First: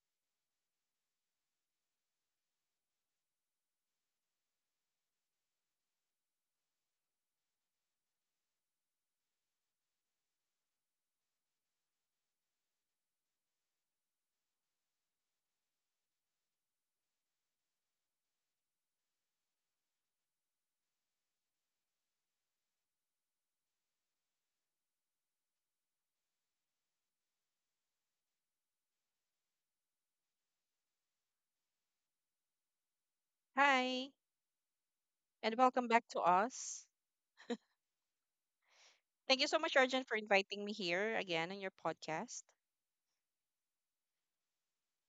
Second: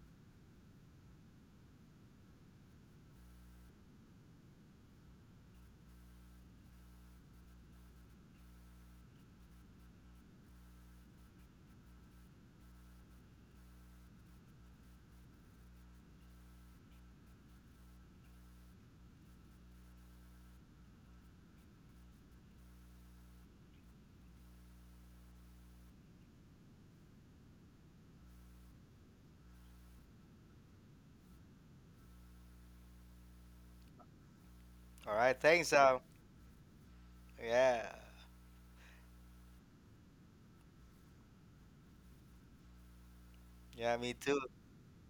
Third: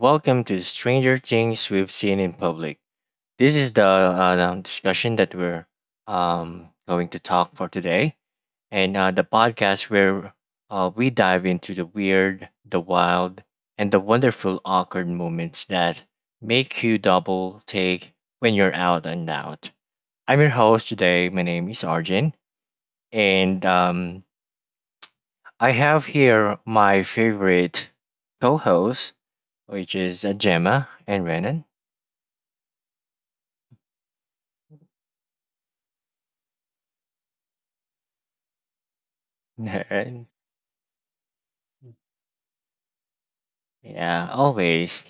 welcome to Stranger Things We've Seen in Public. This is the discussion that we're going to talk for today, and the podcast where we dive into the weird, the wild, and the wonderful awkward moments that make you double take when you're out and out. I'm your host today. My name is Arjun, and I have here my favorite co host which is Gemma and Renan. Hi, All right, and thankswelcome back to us. Yeah, Thank you so much, Arjun, for Alright. inviting me here again on your podcast. yeah, me Yeah, too. always.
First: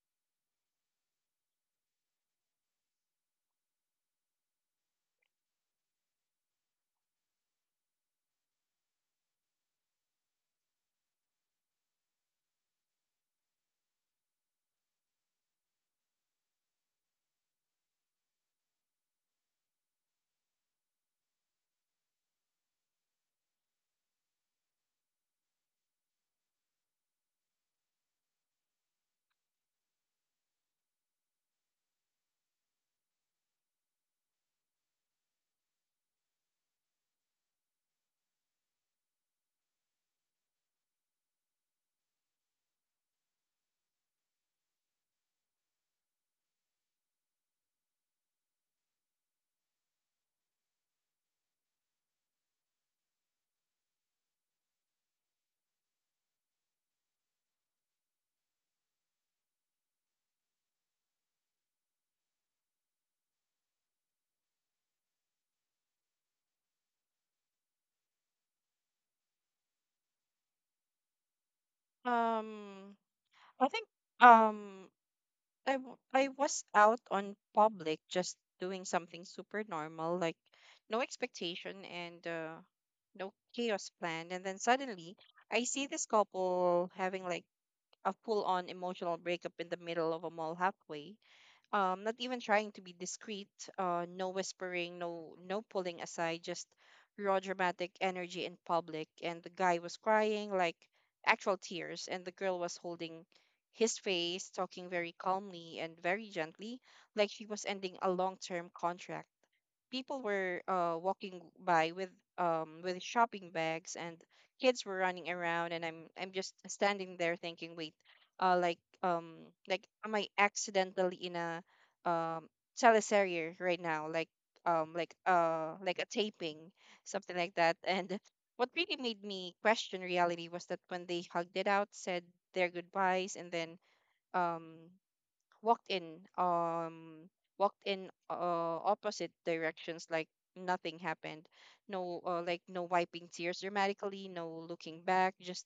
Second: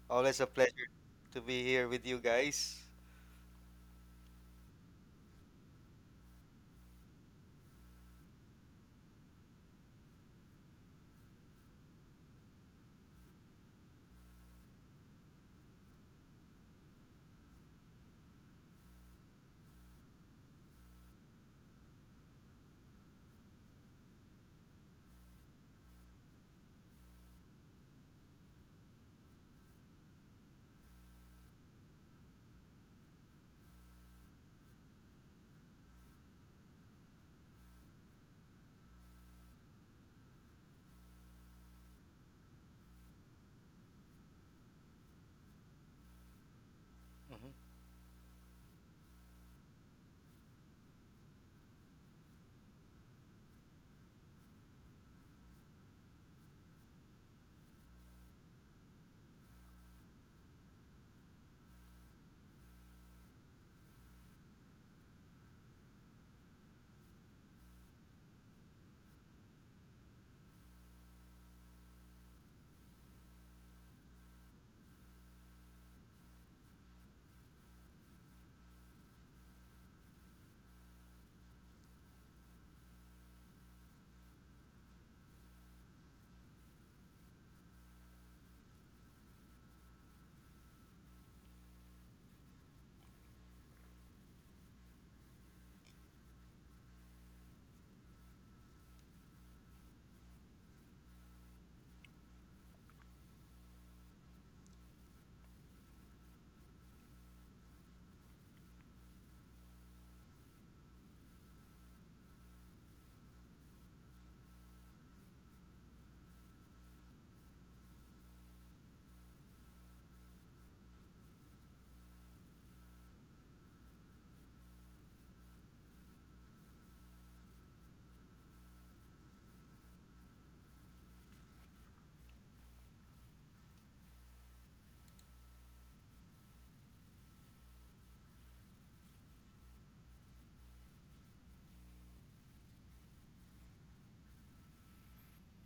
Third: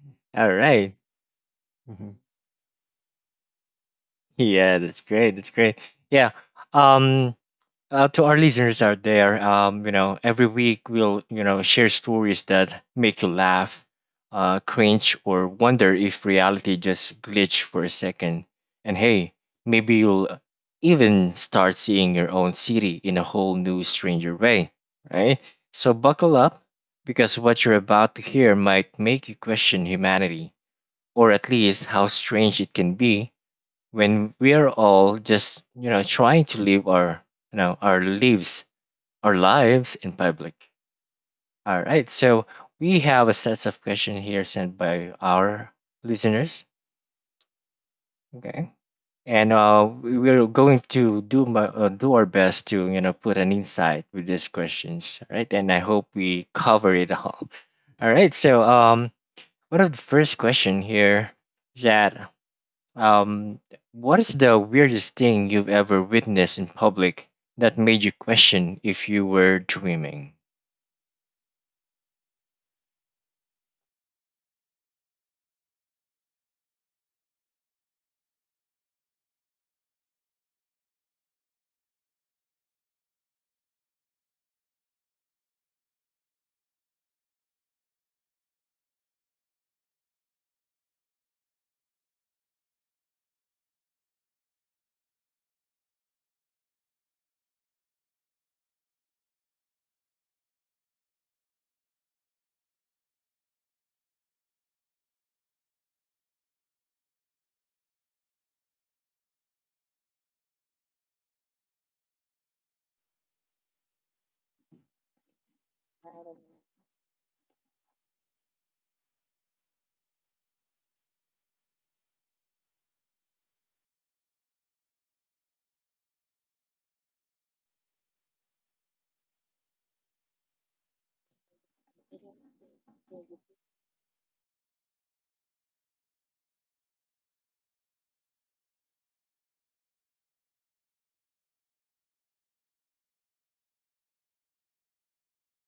Always a All pleasure right. to be here with Mhm. you guys. Yeah, that's great. That's great. Yeah. Um, to our listeners out there, every week we'll, share stories that make you laugh, cringe, or wonder if reality just glitched for a second. And hey, maybe you'll even start seeing your own city in a whole new, stranger way, right? So buckle up, because what you're about to hear might make you question humanity, or at least how strange it can be when we're all just trying to live our you know our lives in public. All right, so we have a set of questions here sent by our listeners. Hmm. Okay, and we're going to do do our best to put an insight with these questions, all right, and I hope we cover it all. All right, so one of the first question here is that Um, what is the weirdest thing you've ever witnessed in public that made you question if you were dreaming? Um, I think, um, I was out on public just doing something super normal, like no expectation and no chaos planned, and then suddenly I see this couple having like a full-on emotional breakup in the middle of a mall halfway. Not even trying to be discreet. No whispering, no pulling aside, just raw dramatic energy in public. And the guy was crying like actual tears, and the girl was holding his face, talking very calmly and very gently, like she was ending a long term contract. People were walking by with shopping bags, and kids were running around, and I'm just standing there thinking, wait, like, like, am I accidentally in a um teleserrier right now, like, like a taping, something like that? And what really made me question reality was that when they hugged it out, said their goodbyes, and then um walked in um walked in opposite directions, like nothing happened. No, like no wiping tears dramatically, no looking back, just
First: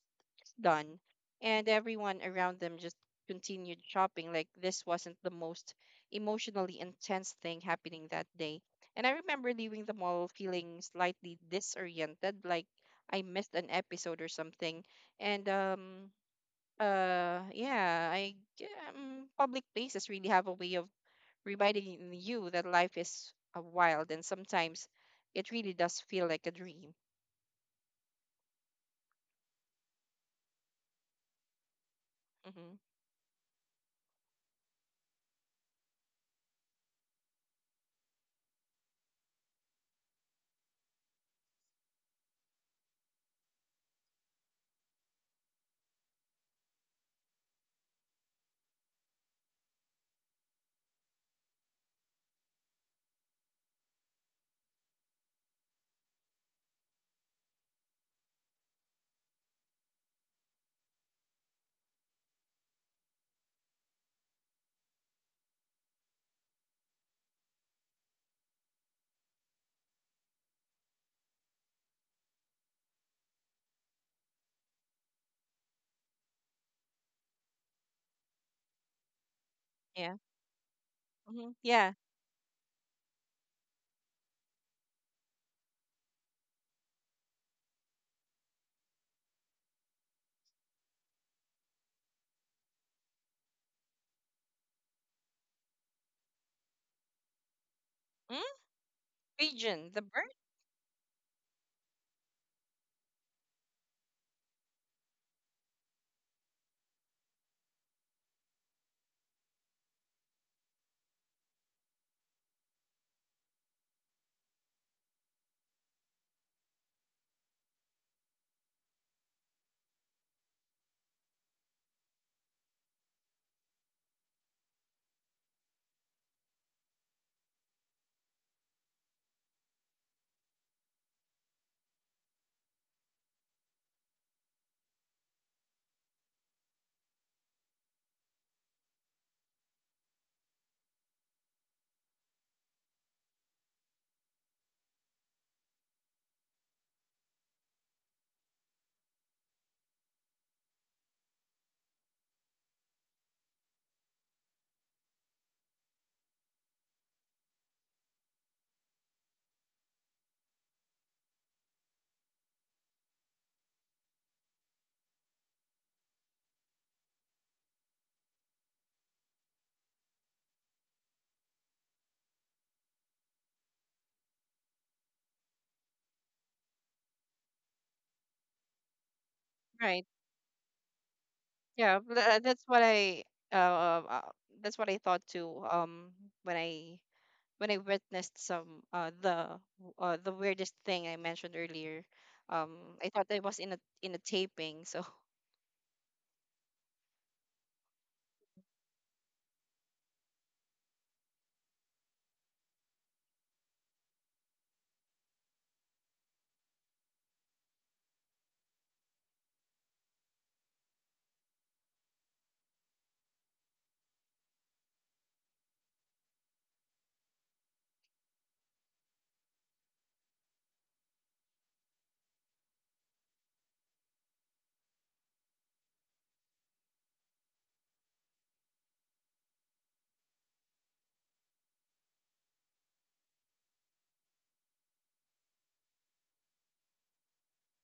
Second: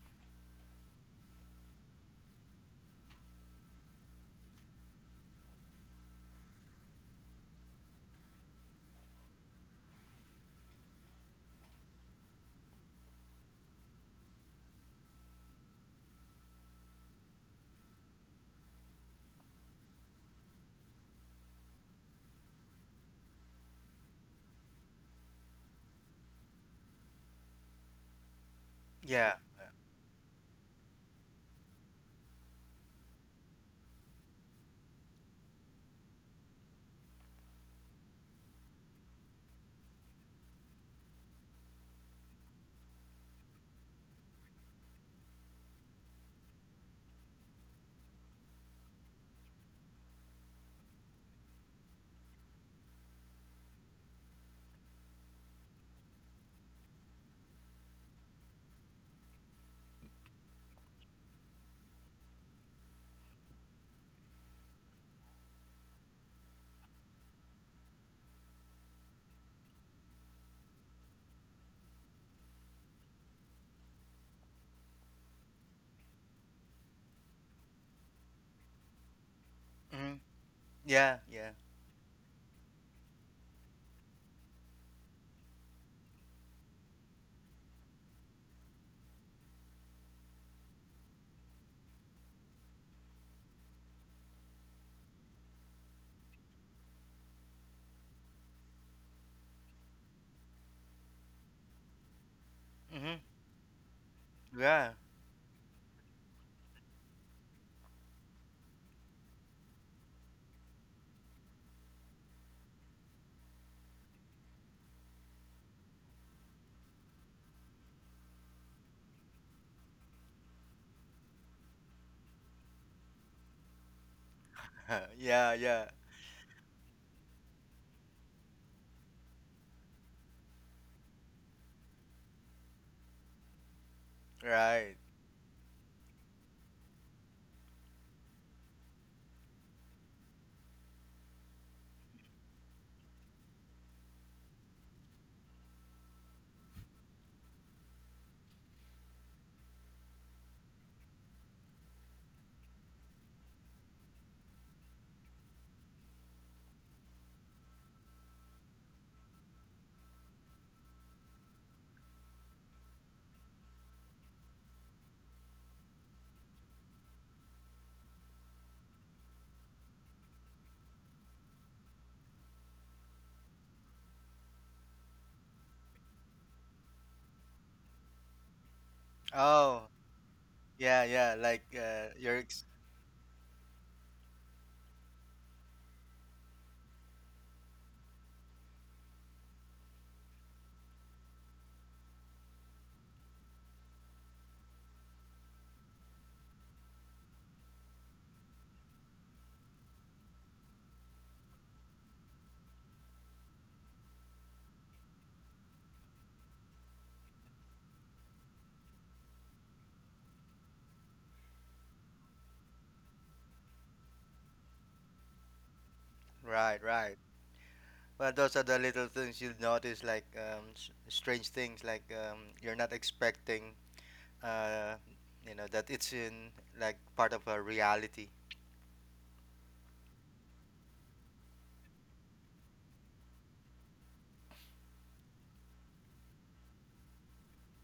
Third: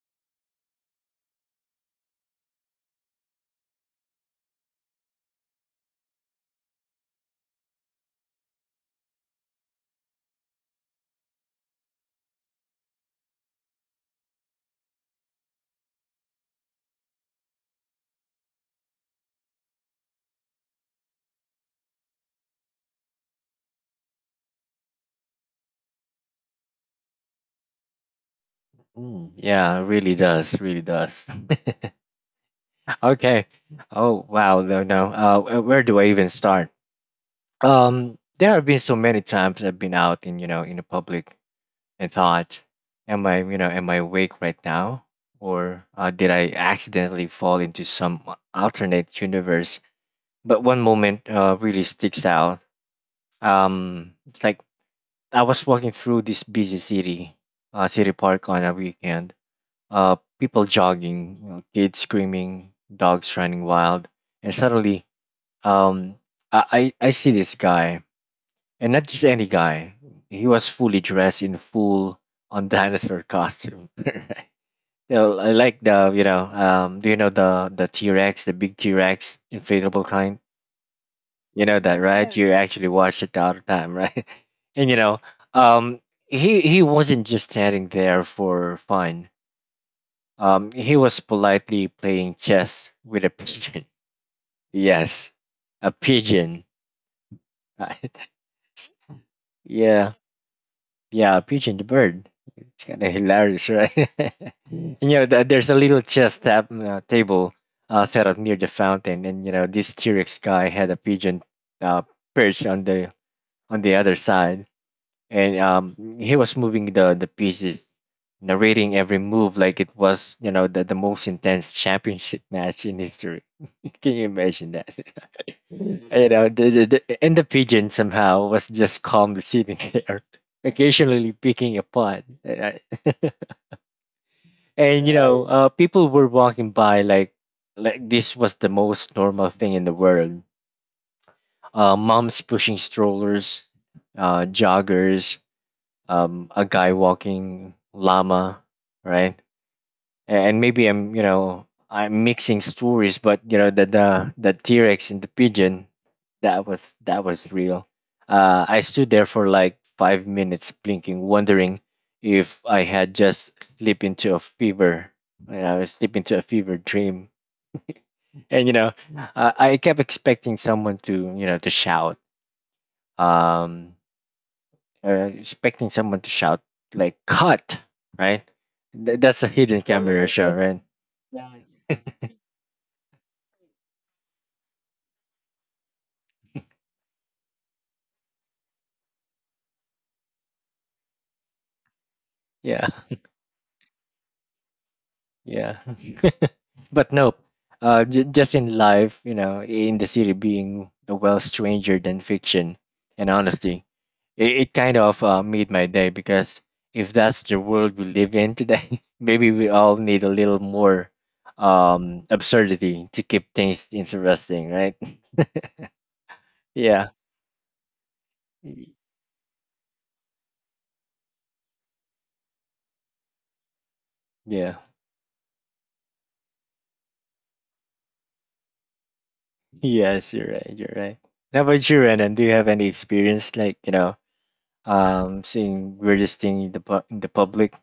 done. And everyone around them just continued shopping, like this wasn't the most emotionally intense thing happening that day. And I remember leaving the mall feeling slightly disoriented, like I missed an episode or something. And yeah, public places really have a way of reminding you that life is wild, and sometimes it really does feel like a dream. Mm, Yeah. yeah, it really does, really does. Mm-hmm. Okay. Oh wow, no, no. Where do I even start? There have been so many times I've been out in in the public and thought, am I am I awake right now, or did I accidentally fall into some alternate universe? But one moment really sticks out. It's like I was walking through this city park on a weekend. People jogging, kids screaming, dogs running wild, and suddenly, um, I see this guy, and not just any guy. He was fully dressed in full on dinosaur costume. Right. You know, I like the do you know the T Rex, the big T Rex inflatable Yeah. Hmm. kind, Yeah. Mm-hmm. Yeah. you know Yeah. that, right? Yeah. You Yes. actually watched it the other time, right? And you know, um, he wasn't just standing there for fun. He was politely playing chess with a pigeon. Yes, a pigeon, right? Mm? Pigeon, the Yeah, bird? yeah, a pigeon, the bird. It's kind of Hmm. hilarious, right? Yeah. And, you know, there's a little table set up near the fountain, and you know, this T-Rex guy had a pigeon uh, perched on the other side, and he was moving the pieces, narrating every move like it was the most intense championship match in history. Can you imagine that? Yeah. Yeah. You know, and the pigeon somehow was just calmly sitting there, occasionally picking a pot. And Right. and, you know, people were walking by like this was the most normal thing in the world. Moms pushing strollers, joggers, a guy walking llama, right? And maybe I'm, you know, I'm mixing stories, but you know, the T Rex and the pigeon, that was real. I stood there for like 5 minutes, blinking, wondering if I had just slipped into a fever. You know, slipped into a fever dream, and you know, I kept expecting someone to, to shout. Um, Expecting someone to shout like "cut," right? That's a Oh. hidden Right. camera show, right? Yeah. Yeah. Yeah, uh, uh uh, that's what I thought too, when I when I witnessed some the weirdest thing I mentioned earlier. Yeah, I thought I was in a taping, so. yeah. But nope. Just in life, you know, in the city, being a well stranger than fiction, and honestly, it kind of made my day because if that's the world we live in today, maybe we all need a little more absurdity to keep things interesting, right? Right. Yeah, Right. Well, those are the Y- little things you notice, like strange things, like you're not expecting. yeah. Uh, you know that it's in like part of a reality. Yes, you're right. You're right. How about you, Renan? Do you have any experience like, you know, seeing weirdest thing in the public?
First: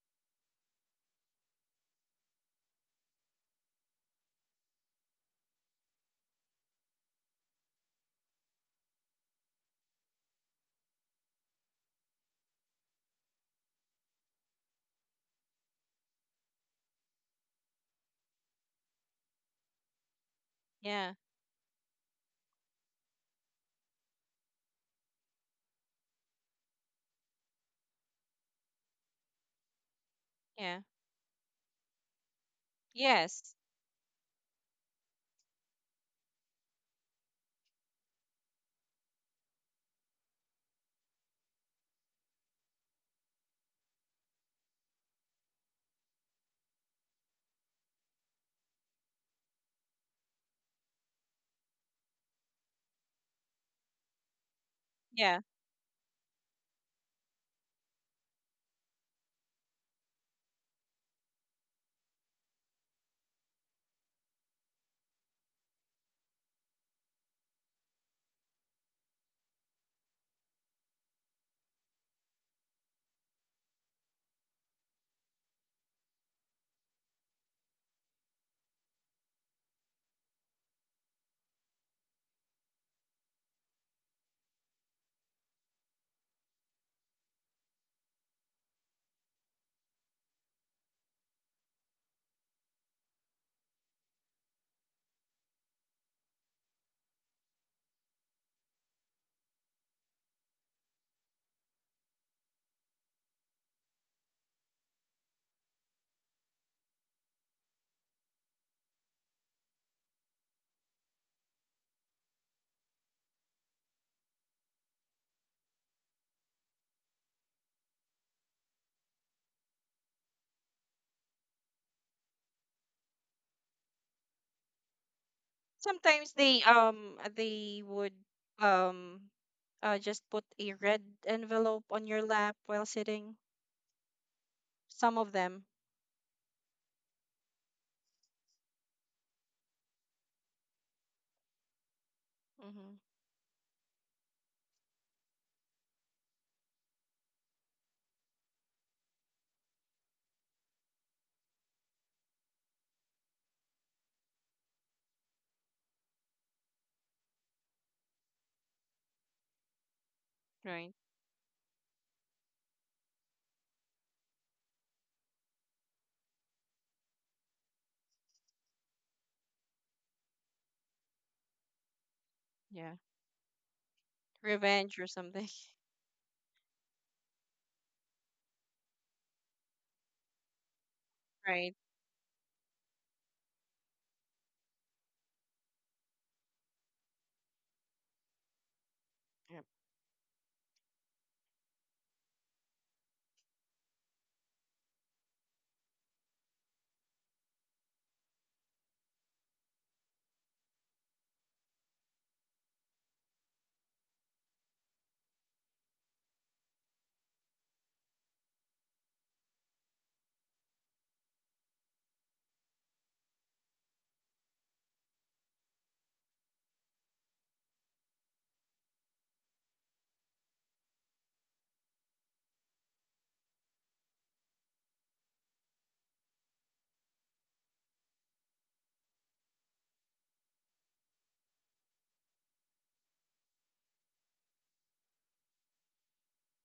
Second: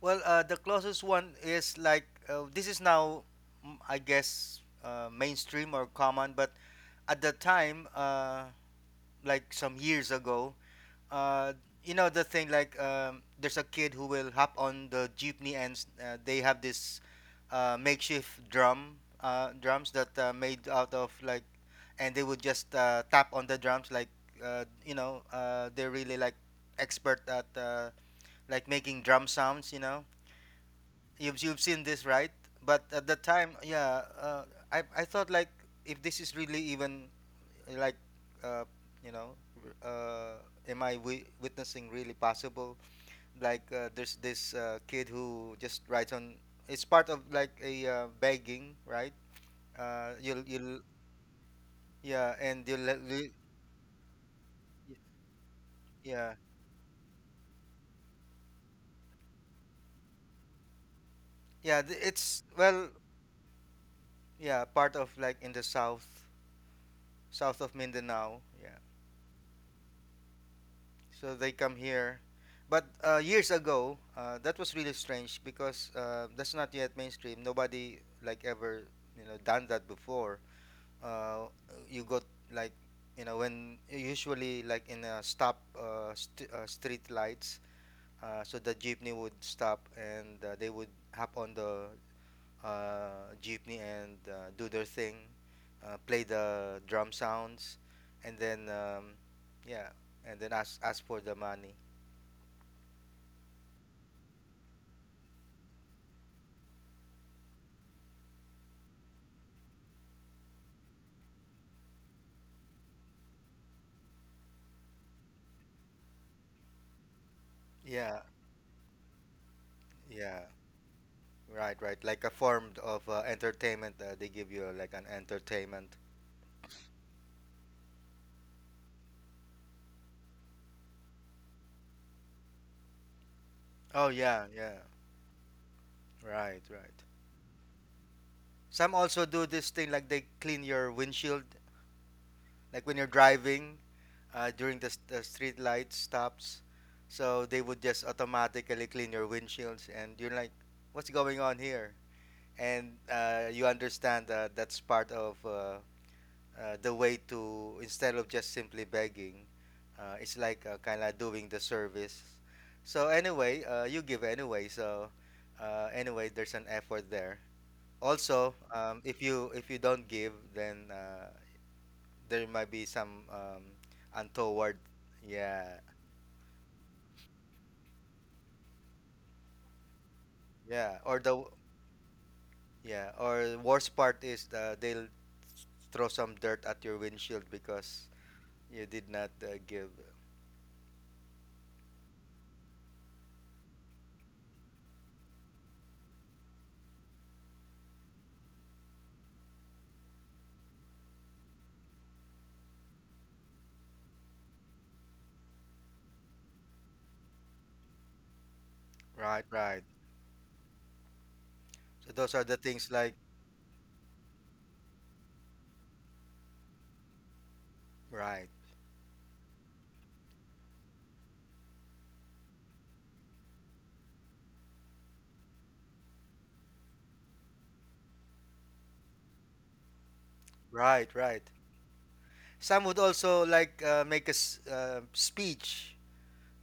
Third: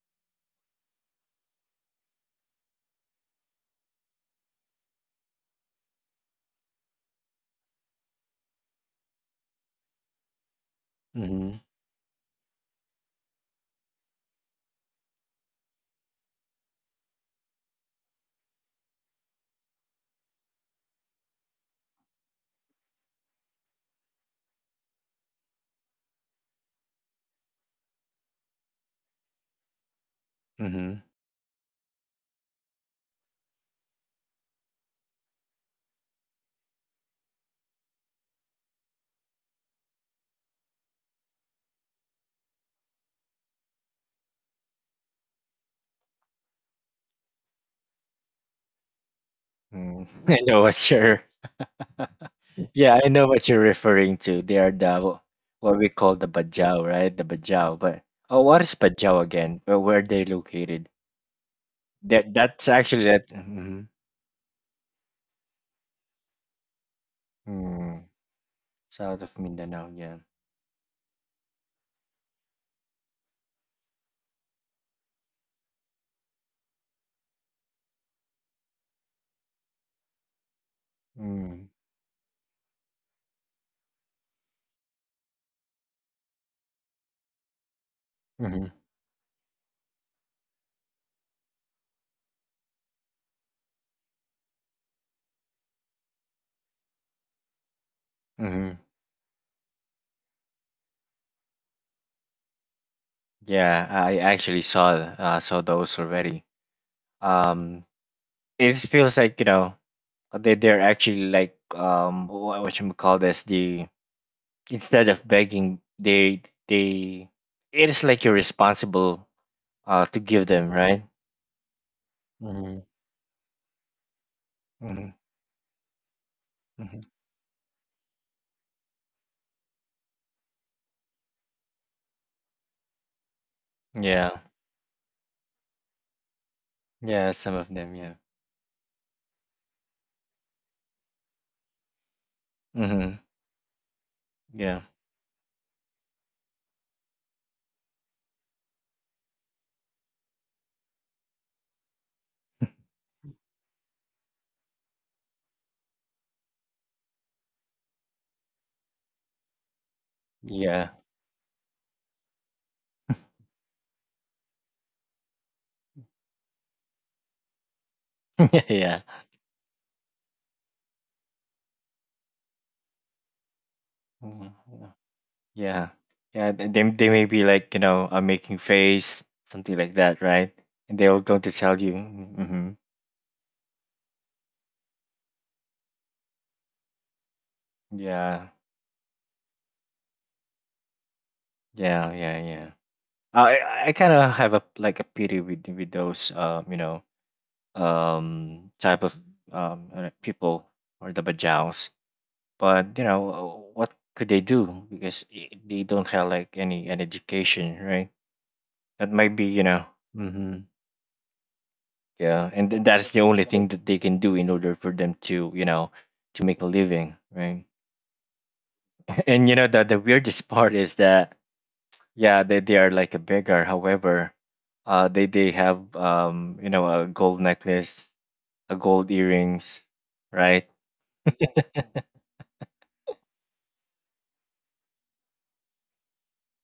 Well, the closest one is like this is now, I guess, mainstream or common, but at the time, like some years ago, uh, Mm-hmm. you know the thing like there's a kid who will hop on the jeepney and they have this makeshift drums that made out of Yeah. like, and they would just tap on the drums like, they're really like expert at like making drum sounds. Yeah. Mm-hmm. You've seen this, right? But at the Yes. time, yeah, I thought like if this is really even like uh, you know, am I witnessing really possible? Like there's this kid who just writes on. It's part of like a begging, right? Mm. I know what You'll you're. Yeah, and you'll Yeah, I know what you're referring to. They are the Yeah. what we call the yeah, bajau, right? The bajau. But oh, what is bajau again? Where are they located? yeah. That It's that's well, actually that. Mm-hmm. yeah, part of like in the south of Mm. Mindanao. Yeah. South of Mindanao. Yeah. So they come here. But years ago, that was really strange because that's not yet mainstream. Nobody like ever done that before. Uh, Mm. you got like you know when usually like in a street lights, so Mm-hmm. the jeepney would stop and they would hop on the jeepney and do their thing, play the drum sounds, and then Mm-hmm. Yeah, and then ask for the money. Yeah, I actually saw saw those already. Um, it feels like you know they're actually like what you call this the instead of begging they it is Yeah, like you're responsible to yeah, give them, right? right, right. Like a form Mm-hmm. of entertainment. They give you like an Hmm. entertainment. Sometimes Hmm. They would um just put a red envelope on your lap while sitting. Oh Yeah. yeah, yeah. Some of them. Right, right. Yeah, some of them, yeah. Some also do this thing like they clean your windshield, like Hmm. when you're Mm-hmm. driving during Yeah. the street light stops. So they would just automatically clean your windshields, and you're like, "What's going on here?" And you understand that that's part of the way to instead of just simply begging, it's like Yeah. Right. kind of doing the service. So anyway, you give anyway, so anyway there's an effort there. Also, Yeah. If you don't give, then there might be Yeah. some Mhm. untoward. Revenge or something. Yeah, Yeah. Yeah they may be like you know making face, something like that, right? And yeah, or they're the going to Right. tell you. Mm. yeah or worst part is, they'll throw some dirt at your windshield because Yeah. you did not Yep. give. Yeah, yeah, yeah. Uh, I I kind of have a like a pity with those you know type of people or the bajaus. But you know what could they do because they don't have like any an education, right? That might Right, be, you right, know. Hmm. so those are Yeah, the and things that's like, the only thing that they can do in order for them to you know to make a living, right? right. And you know the weirdest part is that yeah, they are like a beggar. However, they have you know, a gold necklace, a gold earrings, right? Right, right. Some would also like make a speech,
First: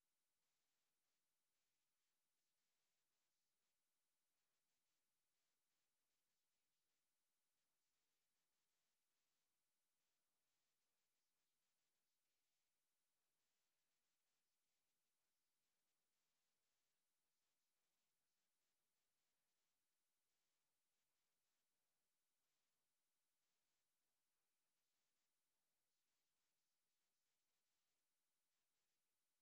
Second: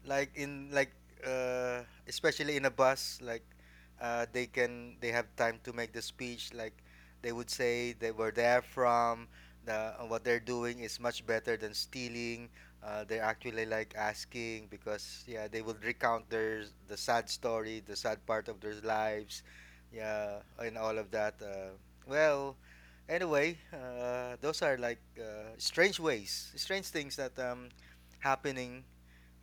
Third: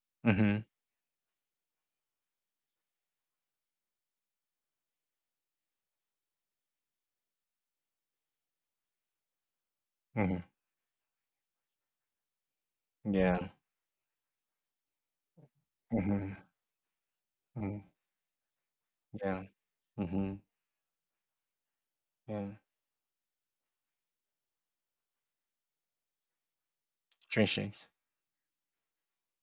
like Mm-hmm. in like uh, especially in a bus, like they have time to make the speech. Like they would say they were there from the what Mm-hmm. they're doing is much better than stealing. They're Yeah. actually like asking because yeah, they would recount Mm-hmm. The sad Mm-hmm. story, the sad part of their lives, Yeah. Mm-hmm. yeah, and all of that. Yeah. Well. Anyway, those are like strange ways, strange things that Strange things. happening.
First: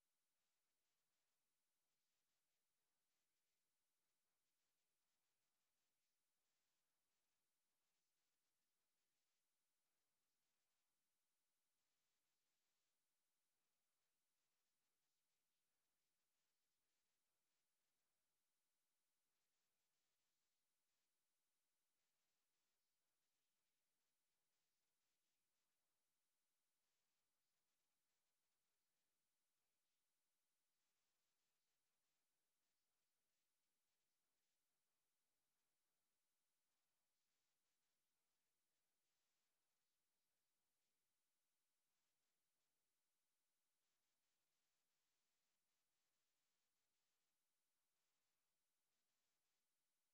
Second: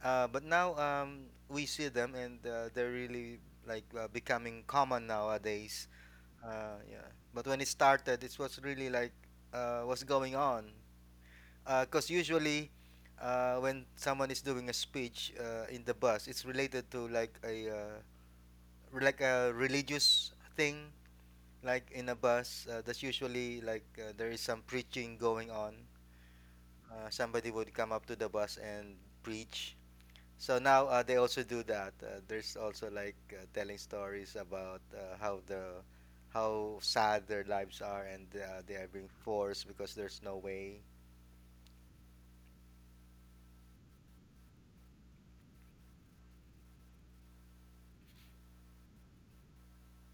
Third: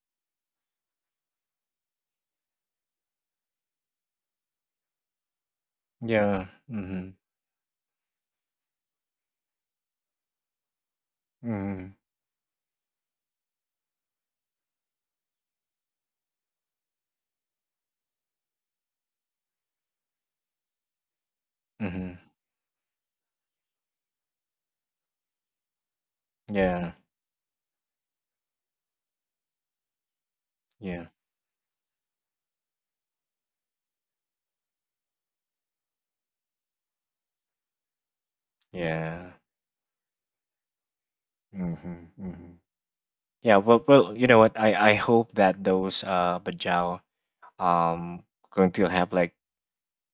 But now, we see them, and they're really like becoming common nowadays. Yeah. Yeah. Mm-hmm. But when it started, it was really like, what's going on? Mm-hmm. Because usually, when someone is doing a speech in the bus, it's related to like a like a religious thing like in Mm-hmm. a bus, that's usually like there is some preaching going on. Yeah. Somebody would come up to the bus and preach. So now, Yeah. they also do that. There's also like telling stories about how sad their lives are, and they are being Yeah. forced because there's no way. Mm-hmm. Mm-hmm. Yeah. Well, well, you know what? I hope that those Bajau um going to have like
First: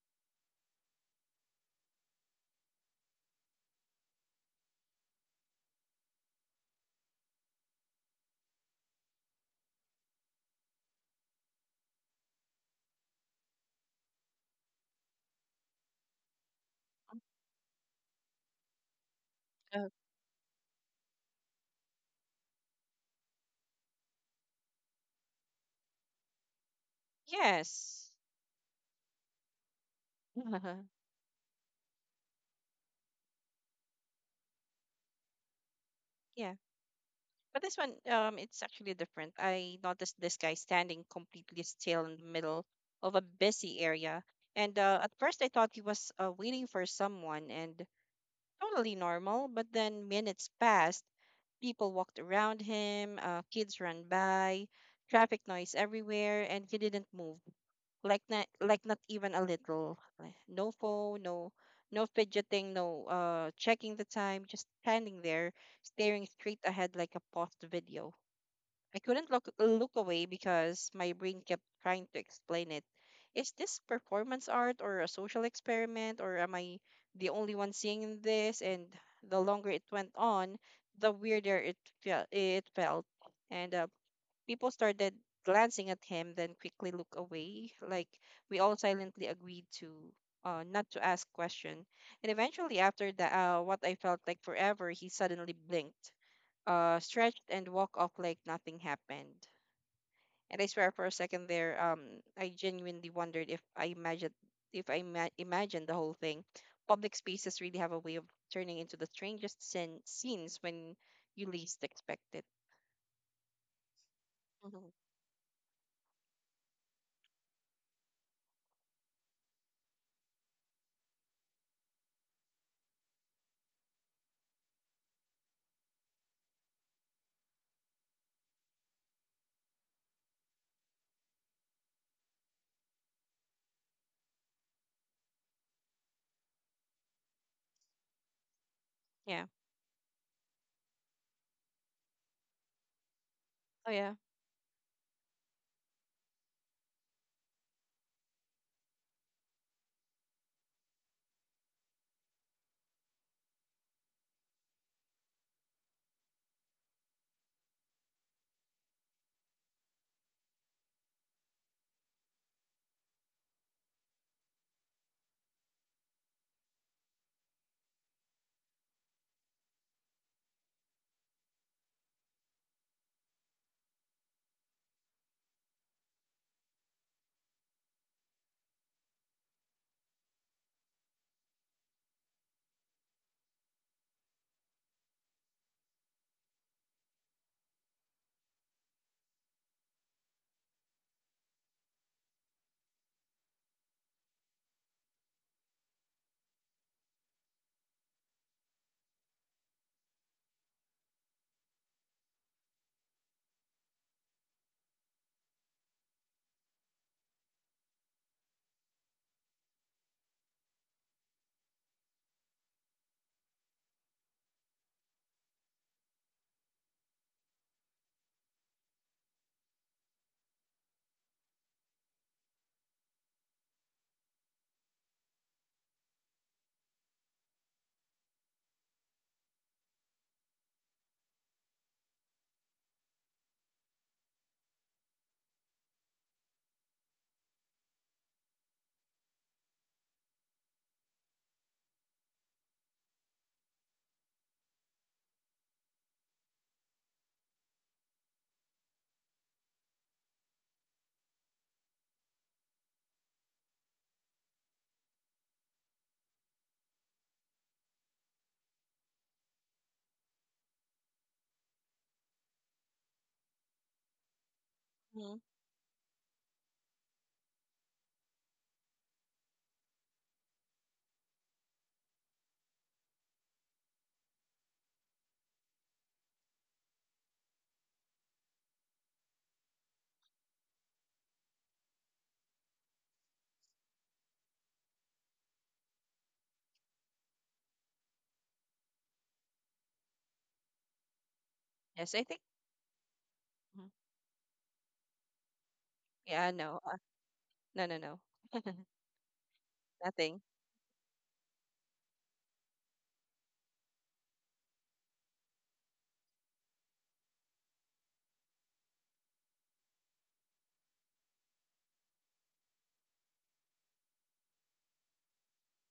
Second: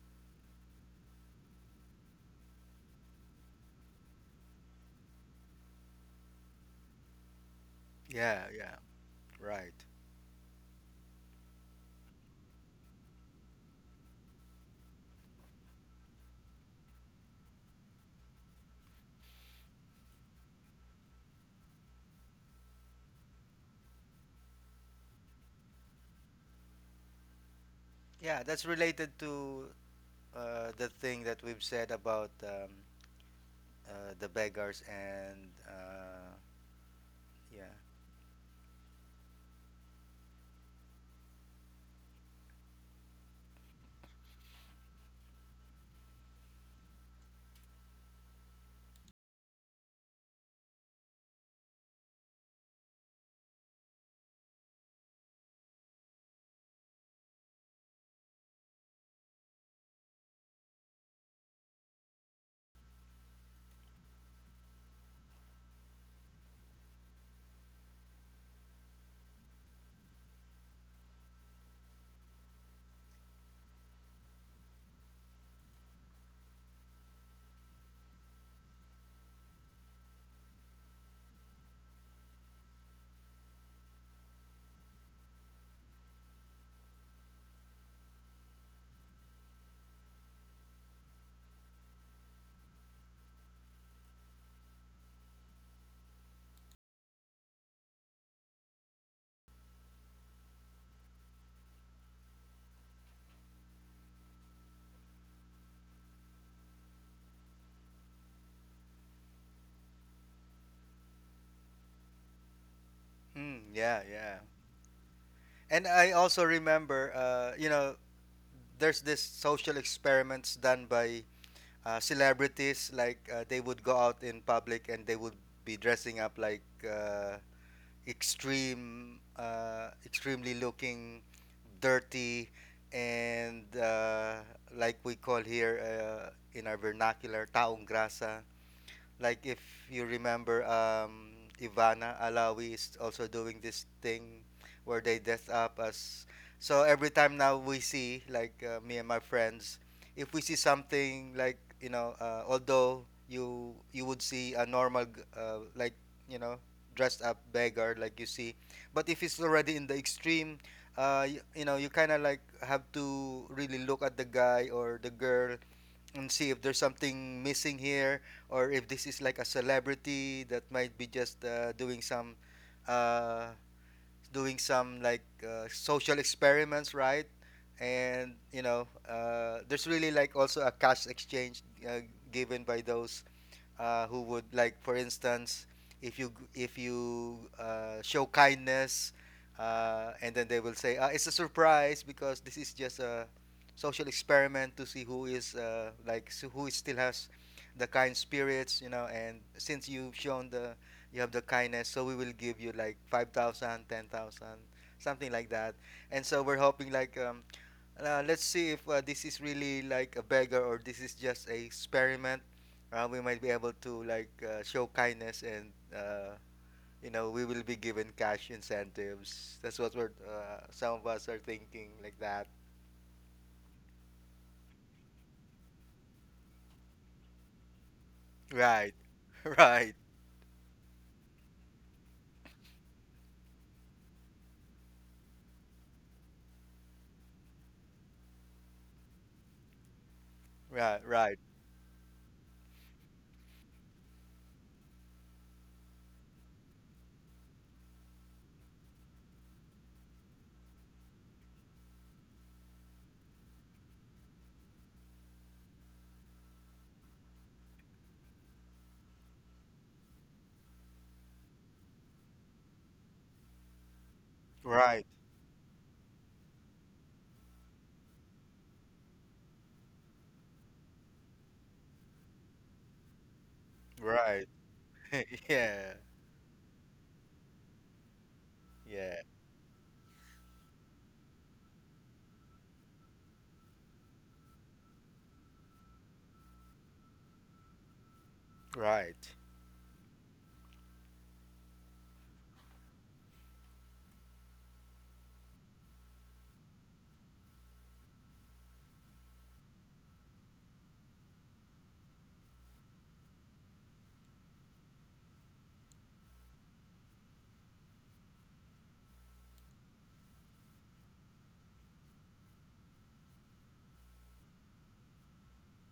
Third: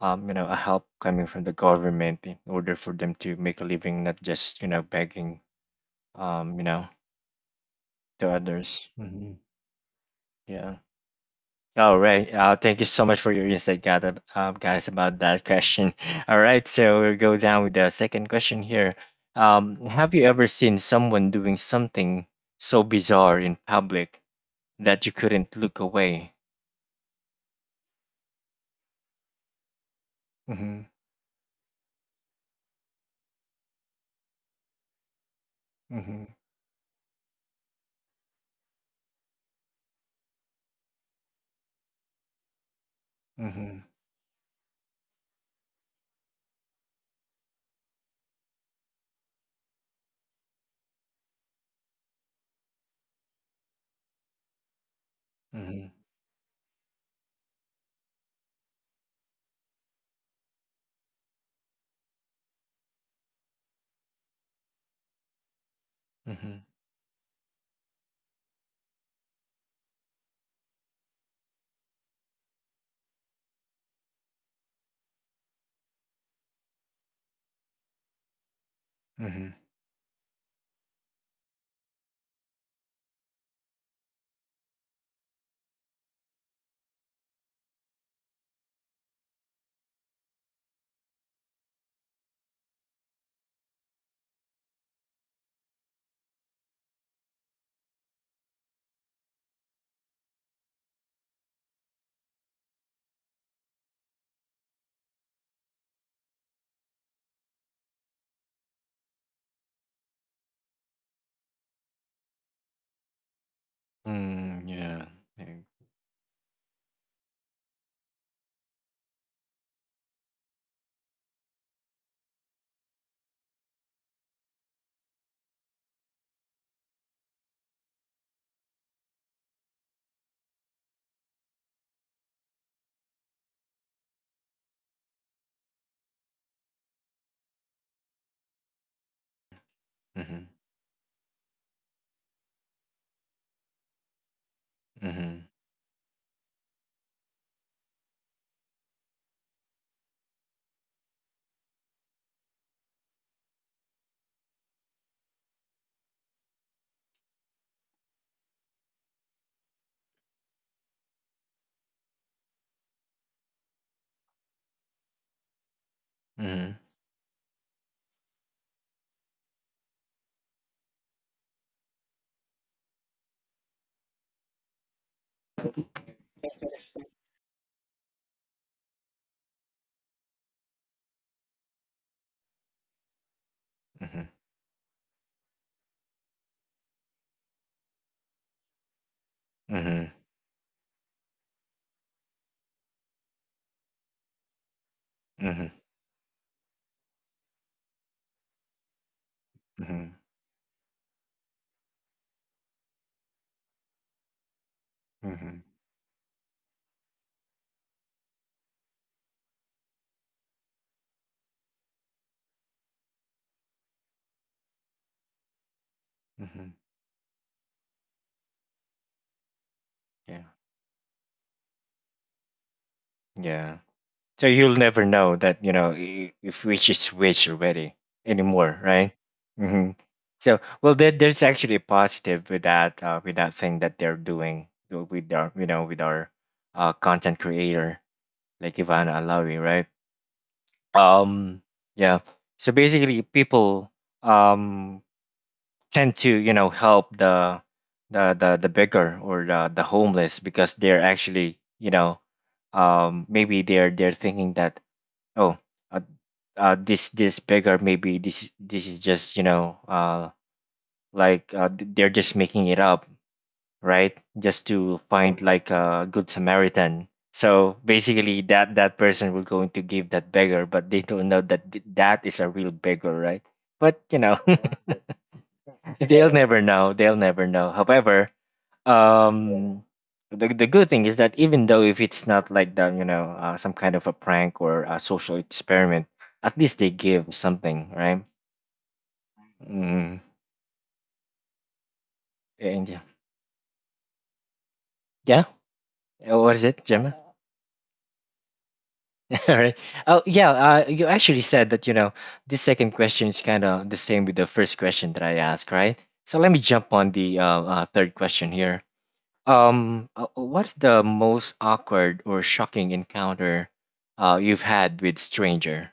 you know, a help coming from the government in order for them to make a living, not just you know begging, you know, to Yeah, yeah, others. Hmm. right. Yeah. All right. Thank you so much for your insight, guys, guys, about that question. All right. So we'll go down with the second question here. Uh, Have you ever seen someone doing something so bizarre in public that you couldn't look away? Yes. Yeah, that's related to Mm-hmm. the thing that we've said about the beggars, and Mm-hmm. Yeah. But yeah. this one, it's actually different. I noticed this guy standing completely still in the middle of a Mm-hmm. busy area. And at first, I thought he was waiting for someone, and totally normal, but then minutes passed. People walked around him, kids ran by, traffic noise Mm-hmm. everywhere, and he didn't move. Like not even a little. Like, no phone, no, no fidgeting, no checking the time, just standing there, staring Mm-hmm. straight ahead like a paused video. I couldn't look away because my brain kept trying to explain it. Is this performance art, or a social experiment, or am I the only one seeing this? And the Mm-hmm. longer it went on, the weirder it felt. It felt, and people started glancing at him, then quickly look away, like we all silently agreed to not to ask question. And eventually, after the, what I felt like forever, he suddenly blinked, stretched, and walked off like nothing happened. And I swear, for a second there, I genuinely wondered if I imagined if I ima- imagined the whole thing. Public spaces really have a way of turning into the strangest scenes when you least expect it. Mm, yeah, yeah. Mm, Hmm. yeah. Mm-hmm. And I also remember, there's this social experiments done by celebrities. Like they would go out in public and they would be dressing up like uh, extremely looking, dirty, and like we call here, uh, in our vernacular, taong grasa. Like Yeah. if you remember, Ivana Alawi is also doing this Oh yeah. thing where they Mhm. dress up as. So every time now we see, like me and my friends, if we see something like, although you would see a normal like you know dressed up beggar like you see, but if it's already in the extreme, you, you know you kind of like have to really look at the guy or the girl and see if Mhm. there's something missing here, or if this is like a celebrity that might be just uh, doing some like social experiments, right? And you know, there's really like also a cash exchange uh, given by those who Mhm. would like, for instance, if you if you show kindness, Mhm. And then they will say, "It's a surprise because this is just a social experiment to see who is Mhm. Like s who is still has the kind spirits, you know. And since you've Mhm. shown the you have the kindness, so we will give you like 5,000, 10,000, something like Mhm. that. And so we're hoping like." Let's see if this is really like a beggar or this is just a experiment, we might be able to like show kindness, and Mhm. you know we will be given cash incentives. That's what we're, Yeah. Some of us are thinking like that, Yeah. So you'll never know that you know if which is which already anymore, right? right? Mhm. Right, So well, there's actually a positive with that thing that they're doing so with our you know with our content creator like Ivana Alawi, right? right, right, Um. Yeah. So basically, people um tend to you know help the beggar or the homeless because they're actually you know maybe they're thinking that oh uh, this this beggar, maybe this is just you know they're just making it up, right, just to right, Hmm. find like a good samaritan. So basically that that person will going to give that beggar but they don't know that that is a real beggar, right? But you know right. Yeah, they'll never know, they'll never know. However, yeah, um the good thing is that even though if it's not like that you know some kind of a prank or a social experiment, at least they give something, right? right. Mm. Yes, I think. And yeah. Mhm. Yeah. Yeah. What is No. it gemma. No. No. No. All right. Oh Nothing. yeah, you actually said that you know this second question is kind of the same with the first question that I asked, right? So let me jump on the third question here. What's the most awkward or shocking encounter you've had with stranger?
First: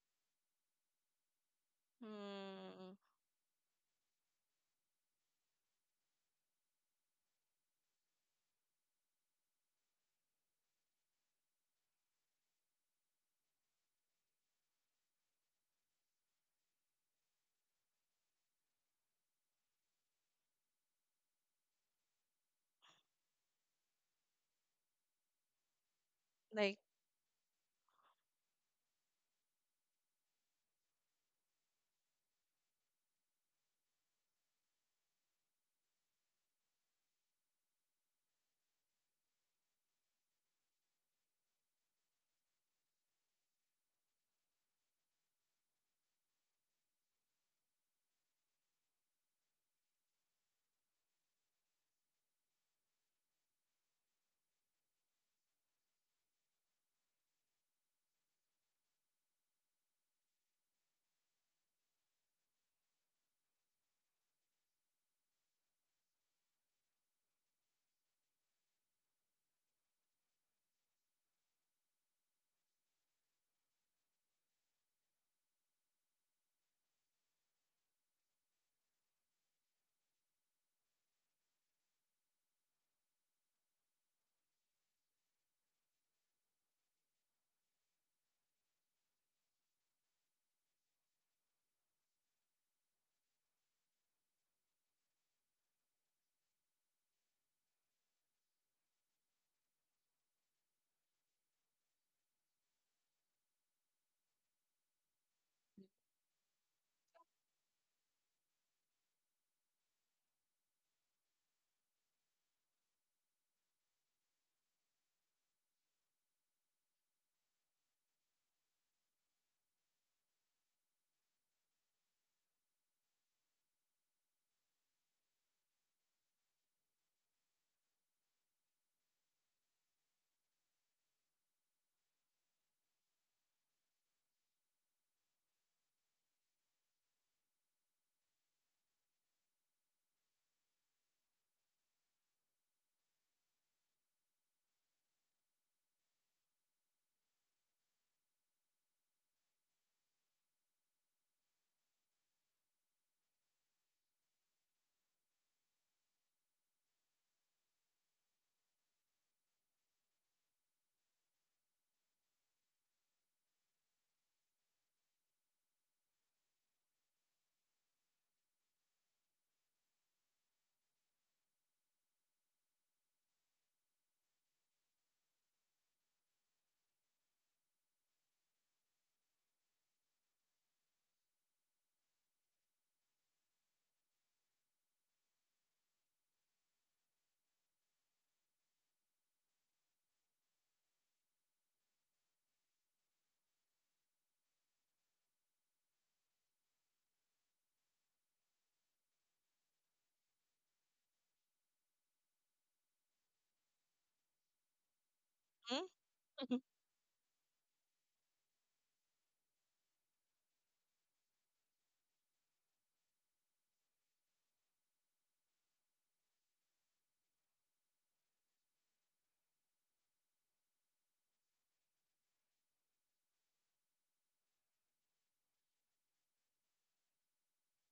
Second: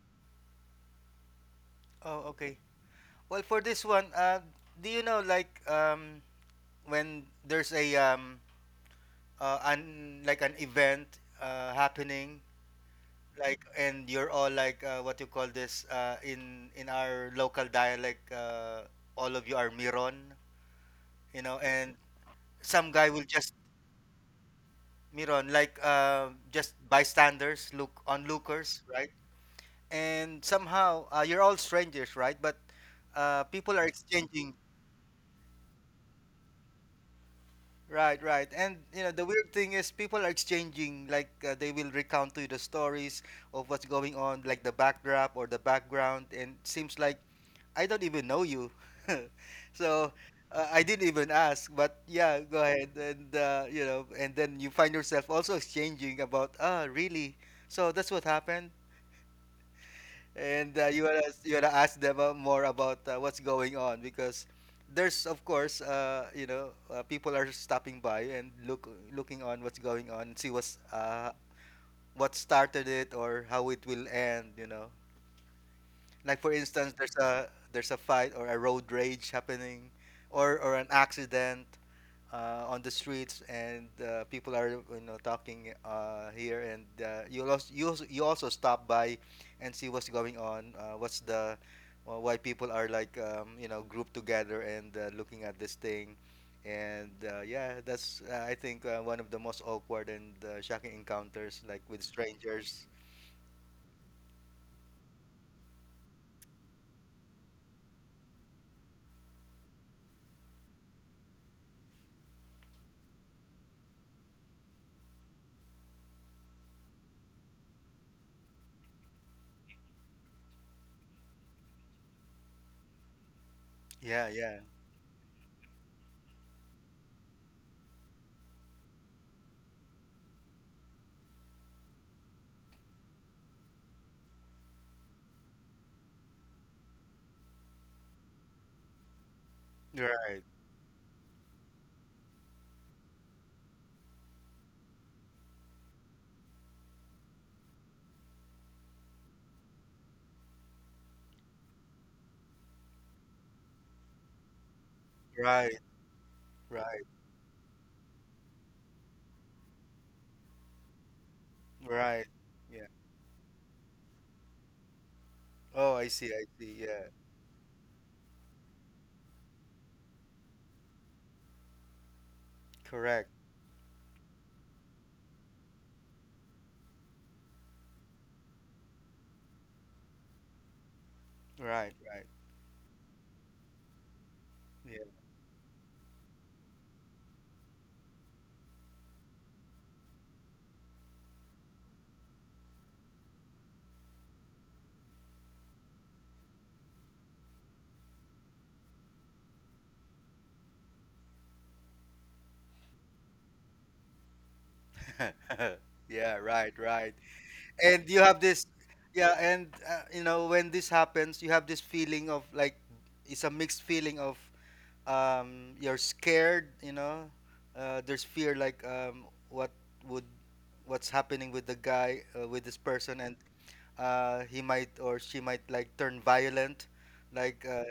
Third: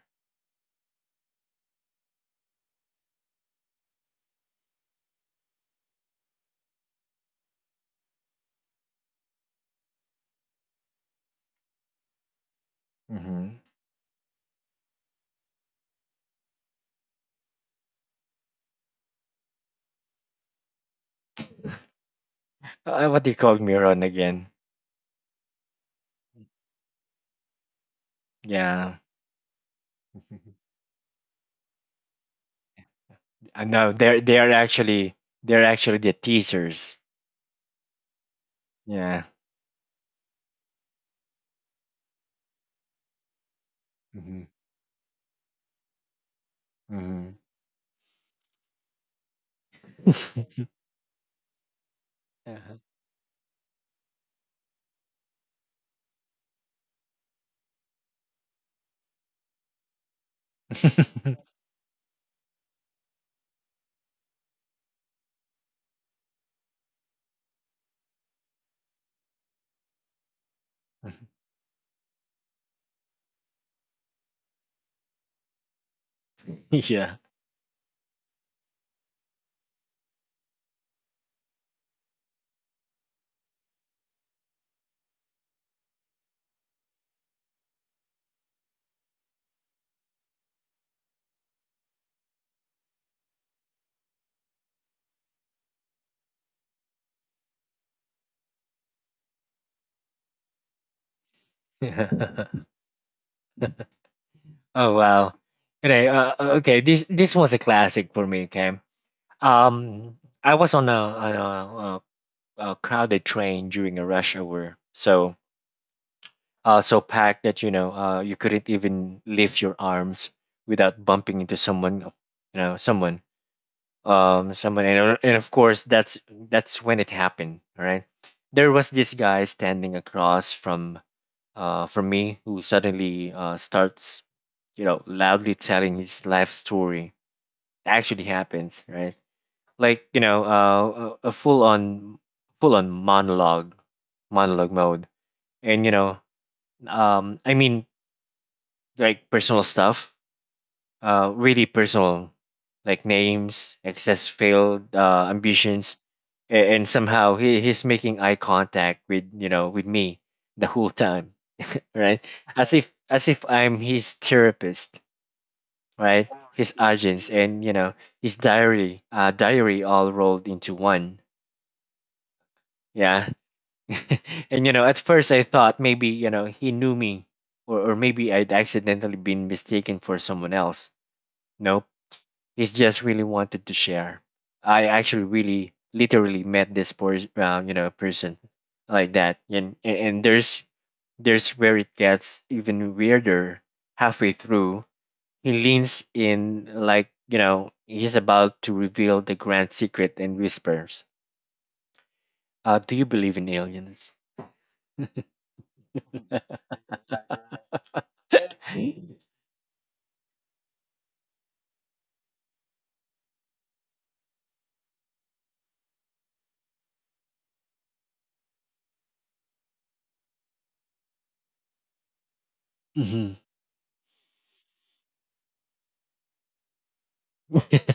Oh, okay. Mm, Well, for this one, do you know like, when there's a an like an event happening, Hmm. like, and you're all like what you call this, in our local dialect, all of you are miron, you know, and some guy What will do you just, call Miron again? miron, like just like. bystanders, look, onlookers, Yeah. right? And somehow, you're all strangers, right? But people are no, they're exchanging. They're actually the teasers. Right, right. And you know, Yeah. the weird thing is people are exchanging like, they will recount to you the stories of what's going on, Mm-hmm. like the backdrop or the background, and seems like Mm-hmm. I don't even know you. So I didn't even ask, but yeah, go Uh-huh. ahead. And and then you find yourself also exchanging about, ah, really? So that's what happened. And you wanna ask them more about what's going on, because there's of course, people are stopping by and looking on what's going on, see what's what started it or how it will end. You know, like for instance, there's Yeah. A fight or a road rage happening, or an accident on the streets, and people are you know talking, here, and you also stop by and see what's going on, what's the why people are like, you know, grouped together, and looking at this thing. And yeah, that's I think one of the most awkward and shocking encounters like with strangers. Oh wow. Okay. Okay. This was a classic for me. Okay. Um, I was on a, a crowded train during a rush hour, so so packed that you know you couldn't even lift your arms without bumping into someone you know someone Yeah, yeah, someone, and of course that's when it happened. All right, there was this guy standing across from me who suddenly starts you know loudly telling his life story. That actually happens, right? Like you right, know a full on full on monologue mode. And you know I mean, like personal stuff, really personal, like names, excess failed right. ambitions, and Right, somehow he's making eye contact with you know with me the whole time, right? right, yeah. As if I'm his therapist, Oh, I see, right? I His see, yeah, agents and his diary all rolled into one, yeah. correct, And at first I thought maybe he knew me, or maybe I'd accidentally been mistaken for someone else. Nope. right, right. It's just really wanted to share. I Yeah. actually really literally met this person, person like that, and and there's where it gets even weirder. Halfway through, he leans in like he's about to reveal the grand secret and whispers, "Do you believe in aliens?" Mm. Yeah, right, right. And you have this, hmm yeah, and you know, when this happens, you have this feeling of like, it's a mixed feeling of, you're scared, you know. There's fear, like, what would what's happening with the guy, with this person? And he might, or she might like turn violent, like,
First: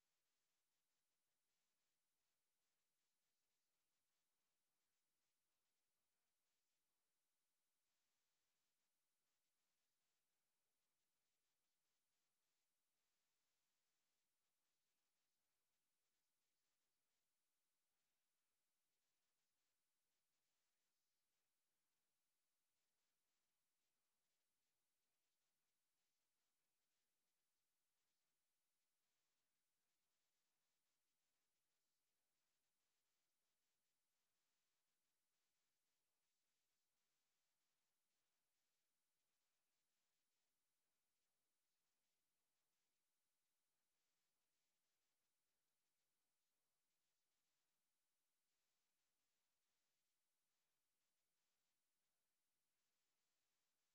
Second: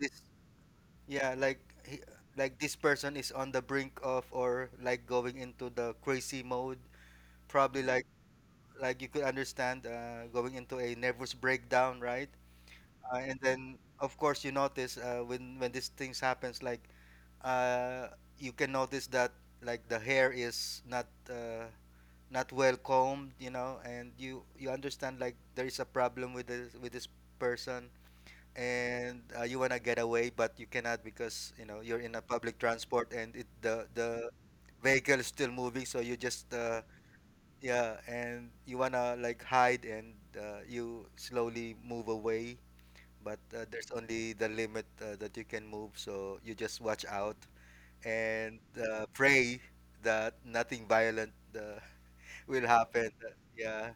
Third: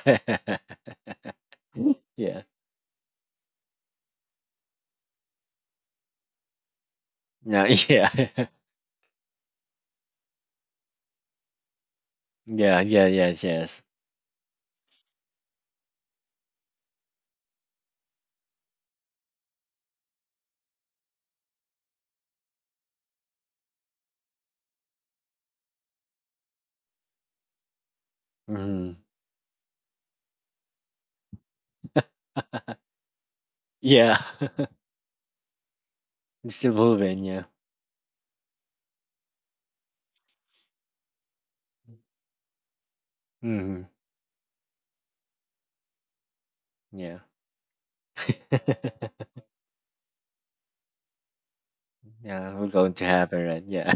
this yeah like he, Yeah. like this person is on the brink of, or like going into the crazy mode, No, probably, like, yeah. You could understand, going into a nervous breakdown, right? Yeah. Yeah. And Yes. then Yes. of course you notice, when these things happens, like, uh, you can notice that like the hair is not, not well combed, you know, and you understand like there is a problem with this person. hmm And you wanna get away, but you cannot because you know you're in a public transport, and it Yeah. the vehicle is still moving, so you just, It's evolving. Yeah. yeah, and you wanna like hide, and you slowly move away, but Mhm. there's only the limit that you can move, so you just watch Yeah. out and pray that nothing violent, Yeah, will we're going to happen. Happen, right? Yeah, Yeah.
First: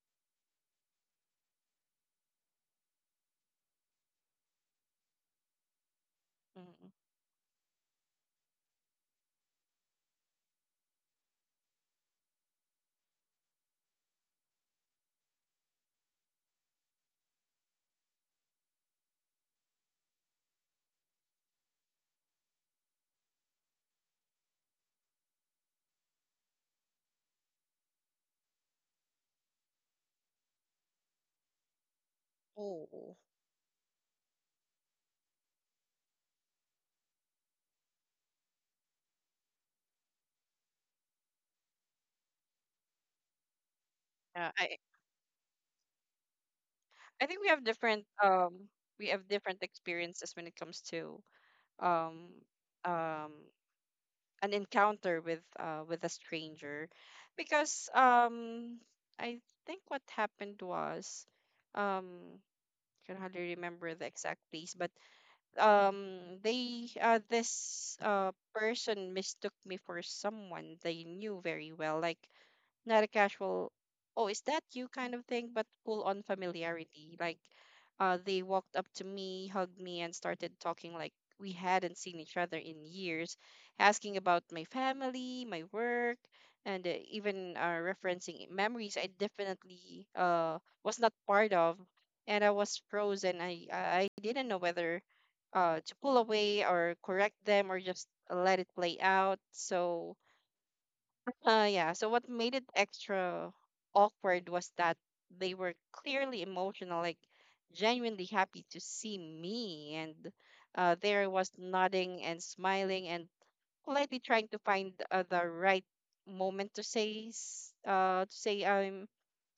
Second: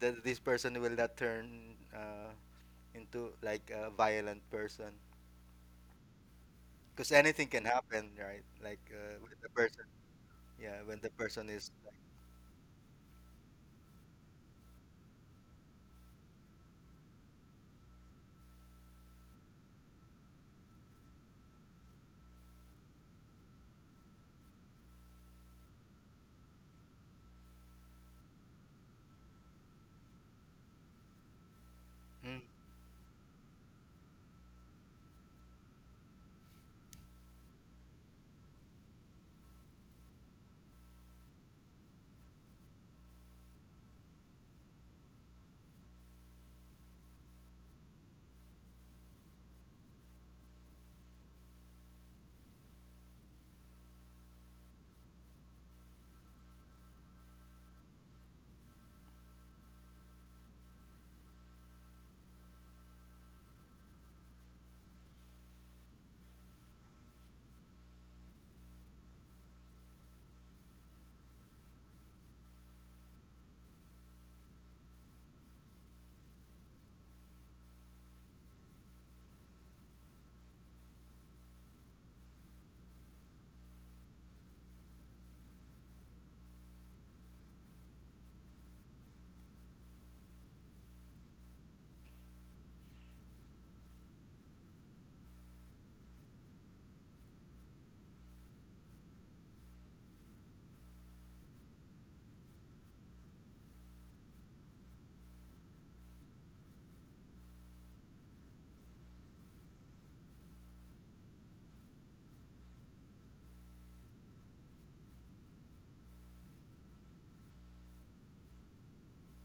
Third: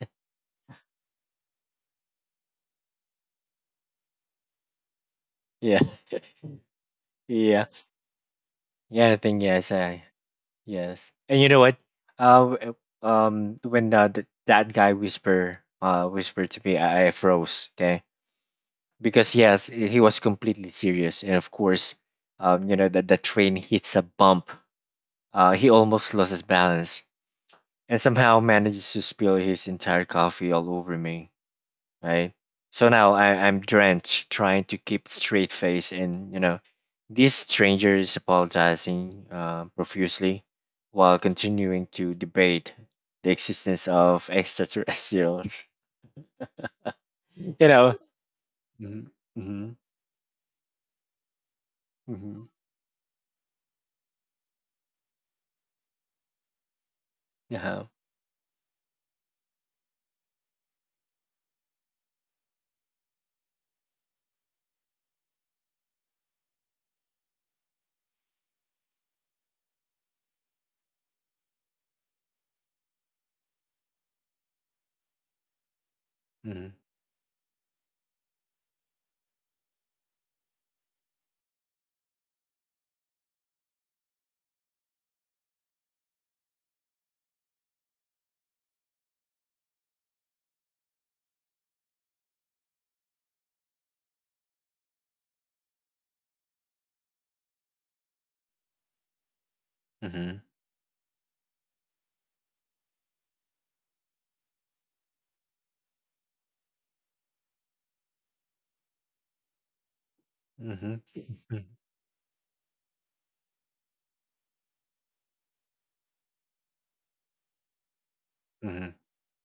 that this person will not turn, into like a violent person, Yeah. Mm. because anything can Yeah. happen, right? Like Yeah, I with think the yes, person, I yeah, when the yes. And you person know is what? Uh, w- when that guy whispered to me, I froze, okay? Because yes, he was completely serious and of course, you know that the train hits a bump. He almost lost his balance and somehow manages to spill his entire coffee all over me. like, Right? mm, So now Oh. I'm drenched trying to keep straight face and you know, these strangers apologizing profusely while continuing to debate the existence of Yeah. I. extraterrestrials. I think we You have know. different. Mhm, We have different mhm, experiences when it comes to um mhm, um an encounter with a stranger, Yeah. because I think what happened was, um I can hardly remember the exact place, but they this person mistook me for someone they knew very well, like not a casual, "oh, is that you?" kind of thing, but full on Mhm, familiarity. Like, they walked up to me, hugged me, and started talking like we hadn't seen each other in years, asking about my family, my work, and even referencing memories I definitely was not part of. And I was frozen. I didn't know whether to pull away, or correct them, or just let it play out. So mhm, yeah. So what made it extra awkward was that they were clearly emotional, like genuinely happy to see me, and mhm, there was nodding and smiling and politely trying to find the right moment to to say, mhm, "I'm, mhm,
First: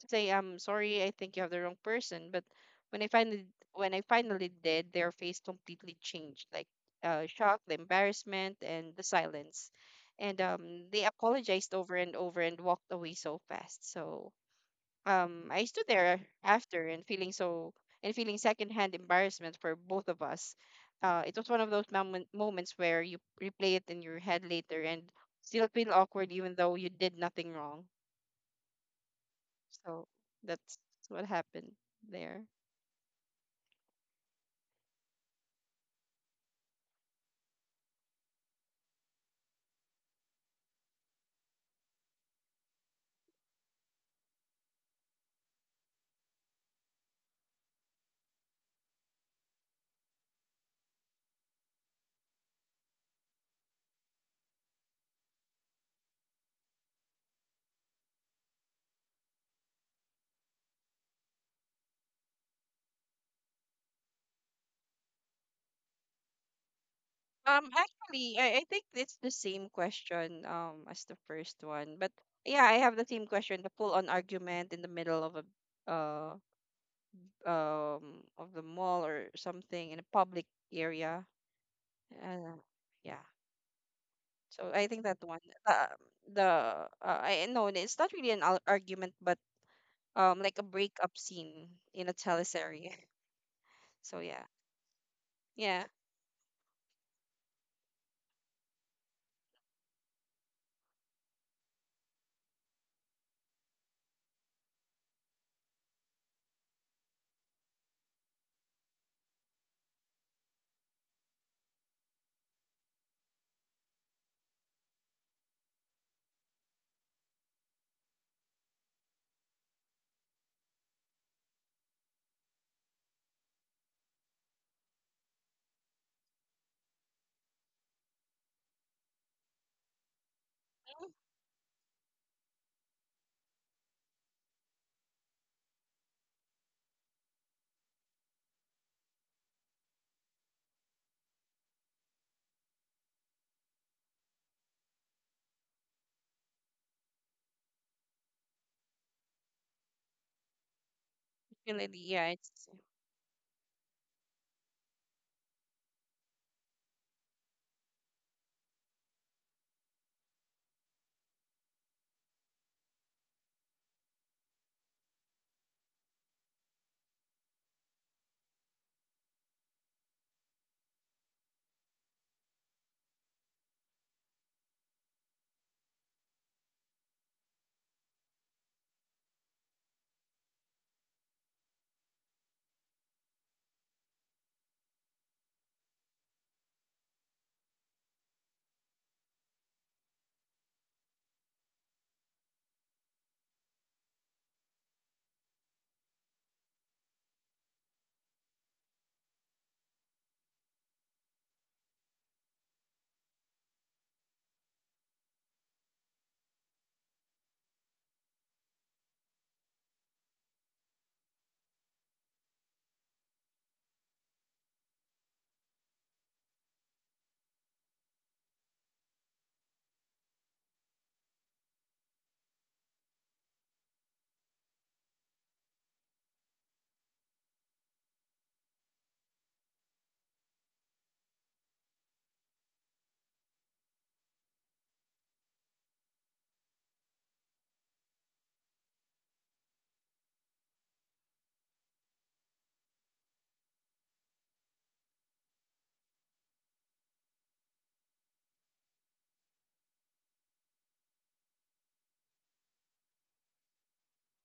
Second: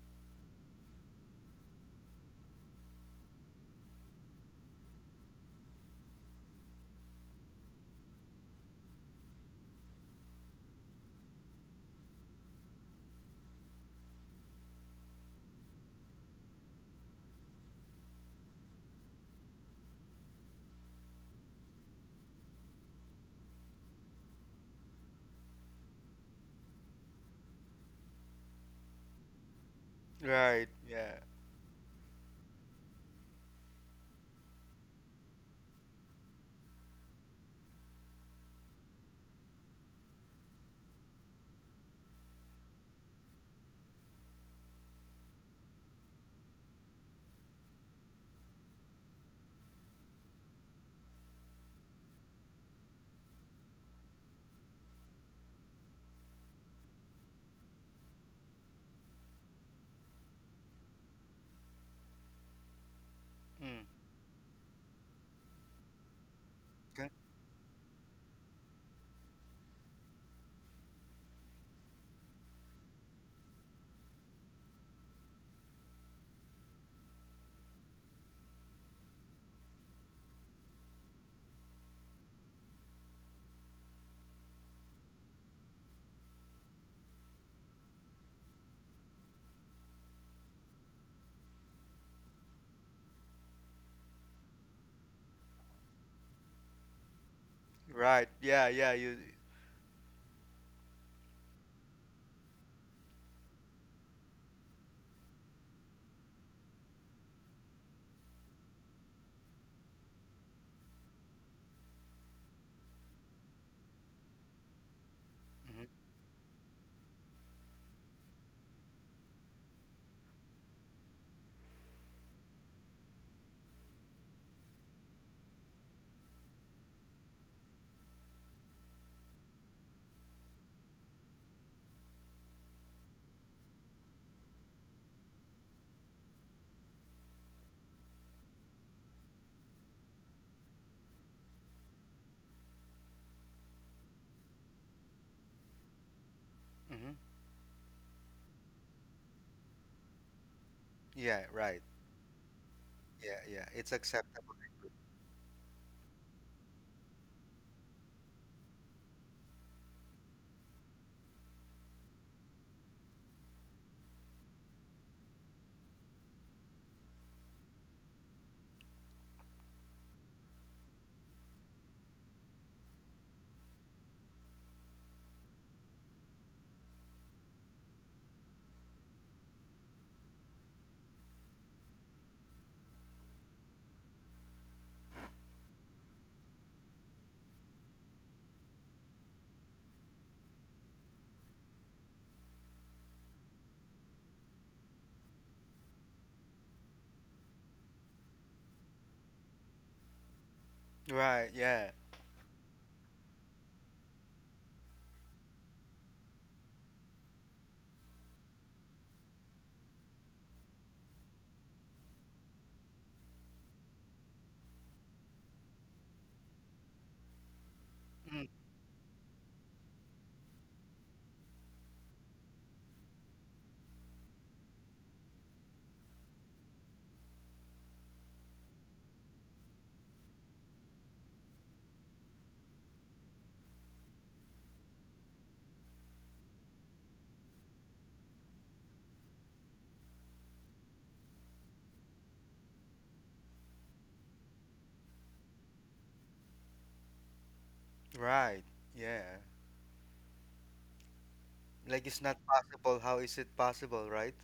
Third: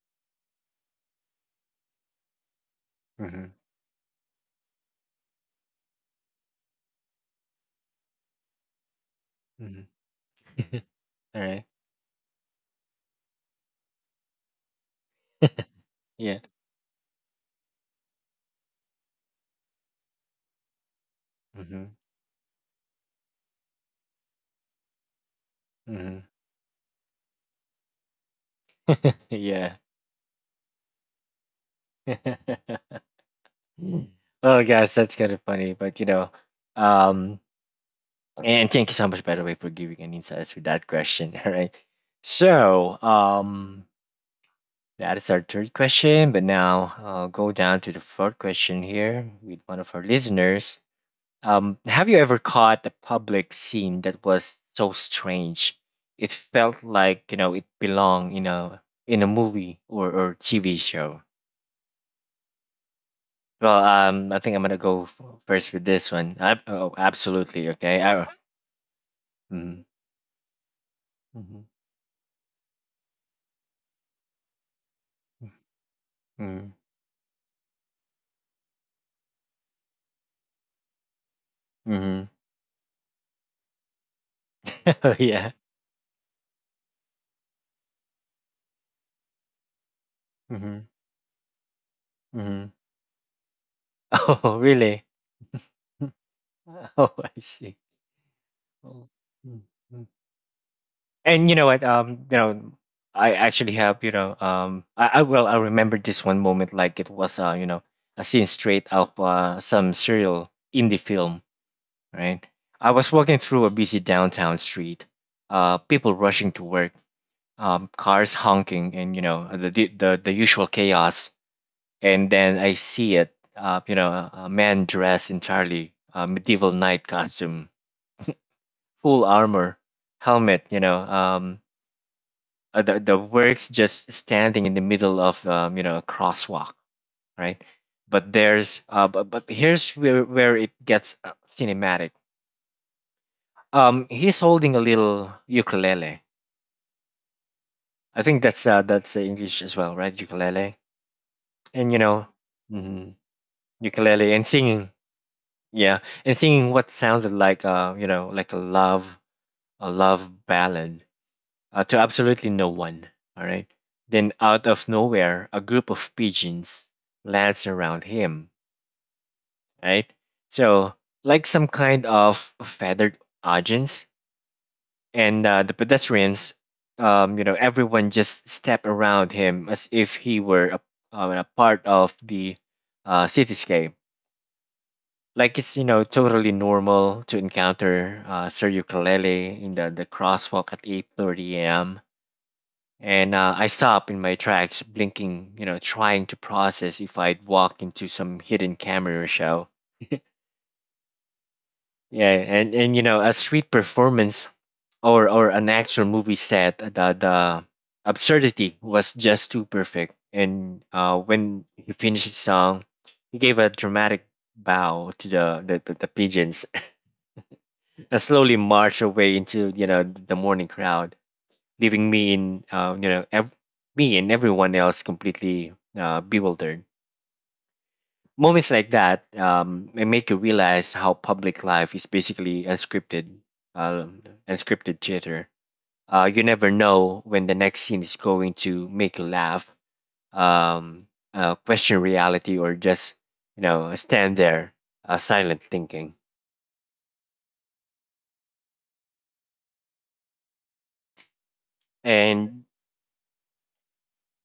say I'm sorry, I think you have the wrong person." But when I finally mhm, when I finally did, their face completely changed, like, shock, the embarrassment, and the silence. mhm. And they All right. apologized over and over and walked away so fast. So I stood there Yeah. after and feeling so, and feeling secondhand embarrassment for both of us. It was one of those Mhm, moments where you replay it in your head later and still feel mhm. awkward even though you did nothing wrong. Yeah. So right, that's yeah. what happened there. Mm. Well, guys, that's kind of funny, but um, and thank you so much, by the way, for giving an insights with that question. All right. So, that is our third question, but now I'll go down to the fourth question here with one of our listeners. Have you ever caught a public scene that was so strange? It felt like, you know, it belonged in a movie or TV show. Well, Mm. I think I'm gonna first with this one. Oh, Okay. absolutely. Okay. I, Actually, I think it's the same mm-hmm. question as the first Mm-hmm. one, but yeah, I have the same question, the full-on argument in the middle of a, uh Mm-hmm, of the mall or something, in a public area. mm-hmm. Uh, yeah. So I think Oh, that one, yeah. uh, the I know it's not really an argument, but like a Mhm, breakup scene in a mhm. teleserie. So yeah, Oh, really? yeah, Oh, I see. Right. Yeah, yeah, Oh, you. mm, mm. And you know what? I actually have, you know, um, I well, I remember this one moment like it was, a scene straight out some serial indie film, right? I was walking through a busy downtown street, Hmm. people rushing to work, cars honking, and you know, the usual chaos. And then I see it, a man dressed entirely medieval knight costume, full armor, helmet, the works just standing in the middle of a crosswalk, right? But but here's where it gets cinematic. He's holding a little ukulele. Hmm. I think that's English as well, right? Ukulele, Yeah, right. and definitely, you know, yeah, it's, mhm, Yeah, yeah. It's ukulele and acceptable. singing Yeah, and singing what sounded like like a love ballad to absolutely no one. All right. Then out of nowhere, a group of pigeons lands around him. Right. So like some kind of feathered audience, and the pedestrians, everyone just step around him as if he were a part of the cityscape. Like it's you know totally normal to encounter Sir Ukulele in the crosswalk at 8:30 a.m. And I stop in my tracks, blinking, you know, trying to process if I'd walk into some hidden camera show. Right, yeah. Yeah, and you know, a street performance or an actual movie set, the absurdity was just too perfect. And when he finished his song, he gave a dramatic bow to the pigeons and Mm, slowly march away into you know the morning crowd, leaving me in me and everyone else completely bewildered. Moments like that they make you realize how public life is basically unscripted, uh, unscripted theater. You never know when the next scene is going to make you laugh, um, question reality, or just you know stand there silent thinking. right. Yeah. Like it's not And possible. How is it possible, right?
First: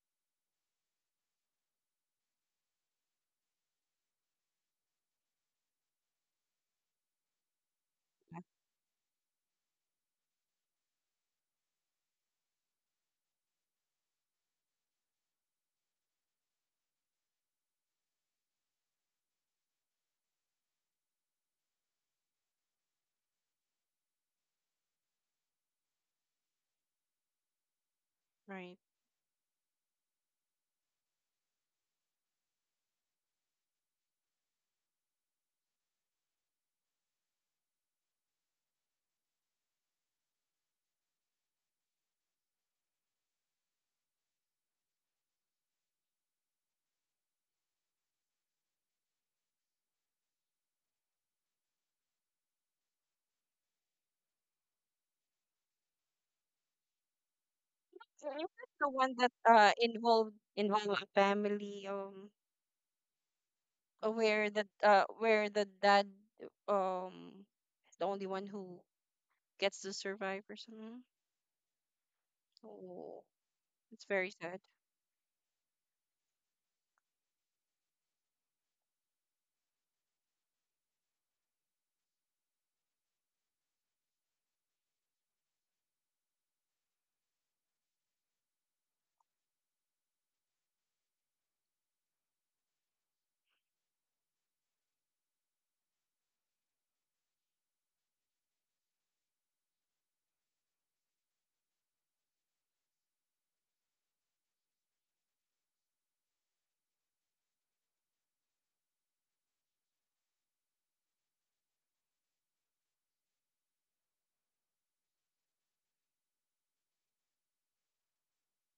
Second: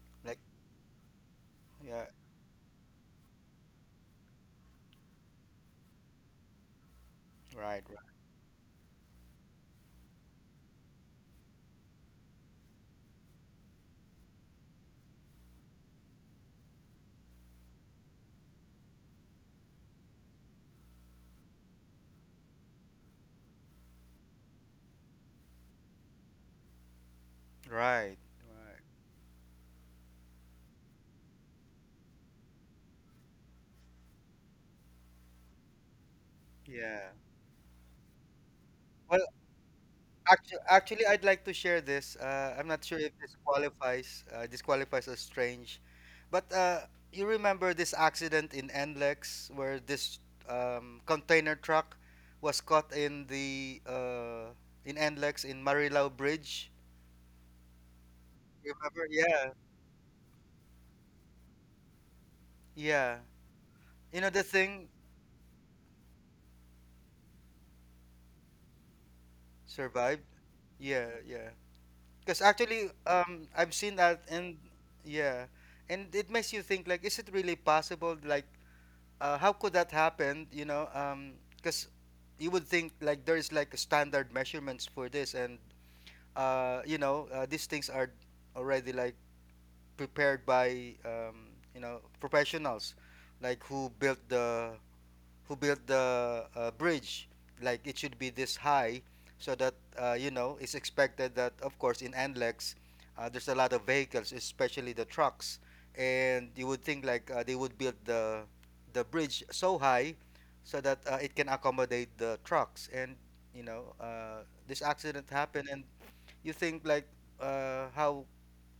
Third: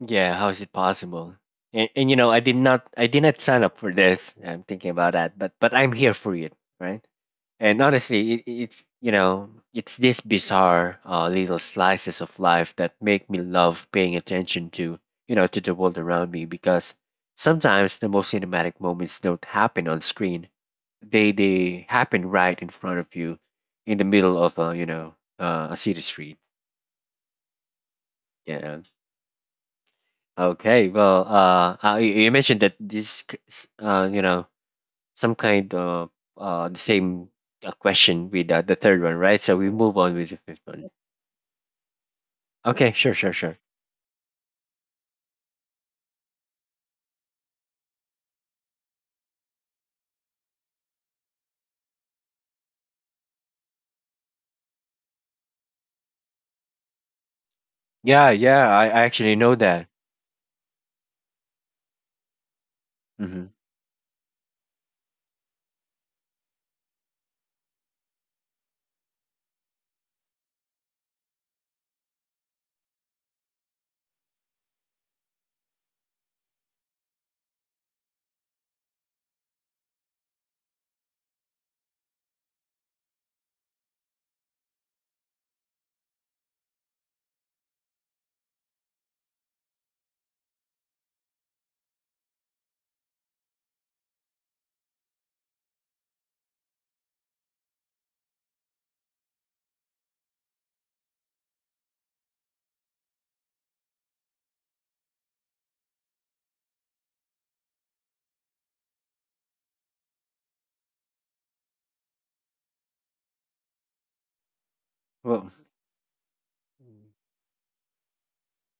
yeah, Like how is it possible? Yeah, And you know, I did not sign up for this. I'm thinking about that, but I'm here for it, right? And right, right. honestly, yeah, it's you know, it's these bizarre little slices of life that make me love paying attention to you know to the world around me because sometimes the most cinematic moments don't happen on screen. They happen right in front of you, in the middle of a you know a city street. Right. right. Yeah, Right. okay. Well, you you mentioned that this, you know, some kind of the Yeah. same question with the third one, Well, right? So we move on with the Actu fifth one. actually, I'd like to share this. I'm not Okay. sure if Sure. Sure. this Sure. qualifies as strange, but you remember this accident in NLEX where this container truck was caught in the in NLEX in Marilao Bridge. Yeah. So it Yeah. was You the I remember? one actually that Yeah, know that. Involved a family, yeah. Hmm. You know the thing where the dad um is the only one who gets to survived. survive or something. Yeah, yeah. Because actually, Oh, I've seen it's that, very and sad. yeah, and it makes you think like, is it really possible? Like how could that happen? You know, because you would think like there's like a standard measurements for this, and you know these things are already like prepared by you know professionals, like who built the bridge. Like it should be this high, so that you know it's expected that of course in Anlex, there's a lot of vehicles, especially the trucks, and you would think like they would build the bridge so high, so that it can accommodate the trucks. And you know this accident Well, happened, and you think like how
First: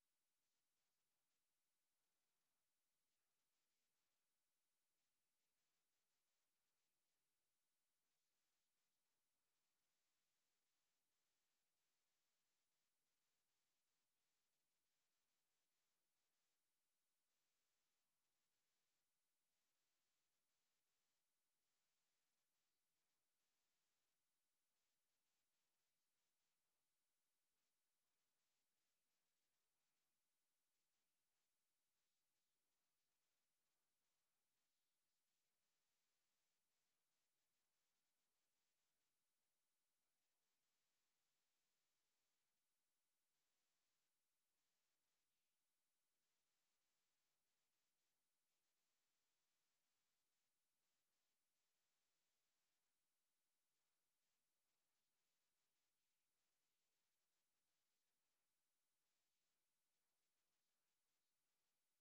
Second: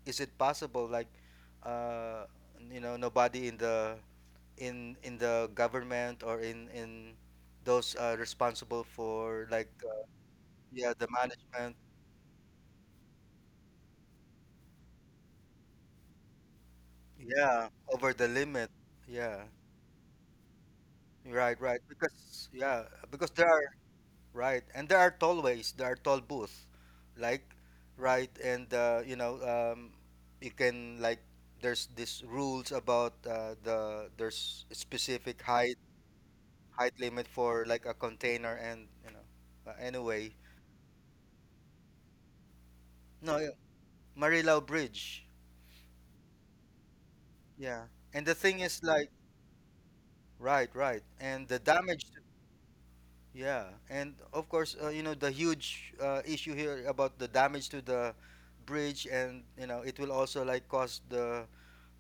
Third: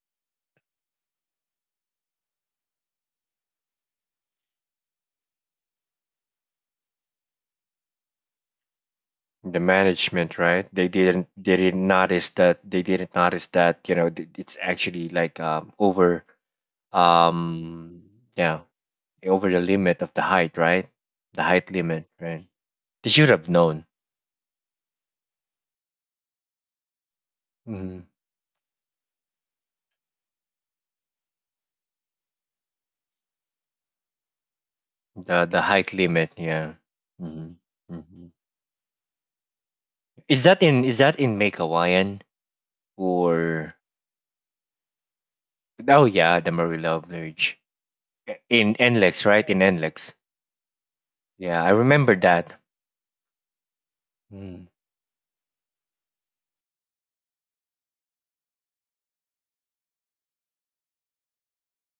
is it possible like uh, you know nobody in the government or in those responsible for the like management, right? They yeah, the didn't. They management, didn't notice that. They didn't notice that. You know, it's actually like over yeah, um over the yeah limit, yeah, over the limit of the height, right? The right, height right, limit, right? because yeah, They should because have there are, known. right, and there are tollways, there are toll booths, like Mm-hmm. right, and you know you can like there's these rules about there's specific The height height limit, yeah. height limit Hmm. for like a Hmm. container, and you know, but anyway, Is that in Make Hawaiian no, yeah, or Marilao Bridge, oh yeah, the Marilla Bridge yeah, and the thing in is like Enlex, right? In Enlex, right, right, and the yeah, I damage to- remember that. yeah, and of Mm. course you know the huge issue here about the damage to the bridge, and you know it will also like cause the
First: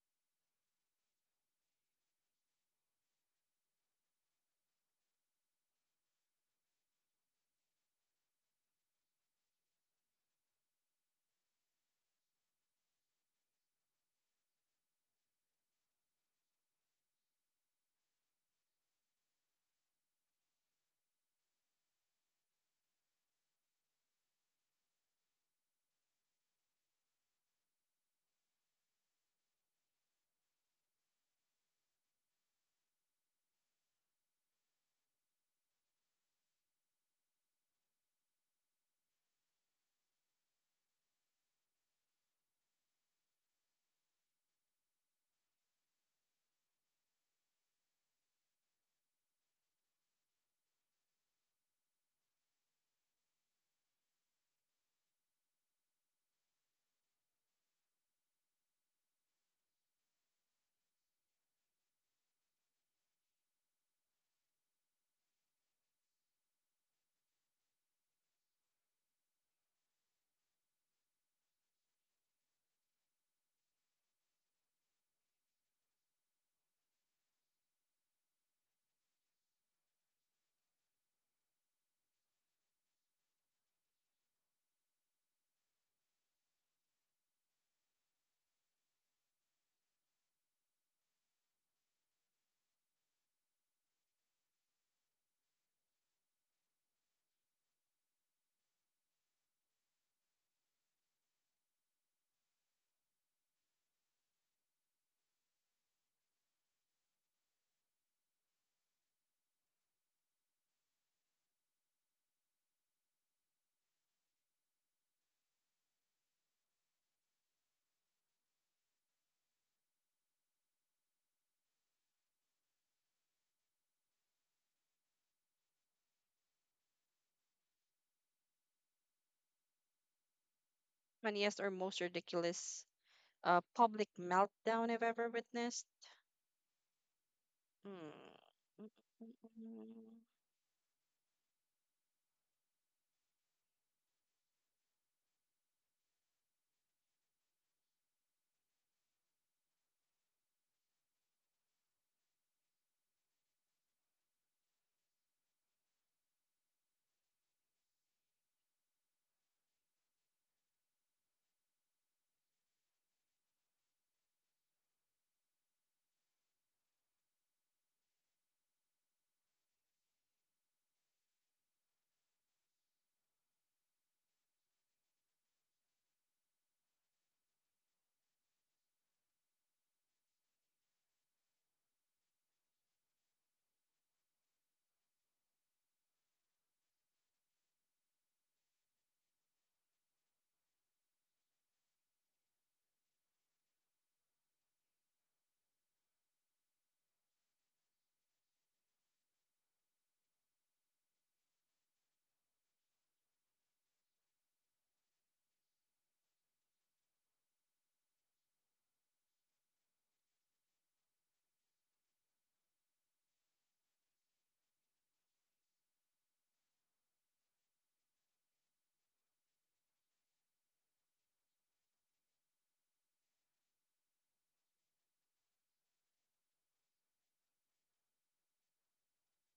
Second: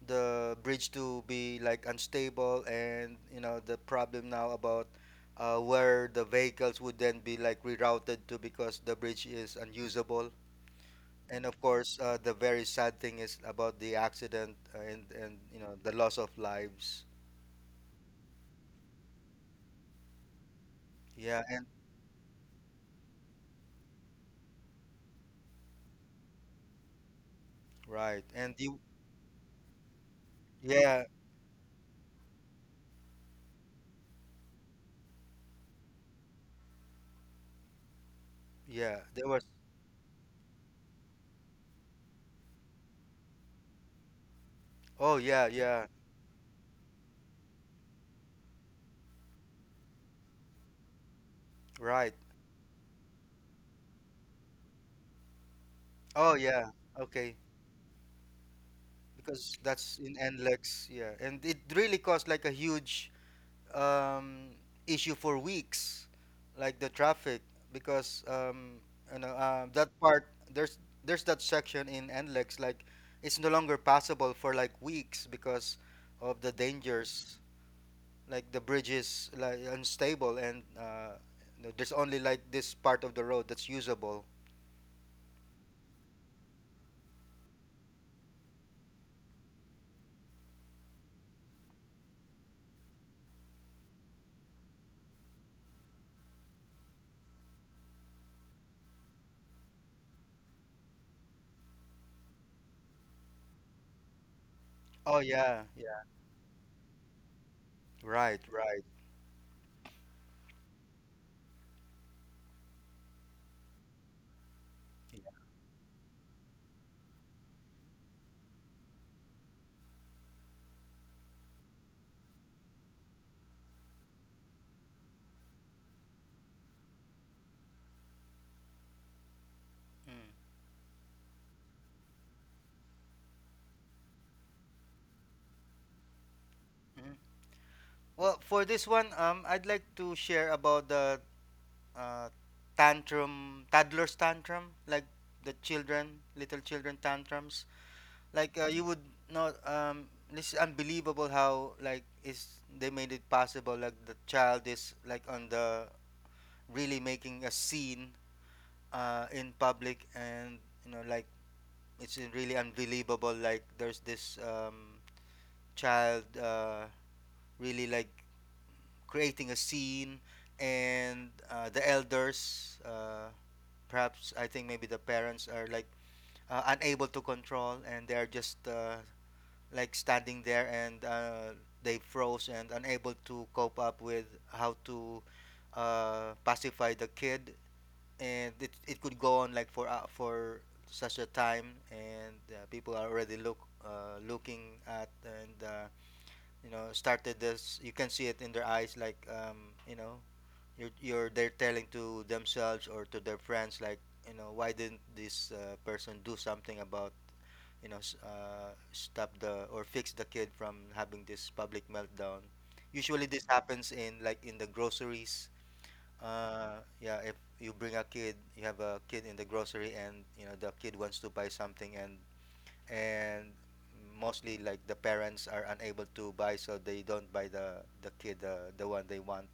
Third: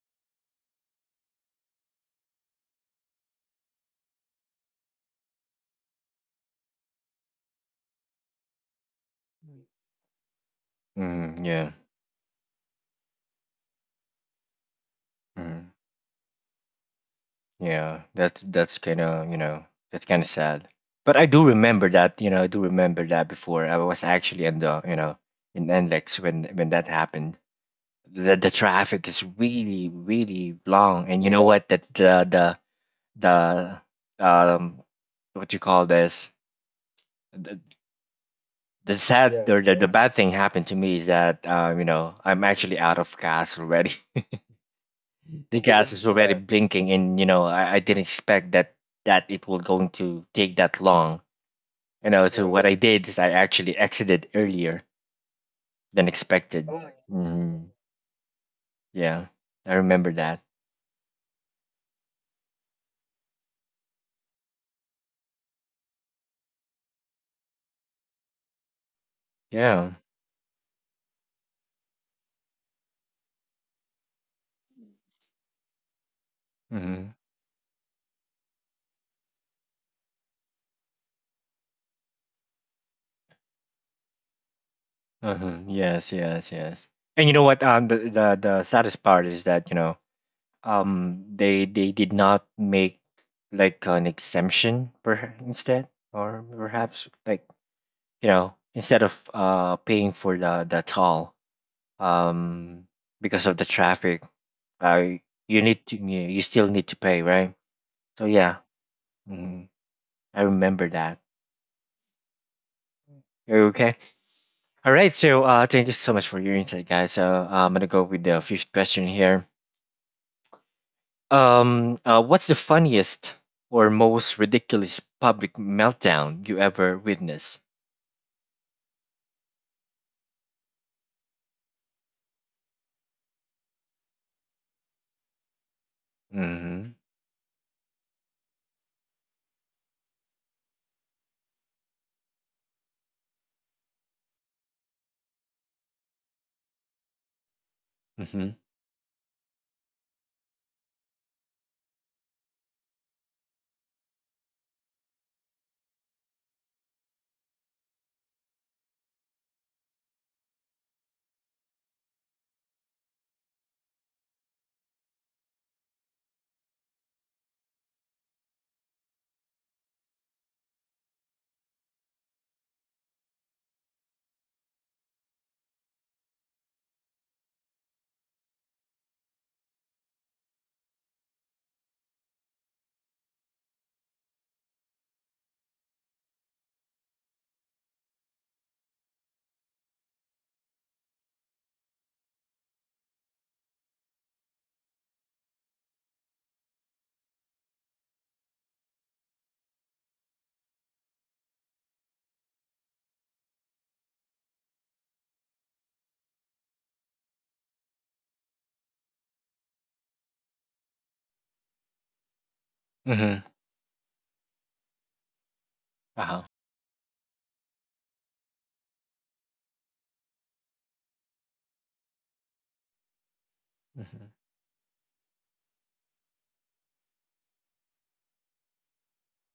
bridge to be like unstable, and you know the problem now about where the vehicles would then be like rerouted to because the bridge is unusable. And Mm, of yeah, course, the very sad thing is about the accident and you mm, know the loss of lives. yeah. That's kind of you know that's kind of sad. But I Yeah, do and remember that you know I do remember that before I was actually in the you know in Enlex when that happened. right, The and you, traffic is really really yeah, long, and you know what? That the um what you call this the, the yeah, there was. sad or the bad thing happened to me is that you know I'm actually out of gas already. Oh yeah, The yeah, gas is already Yeah. blinking, and you know I didn't expect that that it was going to take that long. You right. know, so what I did is I actually exited earlier than Oh expected. yeah, okay, Hmm. Yeah, because I that's remember in that. NLEX. Yeah, and it really caused like a huge um, issue for weeks, like the traffic, because you know that Yeah. part there's that section in NLEX like it's no longer passable for like weeks because of the Hmm. dangers, like the bridge is like unstable and you know, there's only like this part of the road that's usable. Huh. Yes, yes, yes. And you know what? The saddest part is that you know they did not make like an exemption per instead or perhaps like you know instead of paying for the toll um because of the traffic uh Oh you yeah, need to yeah, you still need to pay right so right, yeah right. mhm, I remember that. Okay. All right, so thank you so much for your insight guys, so I'm gonna go with the fifth question here. What's the funniest or most ridiculous public meltdown you ever witnessed? Mm, Funniest or most ridiculous public meltdown I've ever witnessed. Mm-hmm. mhm. Mm. Well, for Mm, this one, mm, I'd mm, like mm. to share about the uh, tantrum, toddlers tantrum, like the children, little children tantrums. Mm-hmm. Like you would not. This is unbelievable how like is they made it possible. Like the child is like on the really making a scene in public, and you know like it's really unbelievable. Like there's this child really like creating a scene, and the elders perhaps I think maybe the parents are like unable to control, and they're just like standing there, and they froze and unable to cope up with how to pacify the kid, and it, could go on like for such a time, and people are already look looking at, and you know started this you can see it in their eyes like you know you're, they're telling to themselves or to their friends like you know why didn't this person do something about you know stop the or fix the kid from having this public meltdown. Usually this Mm-hmm. happens in like in the groceries. Uh-huh. Yeah, if you bring a kid, you have a kid in the grocery, and you know the kid wants to buy something, and and Mm-hmm. mostly like the parents are unable to buy, so they don't buy the kid the one they want,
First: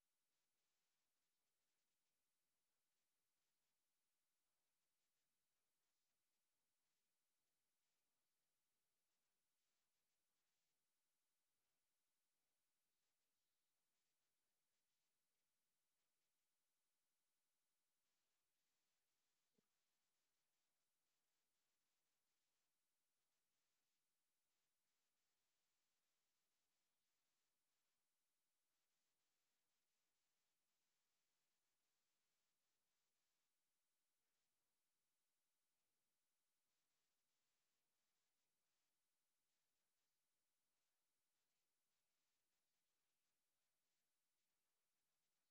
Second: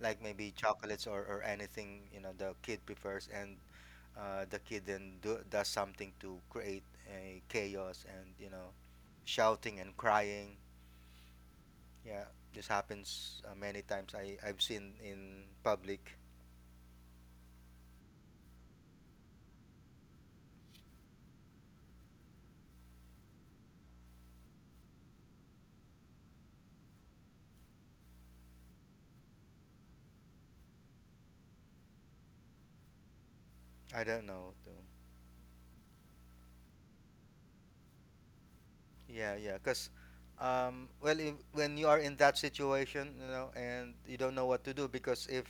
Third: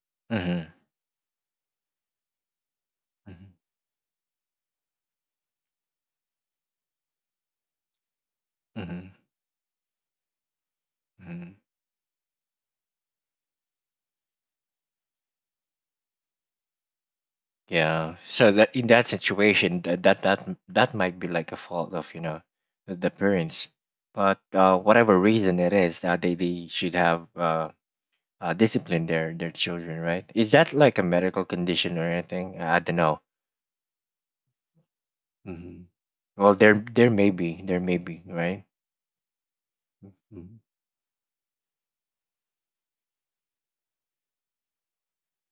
like maybe Mm-hmm. chocolates or anything you know the kid prefers, Mm-hmm. and the kid then do, does something to create a chaos, and you know Mm-hmm. shouting and crying. Mm-hmm. Yeah, this happens many times, I've seen in public. Yeah. So that in that situation, that might be like a fault of you know the parents, but whatever reason it is, they should have disciplined their children, right? Is that like a medical condition or anything? I don't know. I don't know though. Mm-hmm. Well, there may be, right? Yeah, yeah, because Mhm. Well if, when you are in that situation, you know, and you don't know what to do, because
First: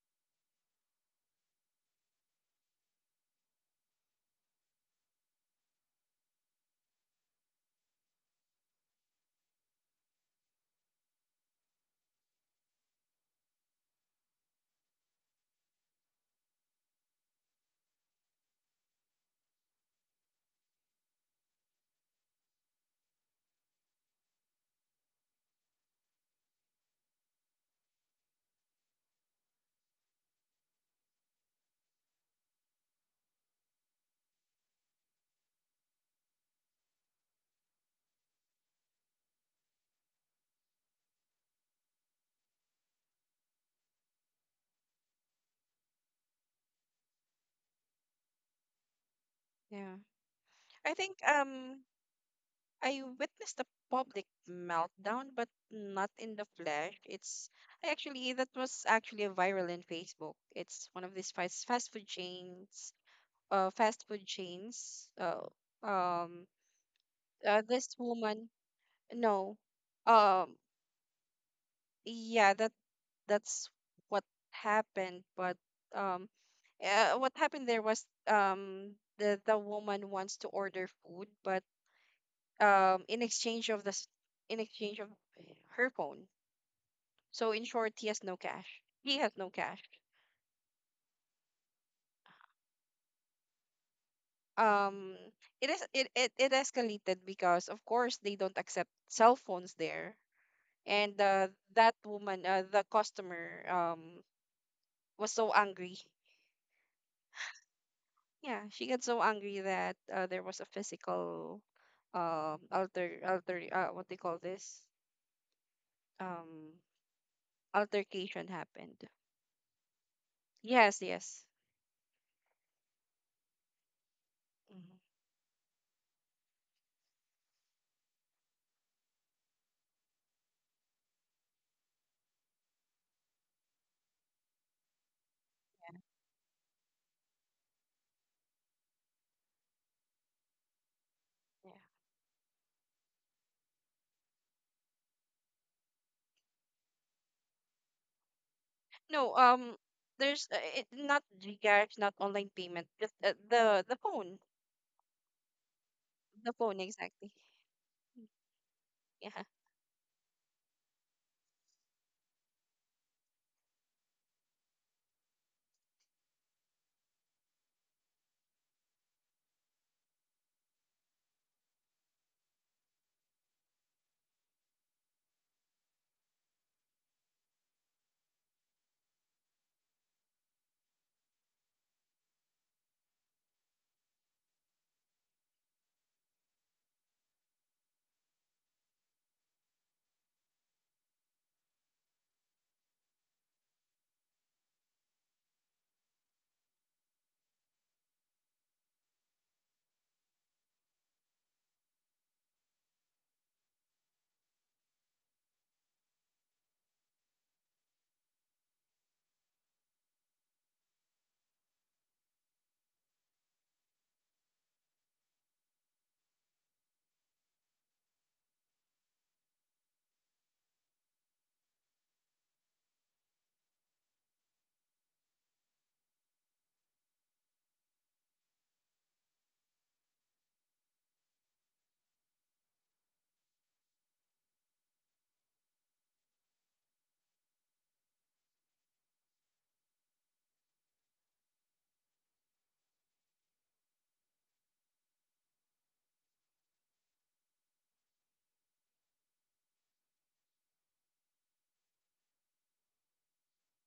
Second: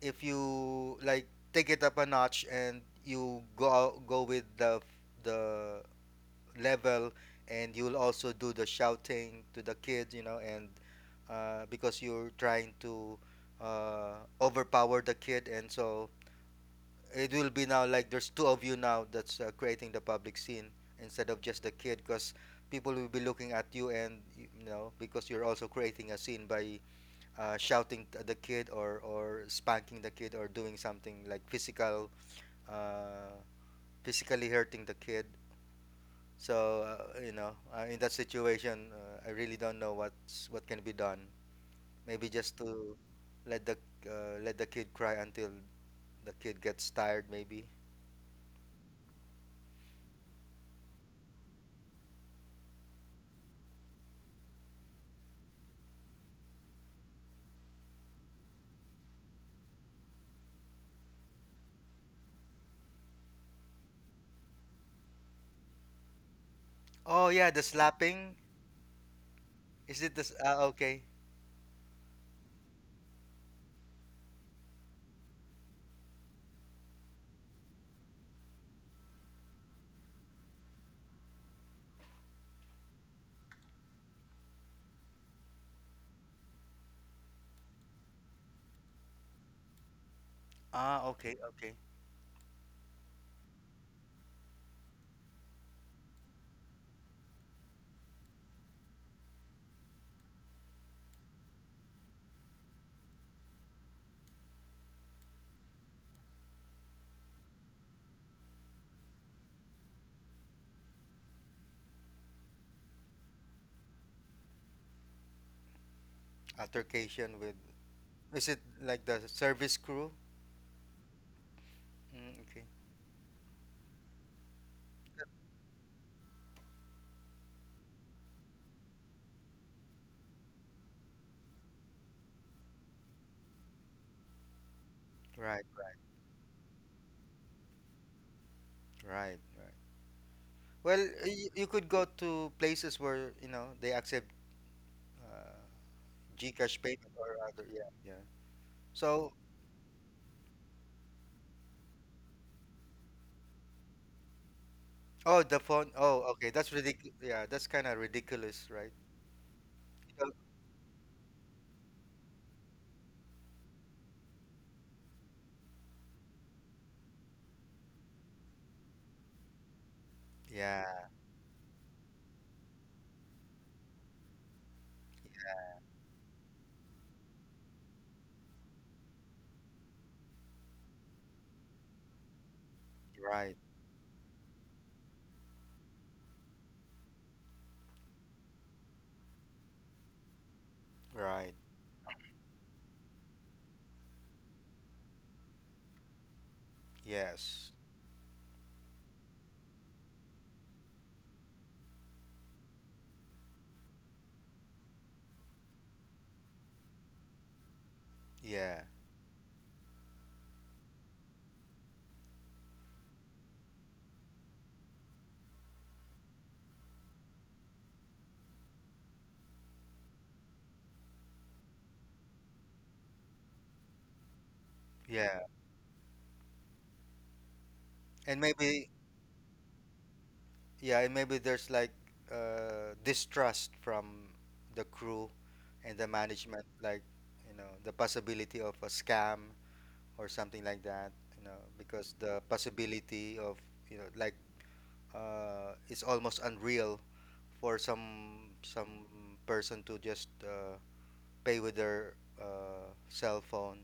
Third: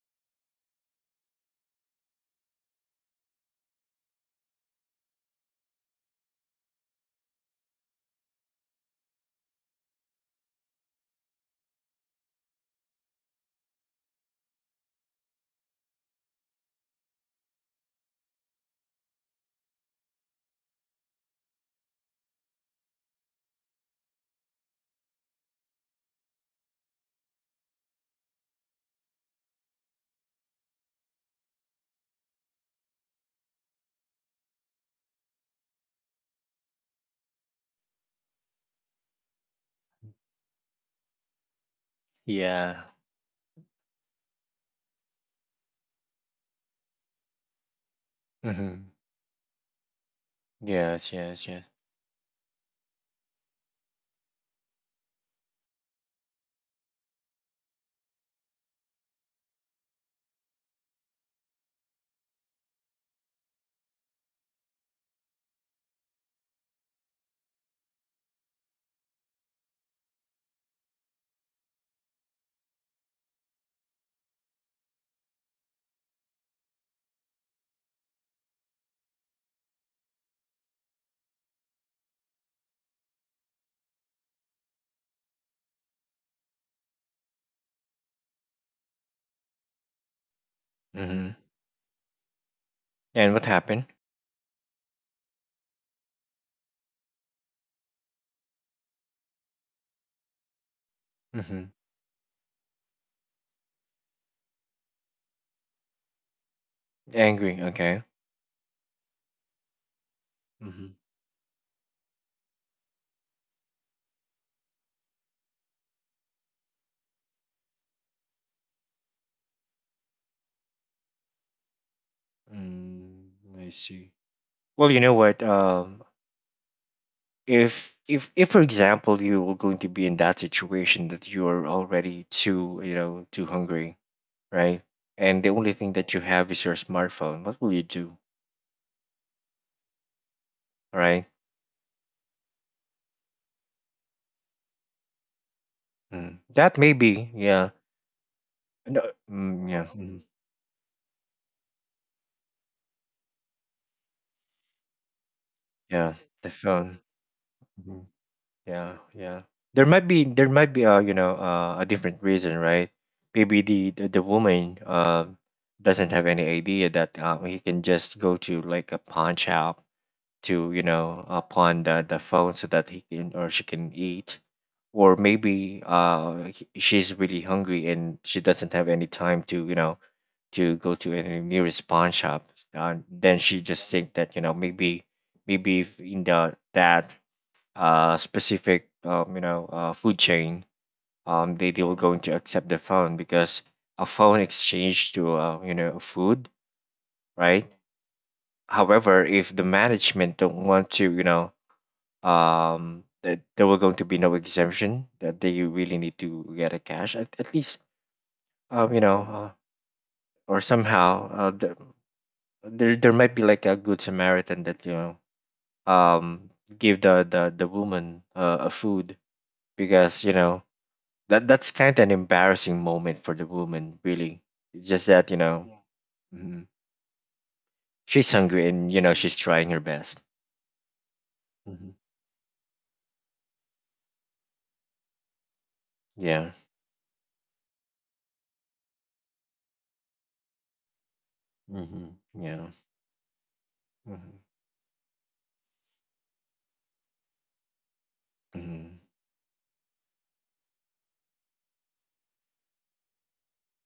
if you like take it up a notch and you go out, go with the the level, and you'll also do the shouting to the kids, you know, and because you're trying to uh, overpower the kid, and so it will be now like there's two of you now that's creating the public scene instead of just the kid, because people will be looking at you, and you know because you're also creating a scene by shouting at the kid, or spanking the kid, or doing something like physical uh, physically hurting the kid. So you know, in that situation, I really don't know what's what can be done. Maybe just Yeah. to let the let the kid cry until the kid gets tired, maybe. Mm-hmm. Yeah. I Yes, think yes, yes. I witnessed a public meltdown, but not in the flesh. It's, I actually, that was actually viral in Facebook. It's one of these fast food chains. Fast food chains. Um, Oh yeah, the this slapping. woman. No. Is it this? Um. Ah, okay. Yeah. That that's what happened. But um, what happened there was, the woman wants to order food, but in exchange of this in exchange of her phone. So in short, he has no cash. He has no cash. Ah, Mm-hmm. okay, okay. And what happened? Um, it is, it escalated because of course they don't accept cell phones there, and Mm-hmm. that woman, the customer, was so angry. Angry. Okay. Yeah, she got so angry that there was a Mhm. physical, alter alter what they call this, um, Altercation with. altercation Is it happened. like the service crew? Yes, yes. Mm, okay. Mm, I see. Well, Mhm. you know what? If for example you were going to be in that situation that you're already too you know too hungry, right? And the Right, only thing that you have is your smartphone. What will you do, right, right. Well, right? you could go to places where you know they accept uh, Mm. That GCash may payment be, or other. yeah. Yeah, yeah. No, So. No, mm, yeah, Mhm. there's, not GCash, not online payment, just, Oh, the phone. Yeah. Oh, The okay. the That's phone phone. ridiculous. exactly. Yeah, that's kind of Mhm. ridiculous, right? Yeah, yeah. Yeah. Because- There might be a you know a different reason, right? Maybe the woman doesn't have any idea that he can just go to like a pawn shop to you yeah, know pawn the phone so that he can or she can eat, or maybe she's really hungry and she doesn't have any time to you know to go to any nearest pawn shop. Then right, she just think that you know maybe maybe if in the that specific you know food chain, right. They will going to accept the phone because a phone exchange to you know food, right? Yes. However, if the management don't want to, you know, that there were going to be no exemption that they really need to get a cash at least, Yeah, um, you know, uh, or somehow there there might be like a good Samaritan that you know um give the woman a food because you know that that's kind of an embarrassing moment for the woman, really. It's just that you yeah. know, yeah. Mhm, she's And hungry and maybe, you know she's trying her best. yeah, and maybe there's Hmm. like distrust from the crew and the Yeah. management, like, you know, the possibility of a scam or something like that, you know, Hmm. because the Yeah. possibility of, you know, like, Hmm. It's almost unreal for Hmm. some person to just pay with their cell phone,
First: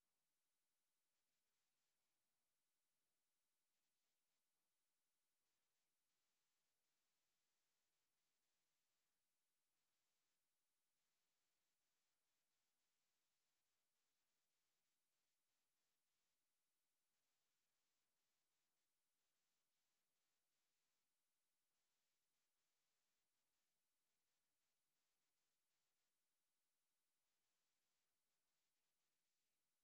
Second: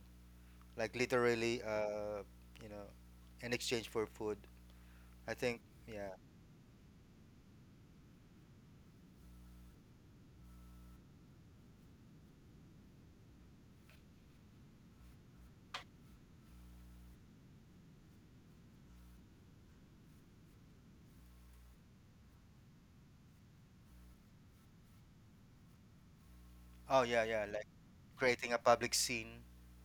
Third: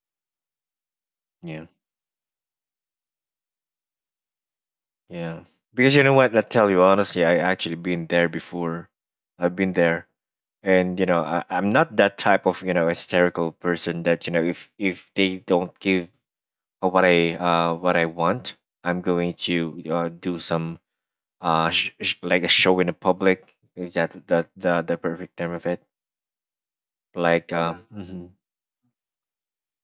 like literally, Yeah. You know, in exchange for food. I Yeah. think, Because you know yeah. what? I tell you honestly, I actually been there before. I've been there, and you know, I'm not that type of you know hysterical person that you know if they don't give what I want. I'm going to do some like a show in the public. Is that the perfect term of it? Oh, yeah, yeah, like like um mhm. creating a public scene.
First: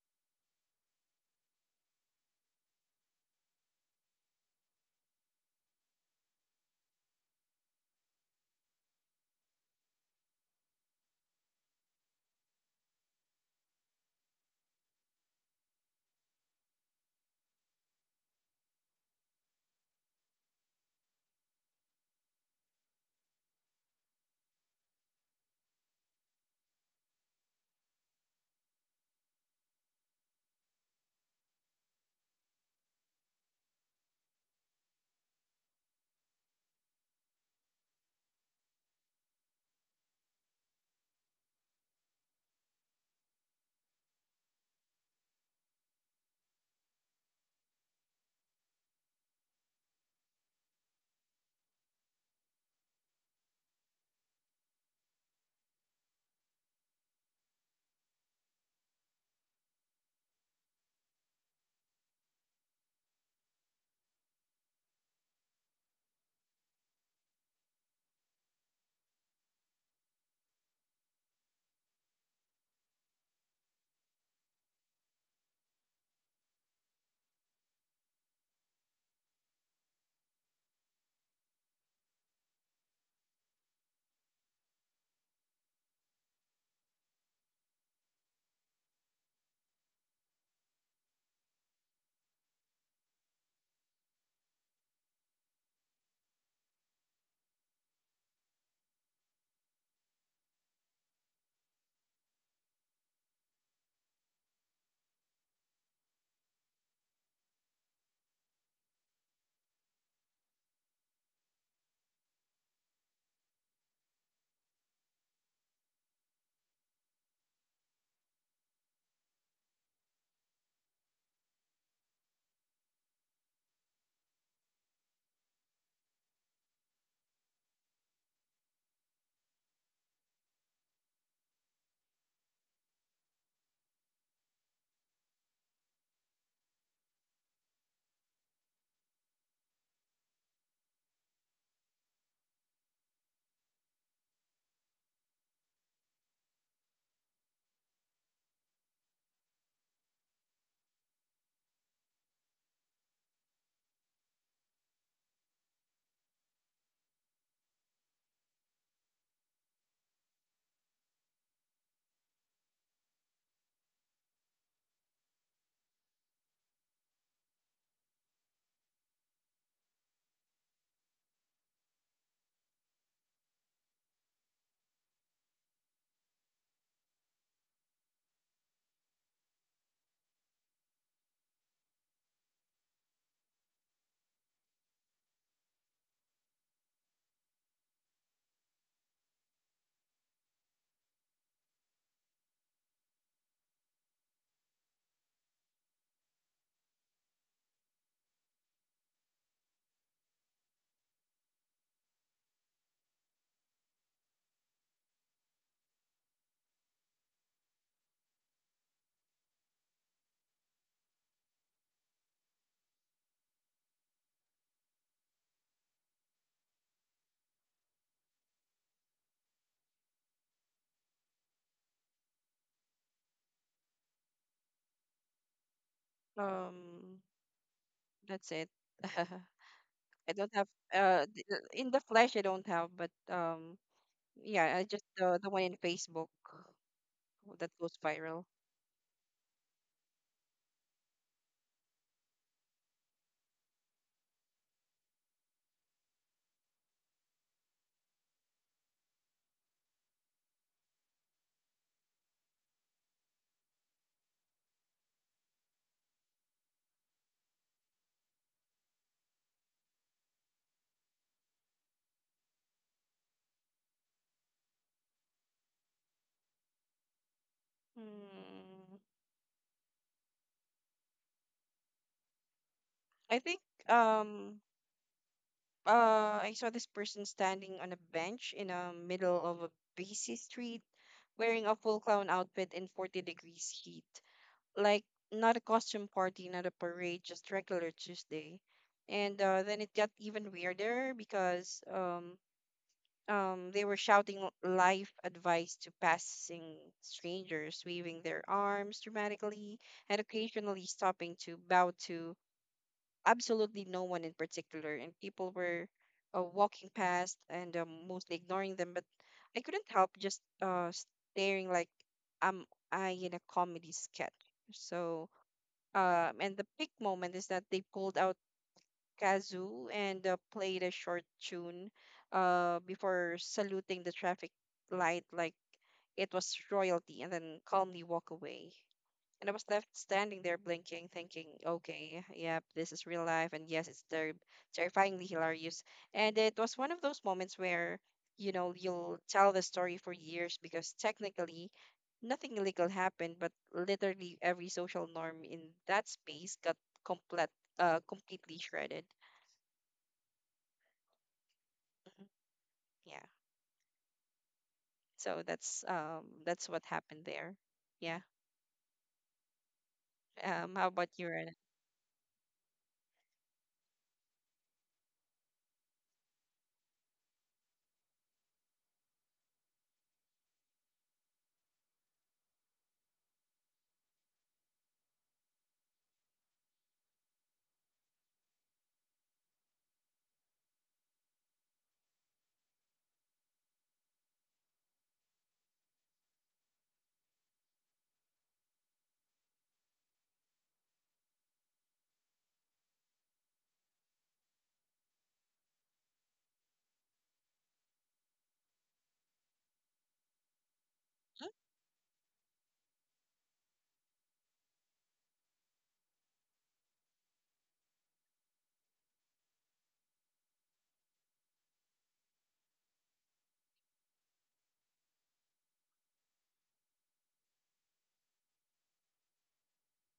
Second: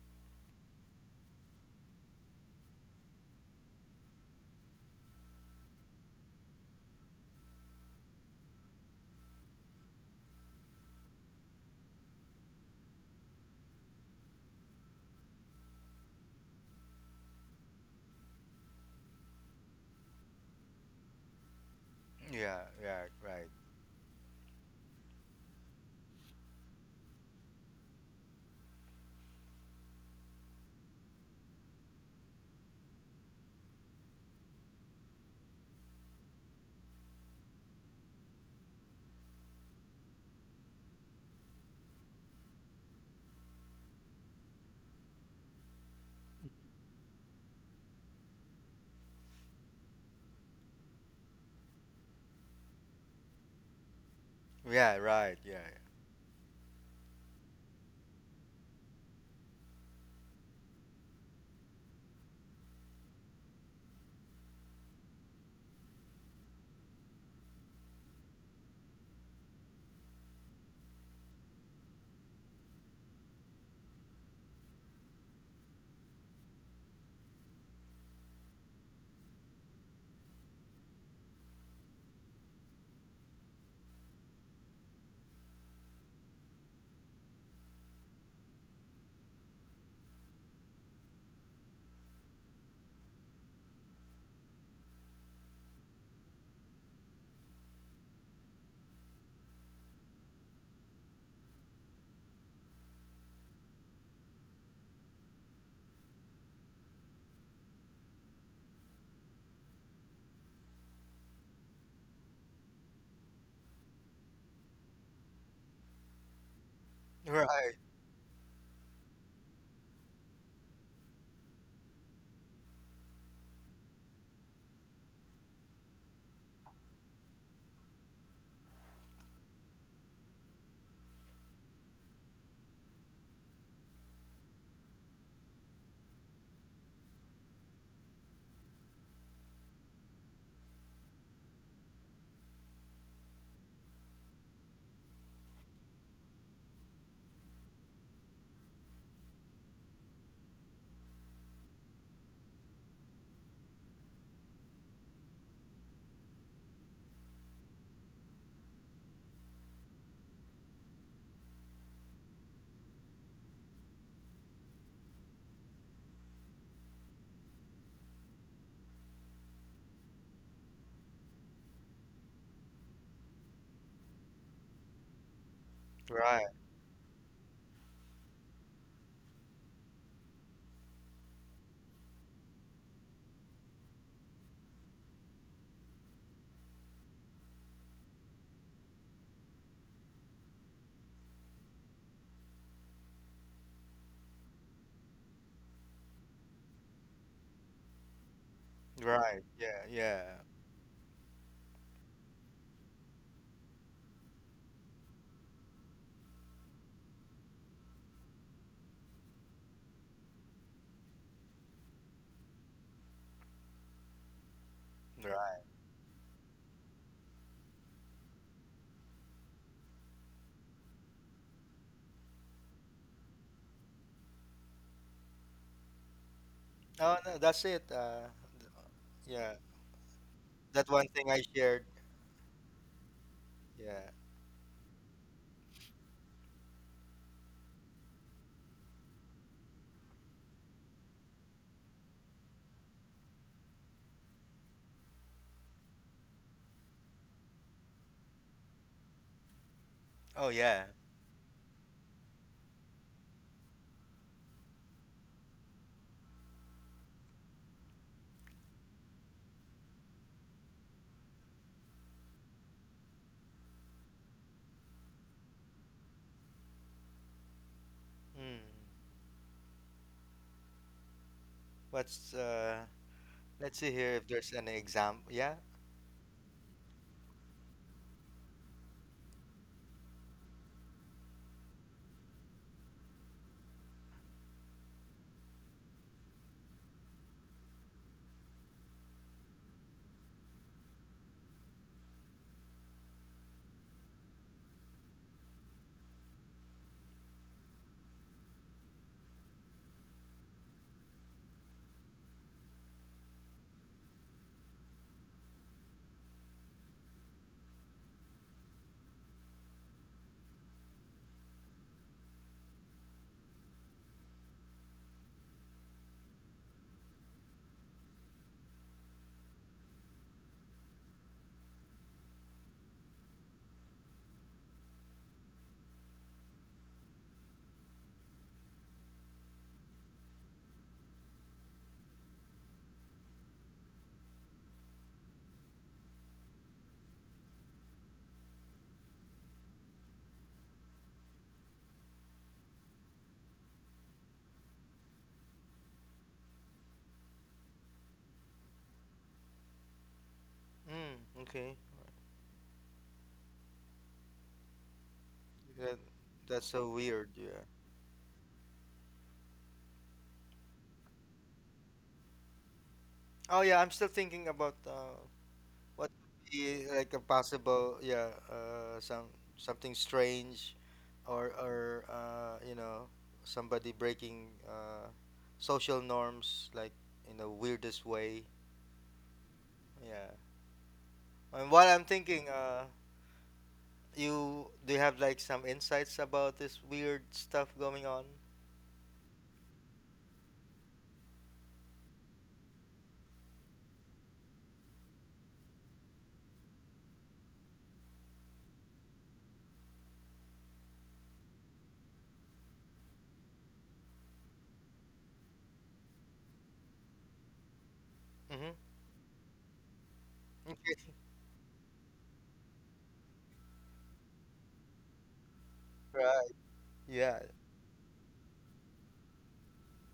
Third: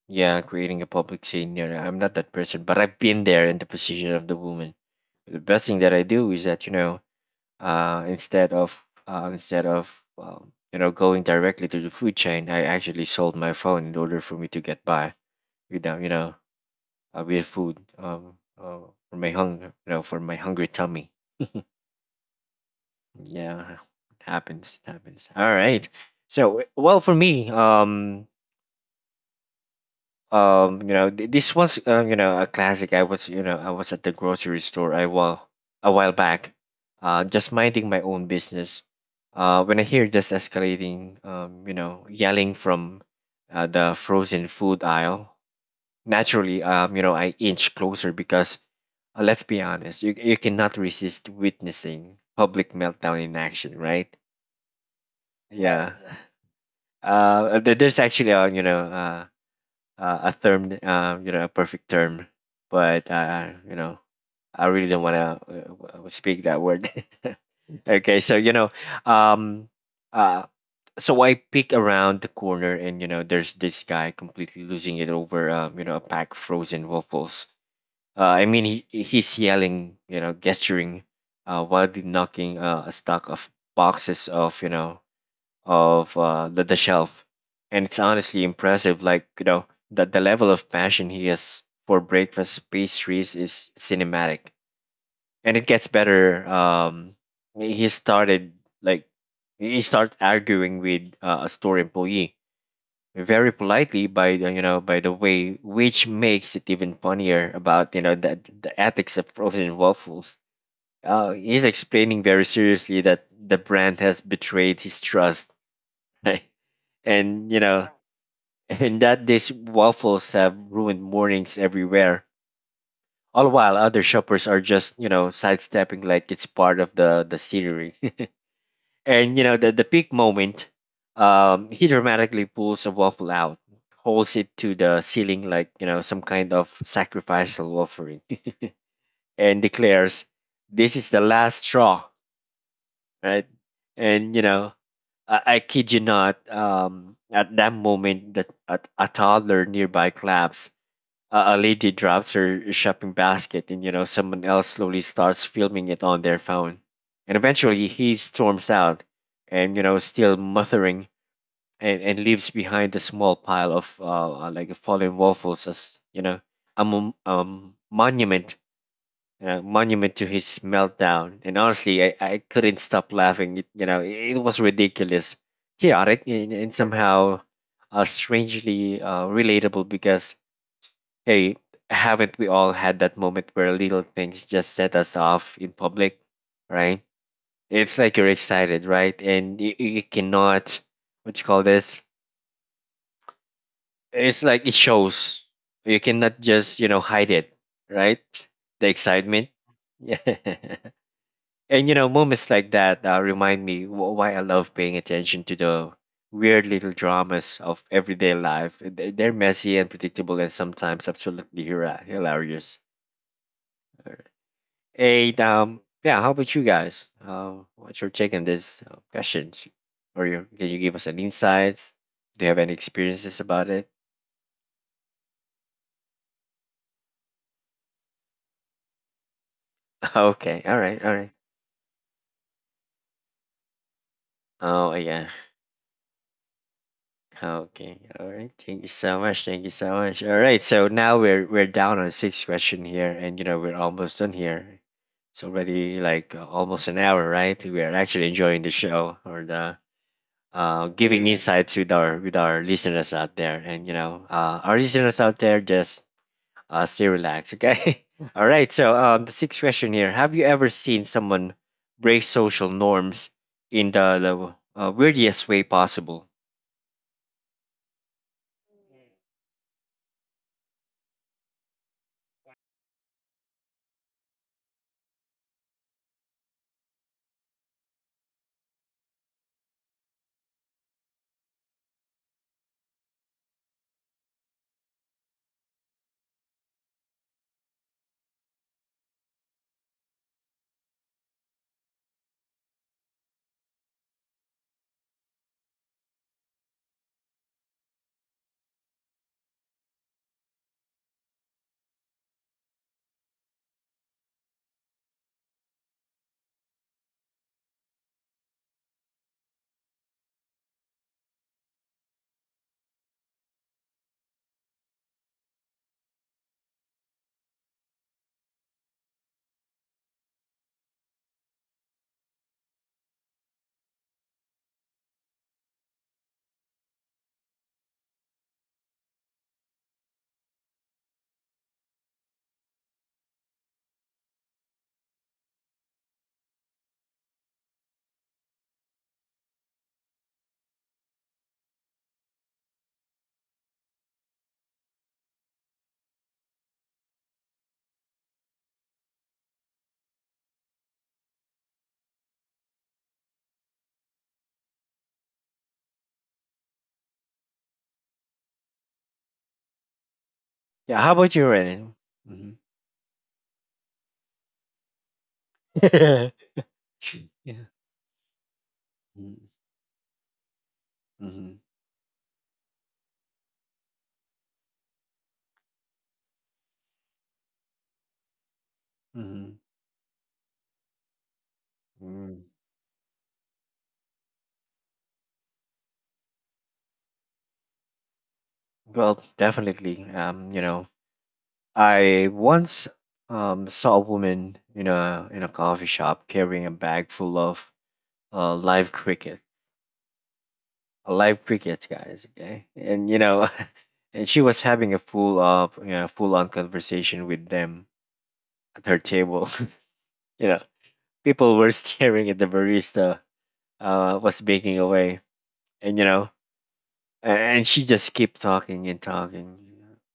Yeah, creating a public scene, you know, I'm not that person. But I've been there, in the position of the woman. The best thing that I do is that, you know, uh instead of instead of you know, going directly to the food chain, I actually sold my phone in order for me to get by without, you know, with food for my hunger, you know, for my hungry tummy. Yeah, yeah, right. Yeah, it happens. It happens. All right. So, well, for me, you know, this was, you know, a classic. I was at the grocery store I while a while back, just minding my own business. When I hear this escalating, you know, yelling from the frozen food aisle. Naturally, you know, I inch closer because, let's be honest, you cannot resist witnessing public meltdown in action, right? Yeah, right, yeah. Yeah. There's actually a, you know, a term, you know, a perfect term. But you know, I really don't want to speak that word. Okay, so you know, um, uh, so I peek around the corner, and you know, there's this guy completely losing it over, you know, a pack of frozen waffles. I mean, he's yelling, you know, gesturing, wildly knocking a stack of boxes of, you know, of the shelf. And it's honestly impressive. Like, you know, that the level of passion he has for breakfast pastries is cinematic. And it gets better. He started, like, he starts arguing with a store employee, very politely by the, you know, by the way, which makes it even funnier, about, you know, the ethics of frozen waffles. He's explaining very seriously that the brand has betrayed his trust. Yeah. And you Right, know, and that these waffles have ruined mornings everywhere. All while other shoppers are just, you know, sidestepping, like it's part of the scenery. And you know, the peak moment, he dramatically pulls a waffle out, holds it to the ceiling like, you know, some kind of sacrificial offering, and declares, "This is the last straw." Right? And you know, I kid you not, at that moment, that a toddler nearby claps, a lady drops her shopping basket, and you know, someone else slowly starts filming it on their phone. And eventually he storms out, and you know, still muttering, and leaves behind a small pile of like fallen waffles, as you know, a mon- um, monument monument to his meltdown. And honestly, I couldn't stop laughing. It, you know It was ridiculous, chaotic, right, and somehow strangely relatable, because hey, haven't we all had that moment where little things just set us off in public, right? It's like you're excited, right? And you cannot — what you call this? It's like it shows. You cannot just, you know, hide it, right? The right. excitement. Yeah, Yeah. yeah, And, you know, moments like that remind me why I love paying attention to the weird little dramas of everyday life. They're messy and predictable and sometimes absolutely hilarious. And right. Yeah, how about you guys? What's your take on this questions? Or can you give us an insights? Do you have any experiences about it? Oh, Um, no, that's it. That's th- it. yeah, I don't Okay, have, all that right, one all thing right. I shared. in the flesh. I don't have, but Yeah. yeah, I Oh just, yeah. The one in Facebook that Okay, goes all viral. right. Thank you so much. Thank you so much. All right, so now we're down on sixth question here, and you know, we're almost done here. It's already like almost an hour, right? We are actually enjoying the show, or the Oh, yeah. Giving insights with our listeners out there. And you know, our listeners out there, just stay relaxed, okay? All right. So the sixth question here: Have you ever seen someone break social norms in the weirdest way possible? Hmm. Mm, What's, I think let's see here if there's um any example. Yeah. I saw this person standing on a bench in the middle of a busy street, wearing a full clown outfit in 40 degrees heat. Like, not a costume party, not a parade, just regular Tuesday. And then it got even weirder because they were shouting life advice to passing strangers, waving their arms dramatically and occasionally stopping to bow to absolutely no one in particular. And people were walking past and mostly ignoring them. But I couldn't help just staring, like, am I in a comedy sketch? So, and the big moment is that they pulled out kazoo and played a short tune before saluting the traffic light like it was royalty, and then calmly walk away. And I was left standing there blinking, thinking, okay, yep, this is real life. And yes, it's terrifyingly hilarious. And it was one of those moments where, you know, you'll tell the story for years because technically nothing illegal happened, but literally every social norm in that space got complete, completely shredded. Hmm. Okay. Mhm. Yeah. So That that's that's what so happened weird, there. yeah. Yeah. How Yeah. about How you, about you, Renan? Renan? Hmm. Oh yeah, I'm still thinking about what would be like a Yeah. possible, yeah, some Mm-hmm. something strange or you know somebody breaking social norms like in the weirdest way. Mm-hmm. Yeah. And while I'm Mm. thinking, you do you have like some insights about this weird stuff going on? Well, definitely. You know, I once saw a woman in a coffee shop carrying a bag full of live cricket, live crickets, guys. Okay, and you know, and she was having a full up, you know, full on conversation with them Mm-hmm. at her table. You know, Okay. people were staring at the barista was baking away, and you know, Right. Yeah. and she just kept talking and talking,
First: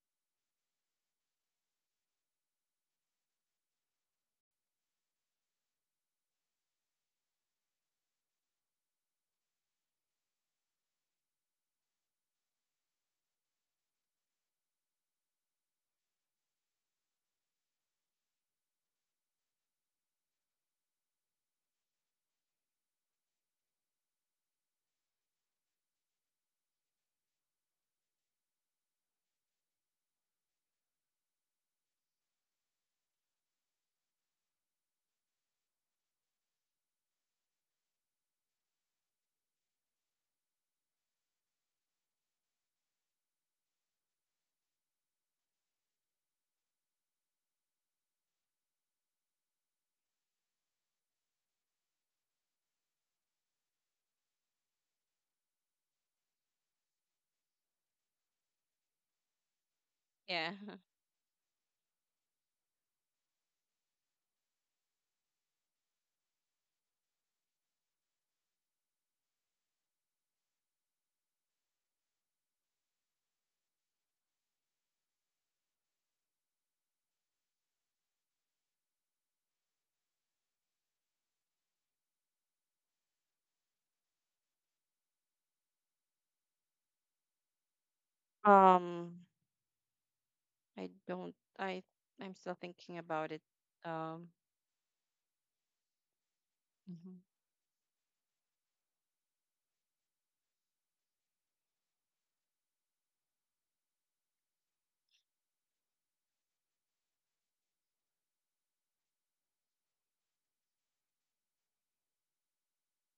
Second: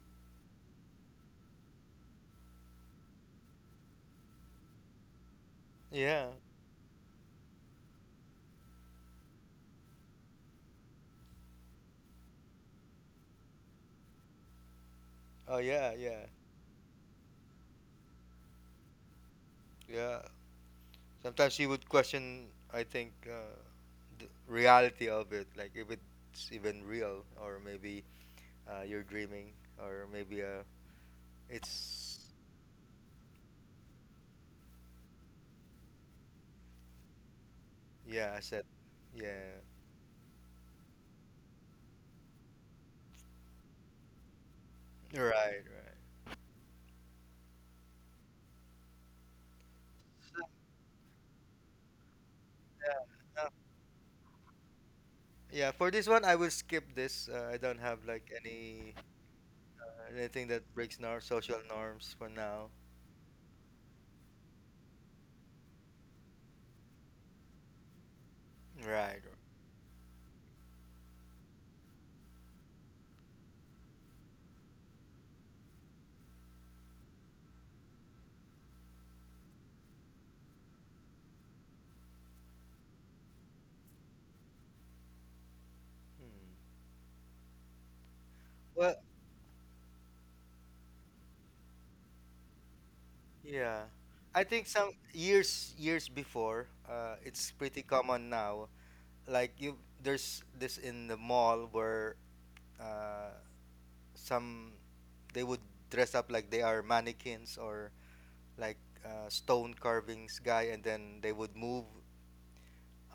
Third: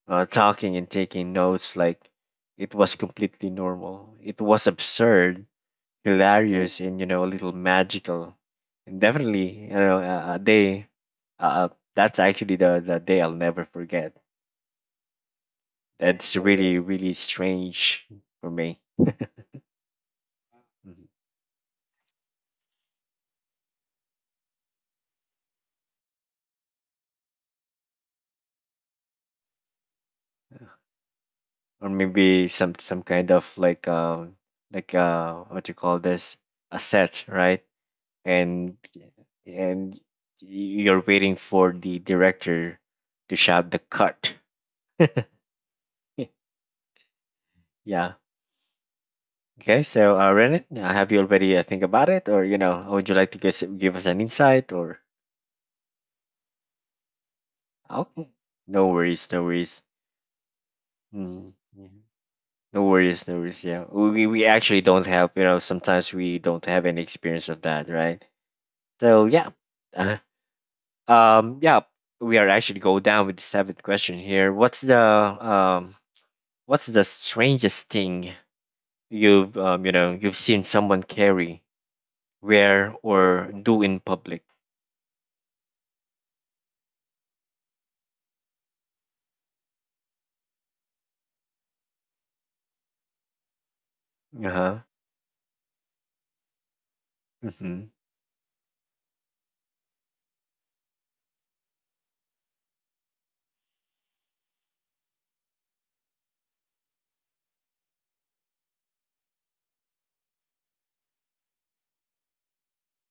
talking and taking notes like it was completely normal. It was absurd, Yeah. hilarious, and you know, a little magical, and definitely, you know, a day. uh, that's actually the day I'll never forget. Oh yeah. Yeah. That's really, really strange for me. Yeah. Mhm. Sometimes she would question, I think, the reality of it like if it's even real, or maybe you're dreaming, or maybe Or it's maybe some kind of, like, like, what you call this? A set, right? yeah, I said. and Yeah, and you're waiting for the director to shout the cut. right, right. Yeah. Okay, so Renit, have you already think about it? Or you know, would you like to Yeah. Give us an insight, or— Yeah, for this one I will skip this, I don't have like Okay, no any worries, no worries. Anything Yeah. that breaks nor Mm, social yeah. norms for now. No worries, no worries. Yeah, we actually don't have, you know, sometimes we don't have any experience of that, right? Right. So yeah, uh, yeah, we are actually go down with the seventh question here. What's the strangest thing you know, you've seen someone carry, wear, or do in public? Hmm. Well Um, I don't. I'm still thinking about it. yeah, Um. I Uh think huh. some years years before, Mhm. It's pretty Mhm. common now, like you, there's this in the mall where uh, some they would dress up like they are mannequins or like stone carvings guy, and then they would move.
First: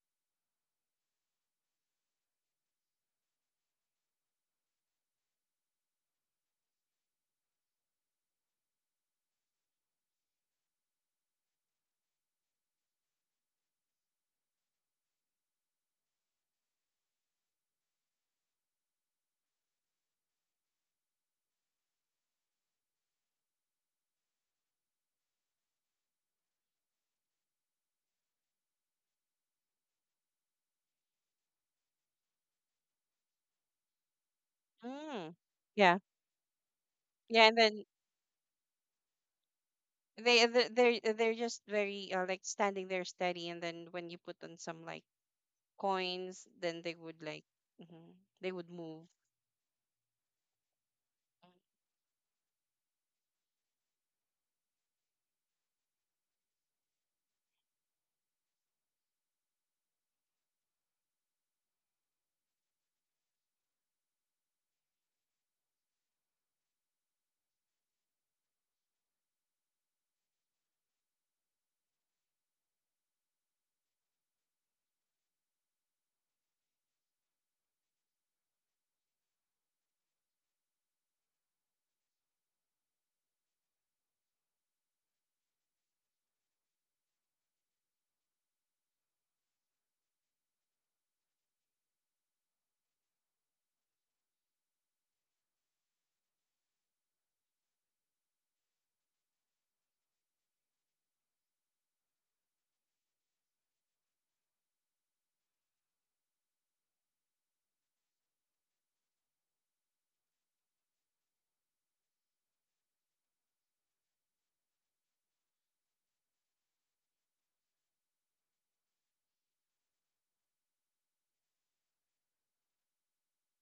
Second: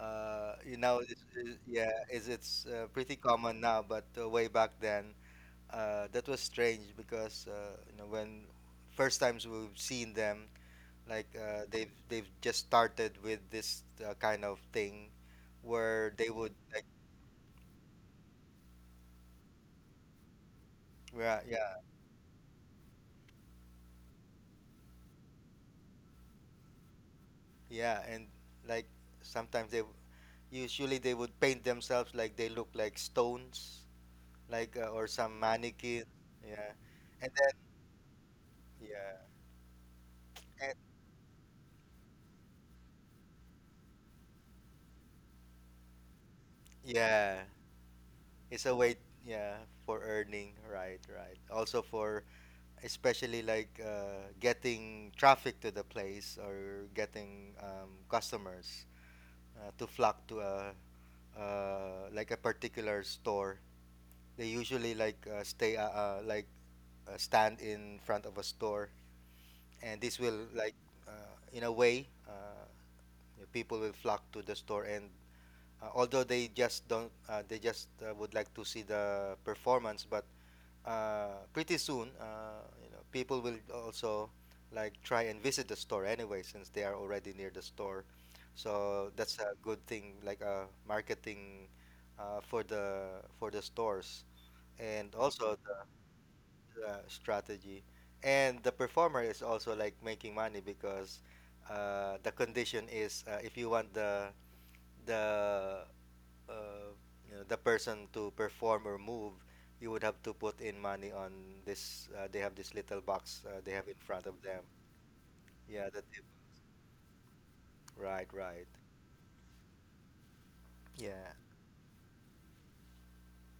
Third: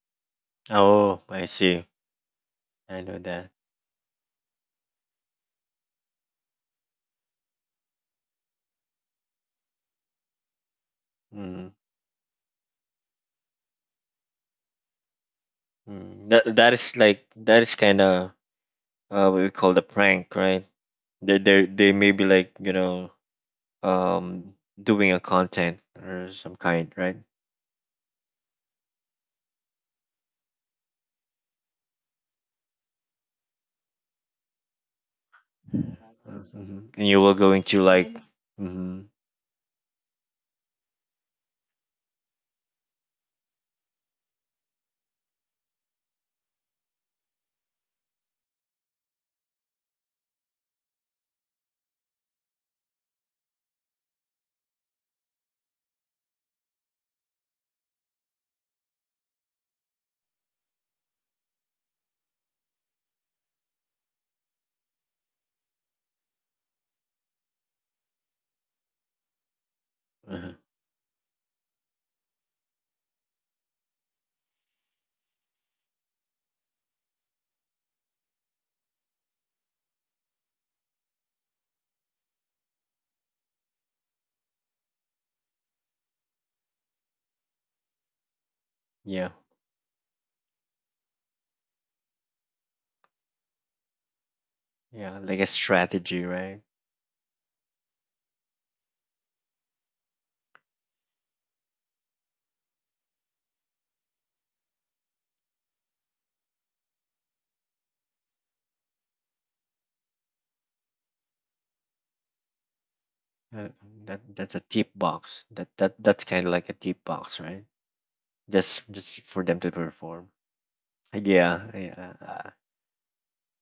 You know, Oh, I see. yeah, it's I pretty know that. common now, but way back then that was strange, because you know when first times we've seen them like Mm, they've just started with this kind of thing where mm. they would That like is like that is kind of what we call the prank, right? They yeah, they yeah. they may be, like, you know, um doing a content or some kind, right? Yeah, and like sometimes they usually they would paint themselves like they look like stones, like or Mm. some Yeah. mannequin. Yeah, Mm-hmm. And you and were Yeah. then And going to, then like, mm-hmm, yeah, and they're just very, like standing there steady, and then when you put on some like coins, then they would, yeah, like, mhm, they it's would a way, move. yeah, for earning. Right, right. Also for especially like getting traffic to the place or getting customers to flock to a like a particular store. They usually like stay like stand in front of a store, and this will uh like uh, in a way you know, people will flock to the store, and although they just don't they just would like to see the performance, but pretty soon you know people will also like try and visit the store anyway since they are already near the store, so yeah, that's a good thing, like a marketing for the stores, and yeah, like a also strategy, right? the strategy, and the performer is also like making money because the condition is if you want the the uh, you know, the person to perform or move, you would have to put in money on this they have this little box Uh, they have in that front of that's a them. tip box. That Yeah, that the that's tip, kind of like a tip box, right? right, right, Just for them to perform. yeah, Yeah, yeah.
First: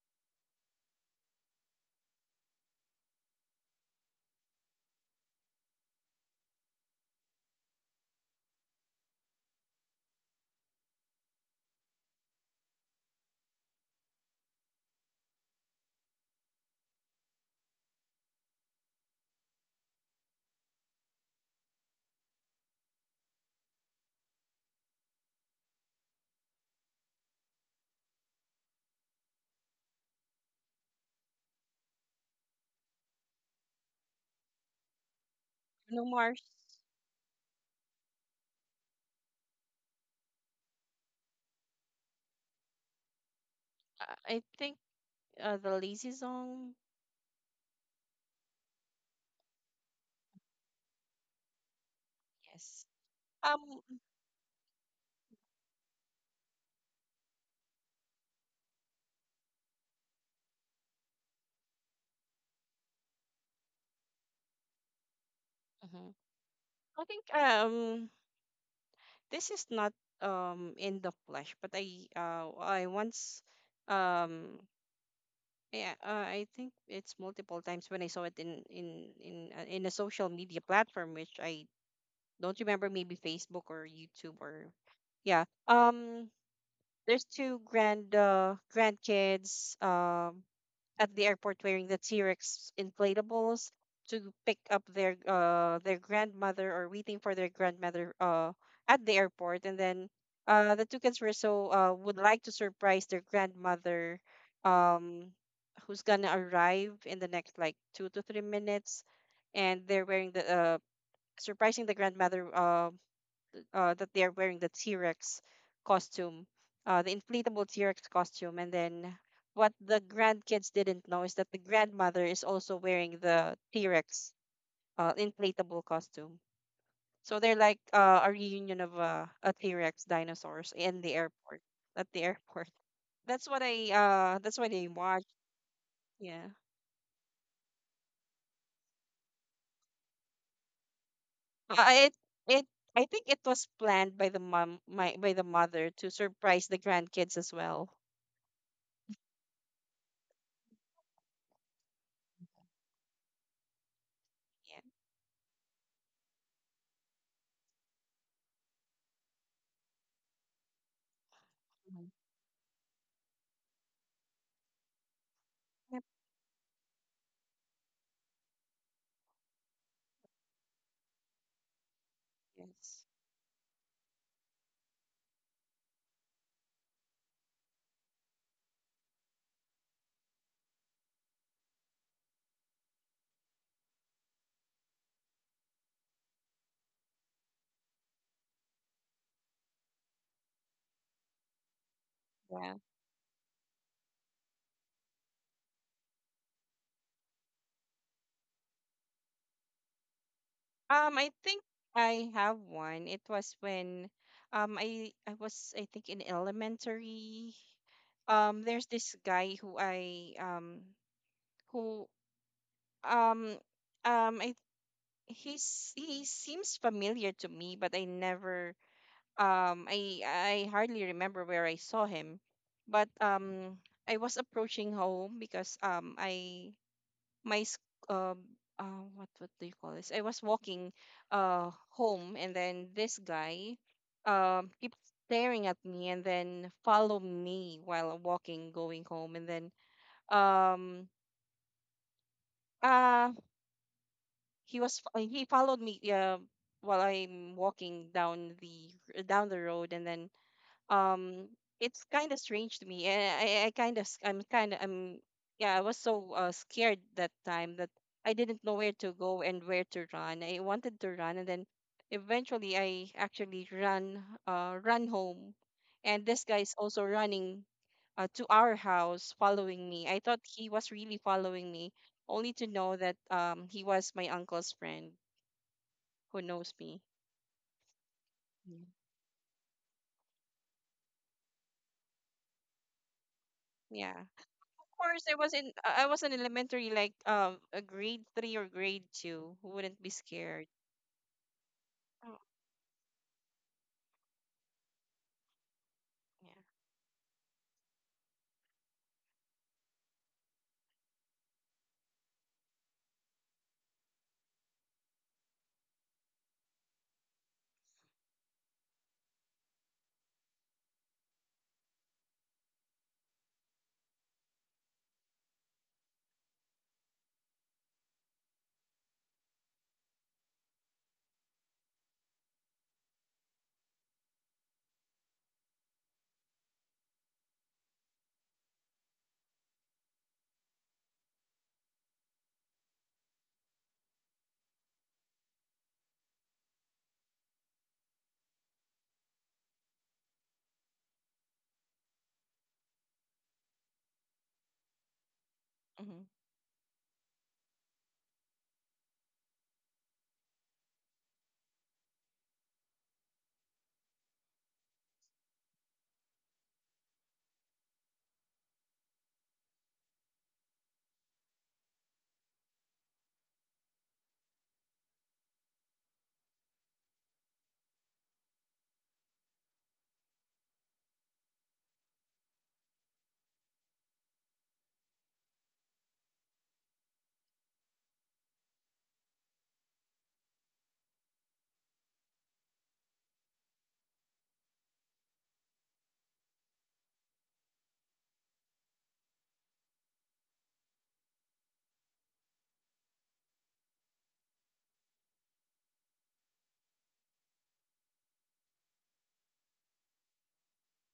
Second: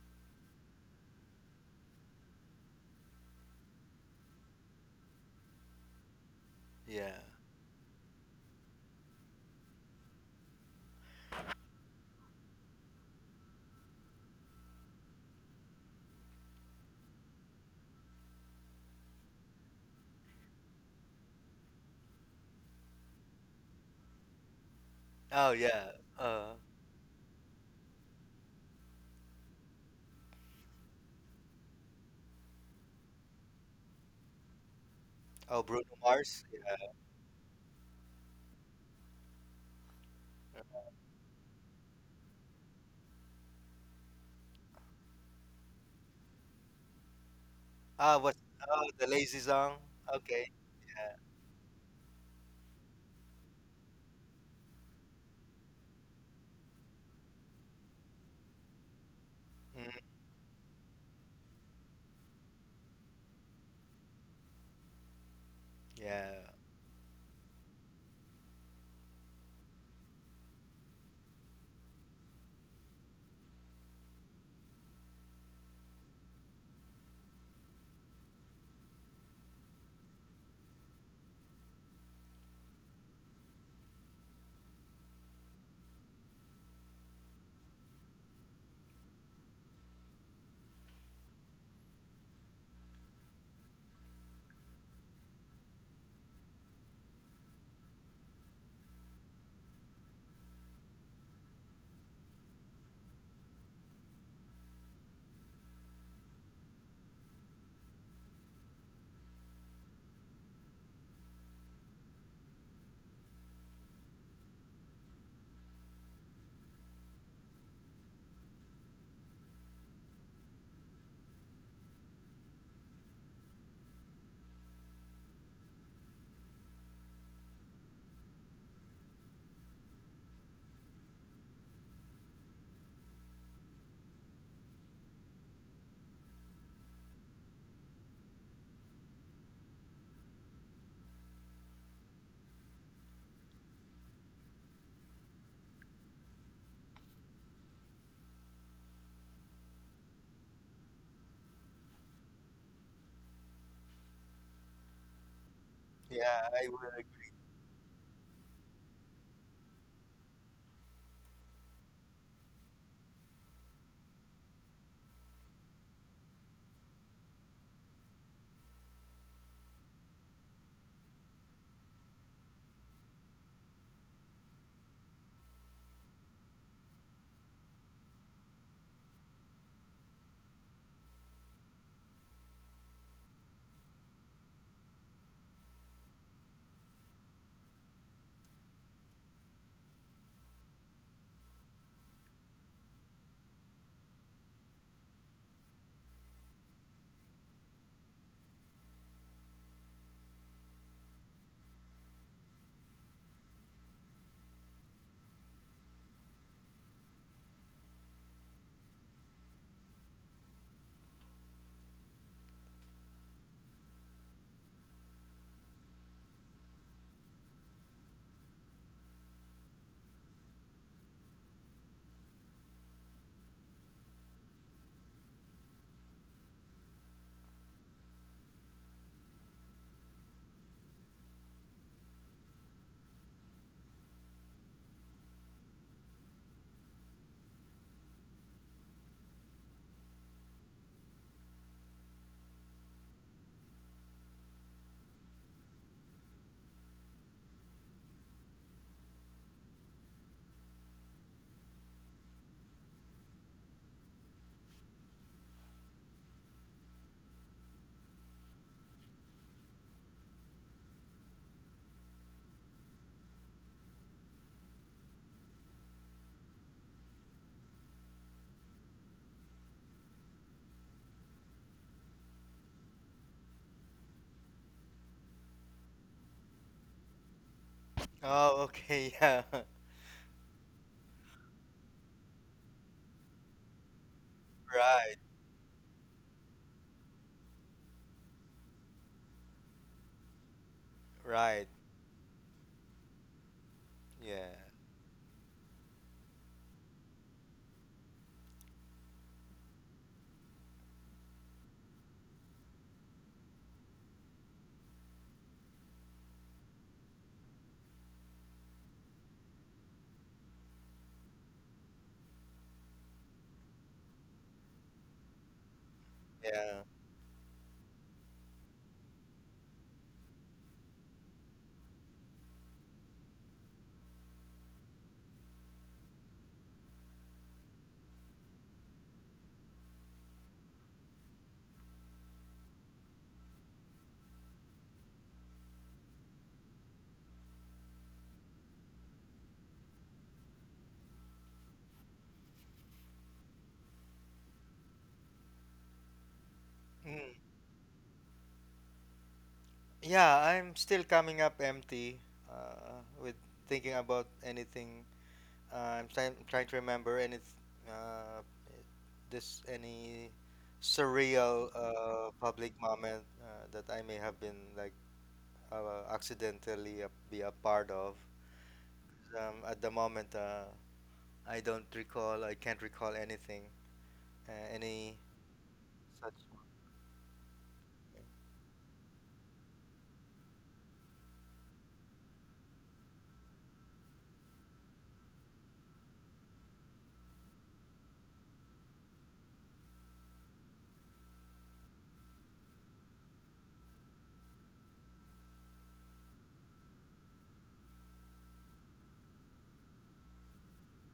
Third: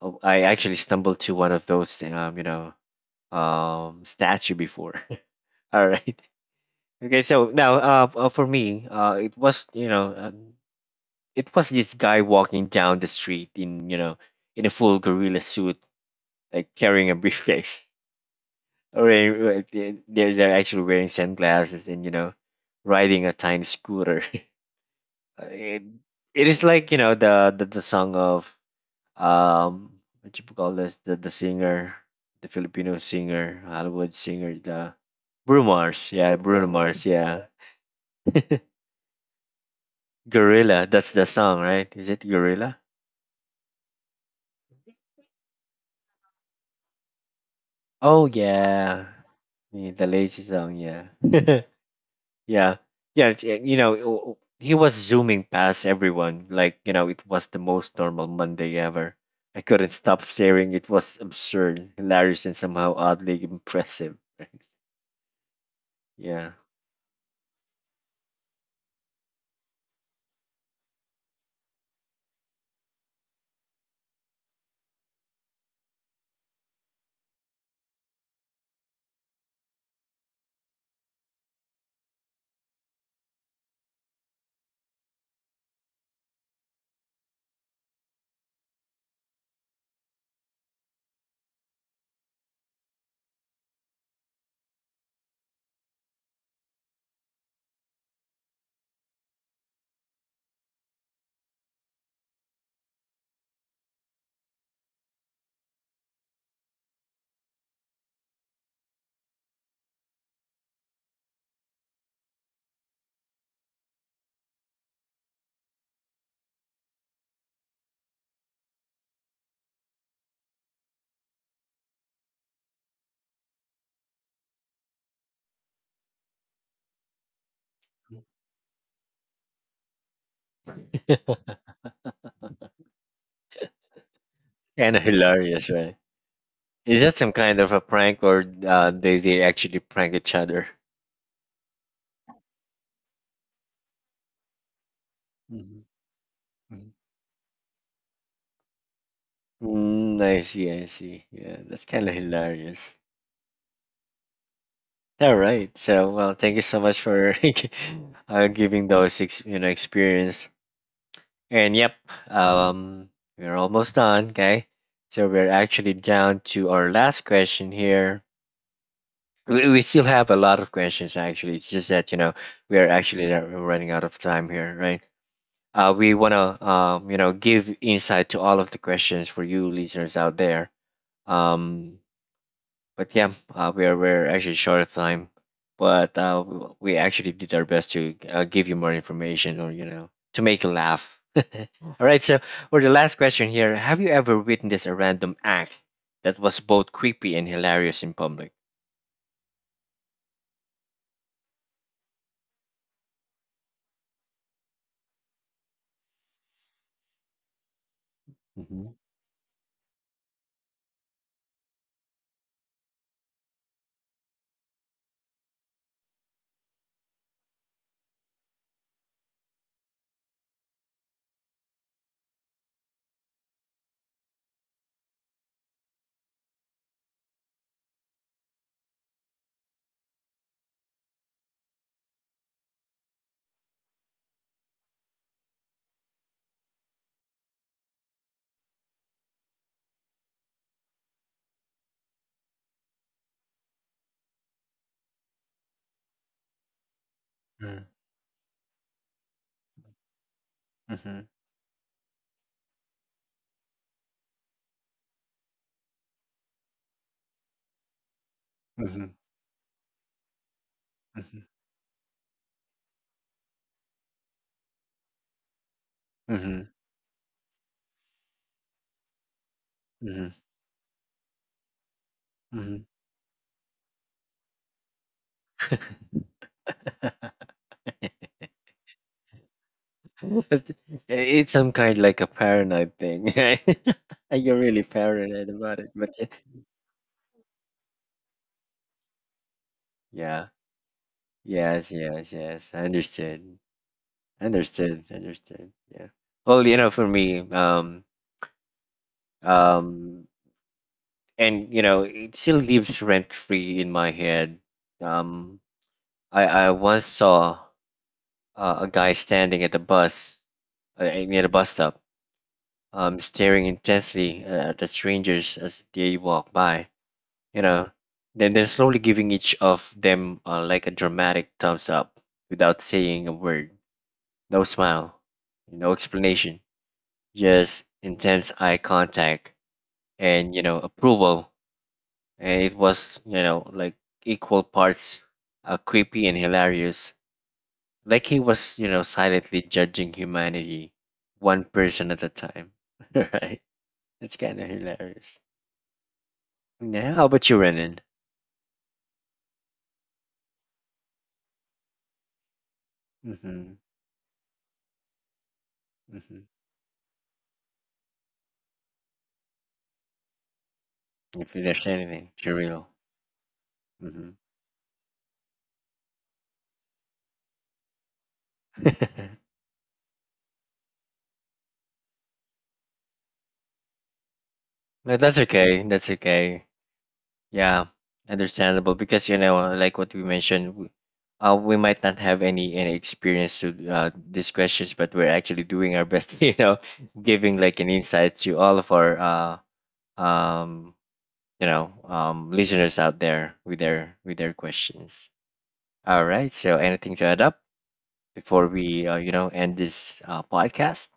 Oh, I actually stumbled to one of those, you know, statue before. All right. yeah. Okay. So now, for me, it was this guy walking down the street in, you know, in a full gorilla suit, like carrying a briefcase. Or they're actually wearing sunglasses and, you know, riding a tiny scooter. Uh, Oh it, yeah. it uh is like, you know, the song of um what you call this? The singer, the Filipino singer, Hollywood singer, the oh, Bruno Bruno No Mars. Yeah, Mars, Mars. Bruno yeah. Mars. Yeah. Gorilla, that's the song, right? Is it Gorilla? I think, the lazy song. Ah, Oh what? Oh, yeah. the lazy song. Yeah, the lazy Okay. song. Yeah. Yeah. Yeah. Yes. Yeah, you Um. know, he was zooming past everyone like, you know, it was the most normal Monday ever. I couldn't Mhm. stop staring. It was absurd, hilarious, and somehow oddly impressive. Mhm. Yeah. Yeah. I think this is not in the flesh, but I once, um yeah, I think it's multiple times when I saw it in, in a social media platform, which I don't remember, maybe Facebook or YouTube or yeah. There's two grandkids. At the airport, wearing the T-Rex inflatables to pick up their grandmother, or waiting for their grandmother at the airport, and then the two kids were so, would like to surprise their grandmother, um who's gonna arrive in the next like 2 to 3 minutes, and they're wearing the, surprising the grandmother that they are wearing the T-Rex costume, the inflatable T-Rex costume. And then what the grandkids didn't know is that the grandmother is also wearing the T-Rex, inflatable costume. So they're like, a reunion of, a T-Rex dinosaurs in the airport, at the airport. That's what I Kind of watched. hilarious, right? Yeah. Is that some kind of a prank, or they actually prank each other? Uh, it it I think it was planned by the mom my by the Mhm, mother to surprise the mhm. grandkids as well. Mm, I see, I see. Yeah, that's kind of hilarious. Yeah. All right. So, Yeah, well, thank you I so would much agree. for giving those ex you know, experience. And yep, Mhm. um, we're almost done, okay? So we're actually Yep. down to our last question here. We still have a lot of questions, actually. It's just that you know, we are Yes. actually running out of time here, right? We want to, you know, give insight to all of the questions for you listeners out there. Um, but yeah, we're actually short of time, but we actually did our best to give you more information, or you know, to make you laugh. All right, so Yeah. for the last question here: Have you ever witnessed a random act that was both creepy and hilarious in public? I think I have one. It was when I was, I think, in elementary. There's Mm-hmm. this guy who um I he's he seems familiar to me, but I never, I hardly remember where I saw him. But I was approaching home because my s- um what do you call this? I was walking home, and then this guy keeps staring at me and then follow me while walking going home, and then um uh he followed me, while I'm walking down the road, and then Mm-hmm. um it's kind of strange to me, and I kind of I'm yeah, I was so scared that time that I didn't know where Mm-hmm. to go and where to run. I wanted to run, and then eventually I actually ran, run home, and this guy Mm-hmm. is also running to our house following me. I thought Mm-hmm. he was really following me, only to Mm-hmm. know that he was my uncle's friend who knows me. Oh, Mm. okay, yeah. But it's some kind like a paranoid thing, right? Yeah, You're really Right, course, paranoid about it, I but was in elementary, like a grade 3 or grade 2. Who wouldn't be yeah, scared? right. yeah, yes, yes, Oh, yes. I understood, Yeah, understood, understood. Yeah. yeah. Well, you know, for me, um, and you know, it still lives rent free in my head. Um, I once saw a guy standing at the bus near the bus stop, staring intensely at the strangers as they walk yeah. by, you know, then slowly giving each of them like a dramatic thumbs up, without saying a word, no smile, no explanation, just intense eye contact, and you know, approval. And it was, you know, like equal parts creepy and hilarious, like he was, you know, silently judging humanity one person at a time. Right? It's kind of hilarious. Hmm. Yeah, how about Mm. you, Renan? Yeah, I'm still coming up empty with Mm-hmm, thinking about anything. I'm mm-hmm. trying to remember any uh, this any If surreal there's anything, it's public real. moment that I may Hmm. have been like accidentally a, be a part of. At the moment, I don't recall. I can't recall anything. No, Any that's okay. That's such, okay. Yeah, understandable, because you know, like what we mentioned, we might not have any experience to these questions, but we're actually doing our best. You know, giving like an insight to all of our uh um you know, listeners out there with their questions. All right. So, anything to add up before we you know, end this podcast?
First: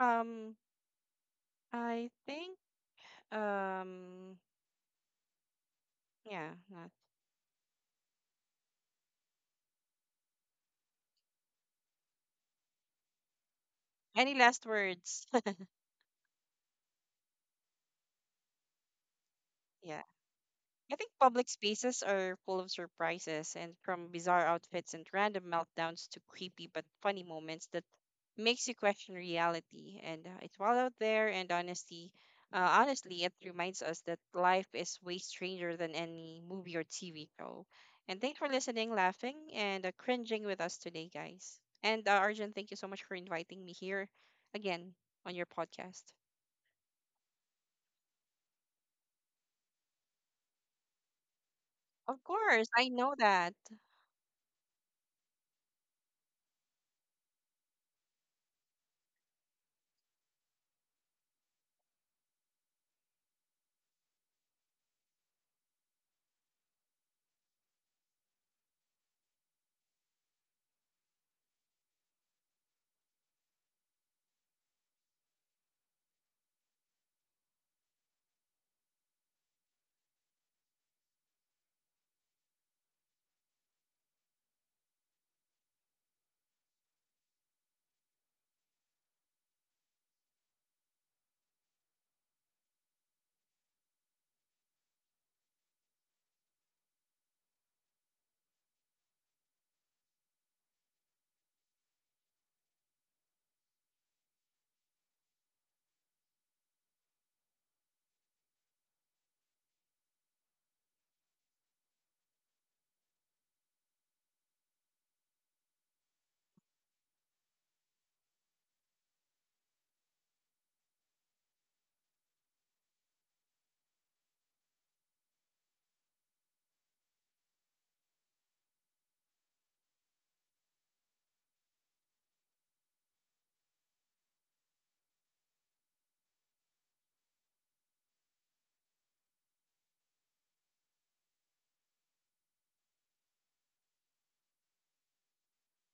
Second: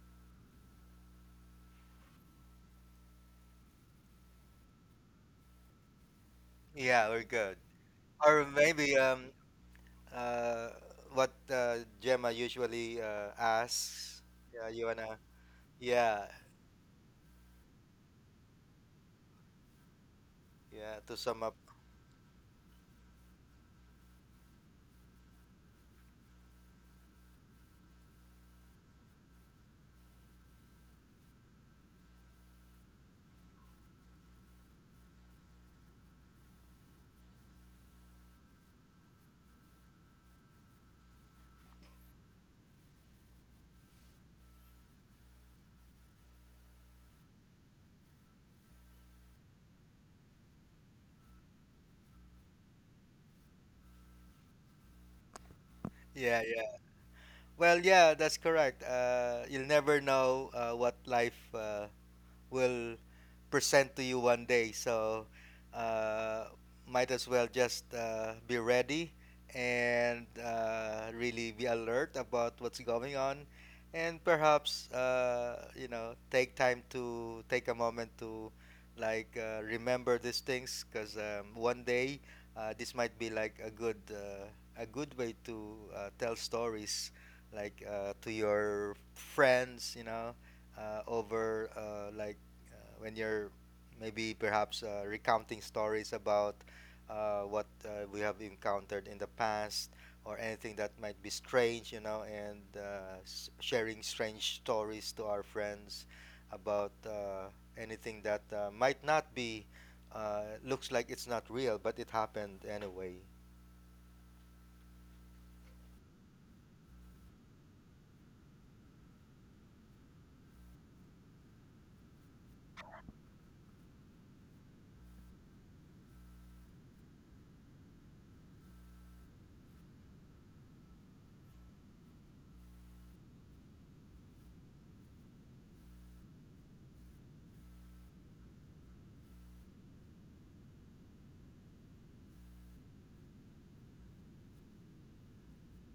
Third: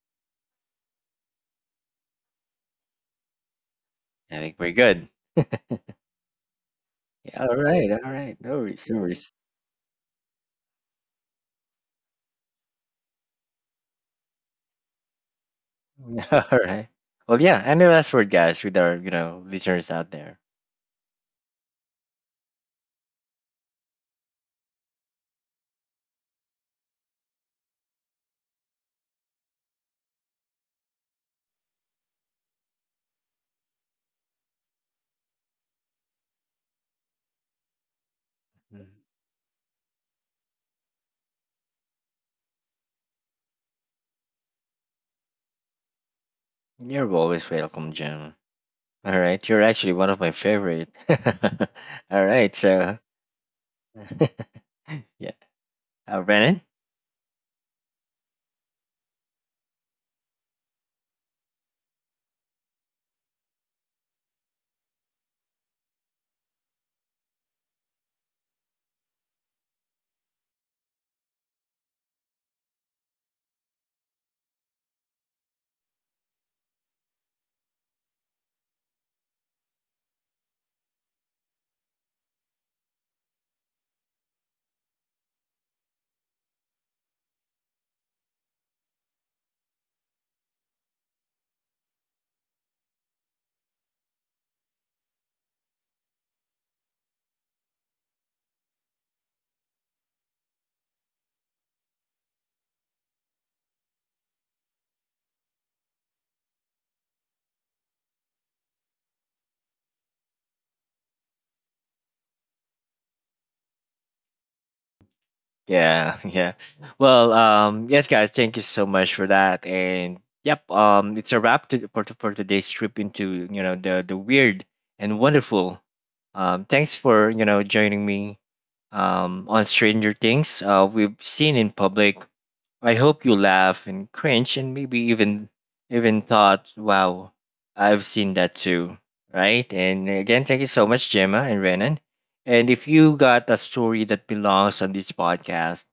Um, I think I um think we're good. yeah. Not. yeah, we're Yeah, all good. right. All right. Or No worries. maybe No worries. Uh what Gemma usually asks. Any last Yeah, you wanna. words? Yeah, All right. Well, yeah. Any last word, guys, with our, you know, listeners out there? I yeah. think To sum public up. spaces are full of surprises, and from bizarre outfits and random meltdowns to creepy but funny moments that makes you question reality. And it's wild out there, and honestly, honestly it reminds us that life is way stranger than any movie or TV show. And thanks for Mhm. listening, laughing, and cringing with us today, guys. And Arjun, thank you so much for inviting me here again on your podcast. You're always welcome, Jim. All right. You're actually one of my favorite. Of All right. course, I So, know that. yeah. Yeah, Brennan. yeah. Well, yeah, that's correct. You'll never know what life will present to you one day. So uh, might as well just be ready, and really be alert about what's going on, and perhaps you know take time to take a moment to like remember these things, because one day this might be like a good way to tell stories like to your friends, you know, over like when you're maybe perhaps recounting stories about what we have encountered in the past, or anything that might be strange, you know, and sharing strange stories to our friends about anything that might not be, looks like it's not real, but it happened anyway. Yeah. Yeah. Well, yes, guys. Thank you so much for that. And yep. It's a wrap to, for today's trip into, you know, the weird and wonderful. Thanks for, you know, joining me on Stranger Things. We've seen in public. I hope you laugh and cringe and maybe even thought, wow, I've seen that too. Right? And again, thank you so much, Gemma and Renan. And if you got a story that belongs on this podcast,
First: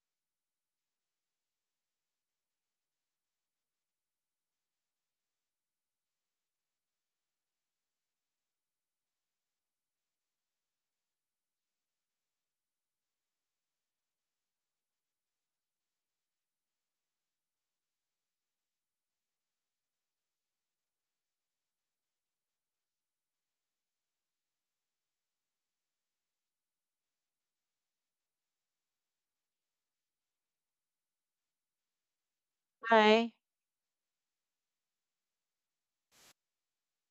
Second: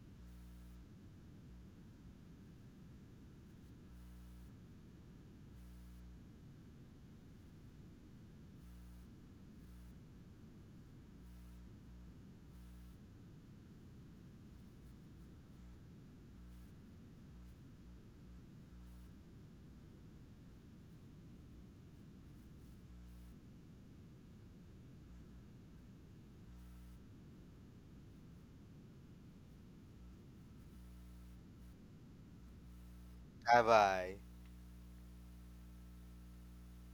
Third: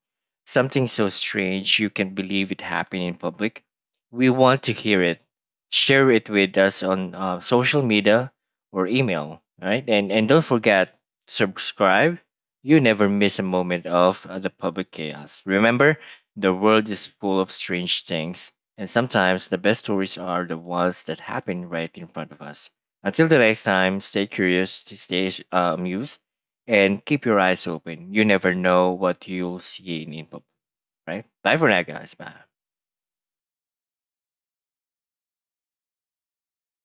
something so strange you can believe it happened in public, we want to hear it. Share it with us on social media or email. Right? And don't forget, subscribe. You never miss a moment of the public chaos. Remember, the world is full of strange things, and sometimes the best stories are the ones that happen right in front of us. Until the next time, stay curious, stay amused, and keep your eyes open. You never know what you'll see in info, right? Bye for now, guys. Bye. Bye. Have I?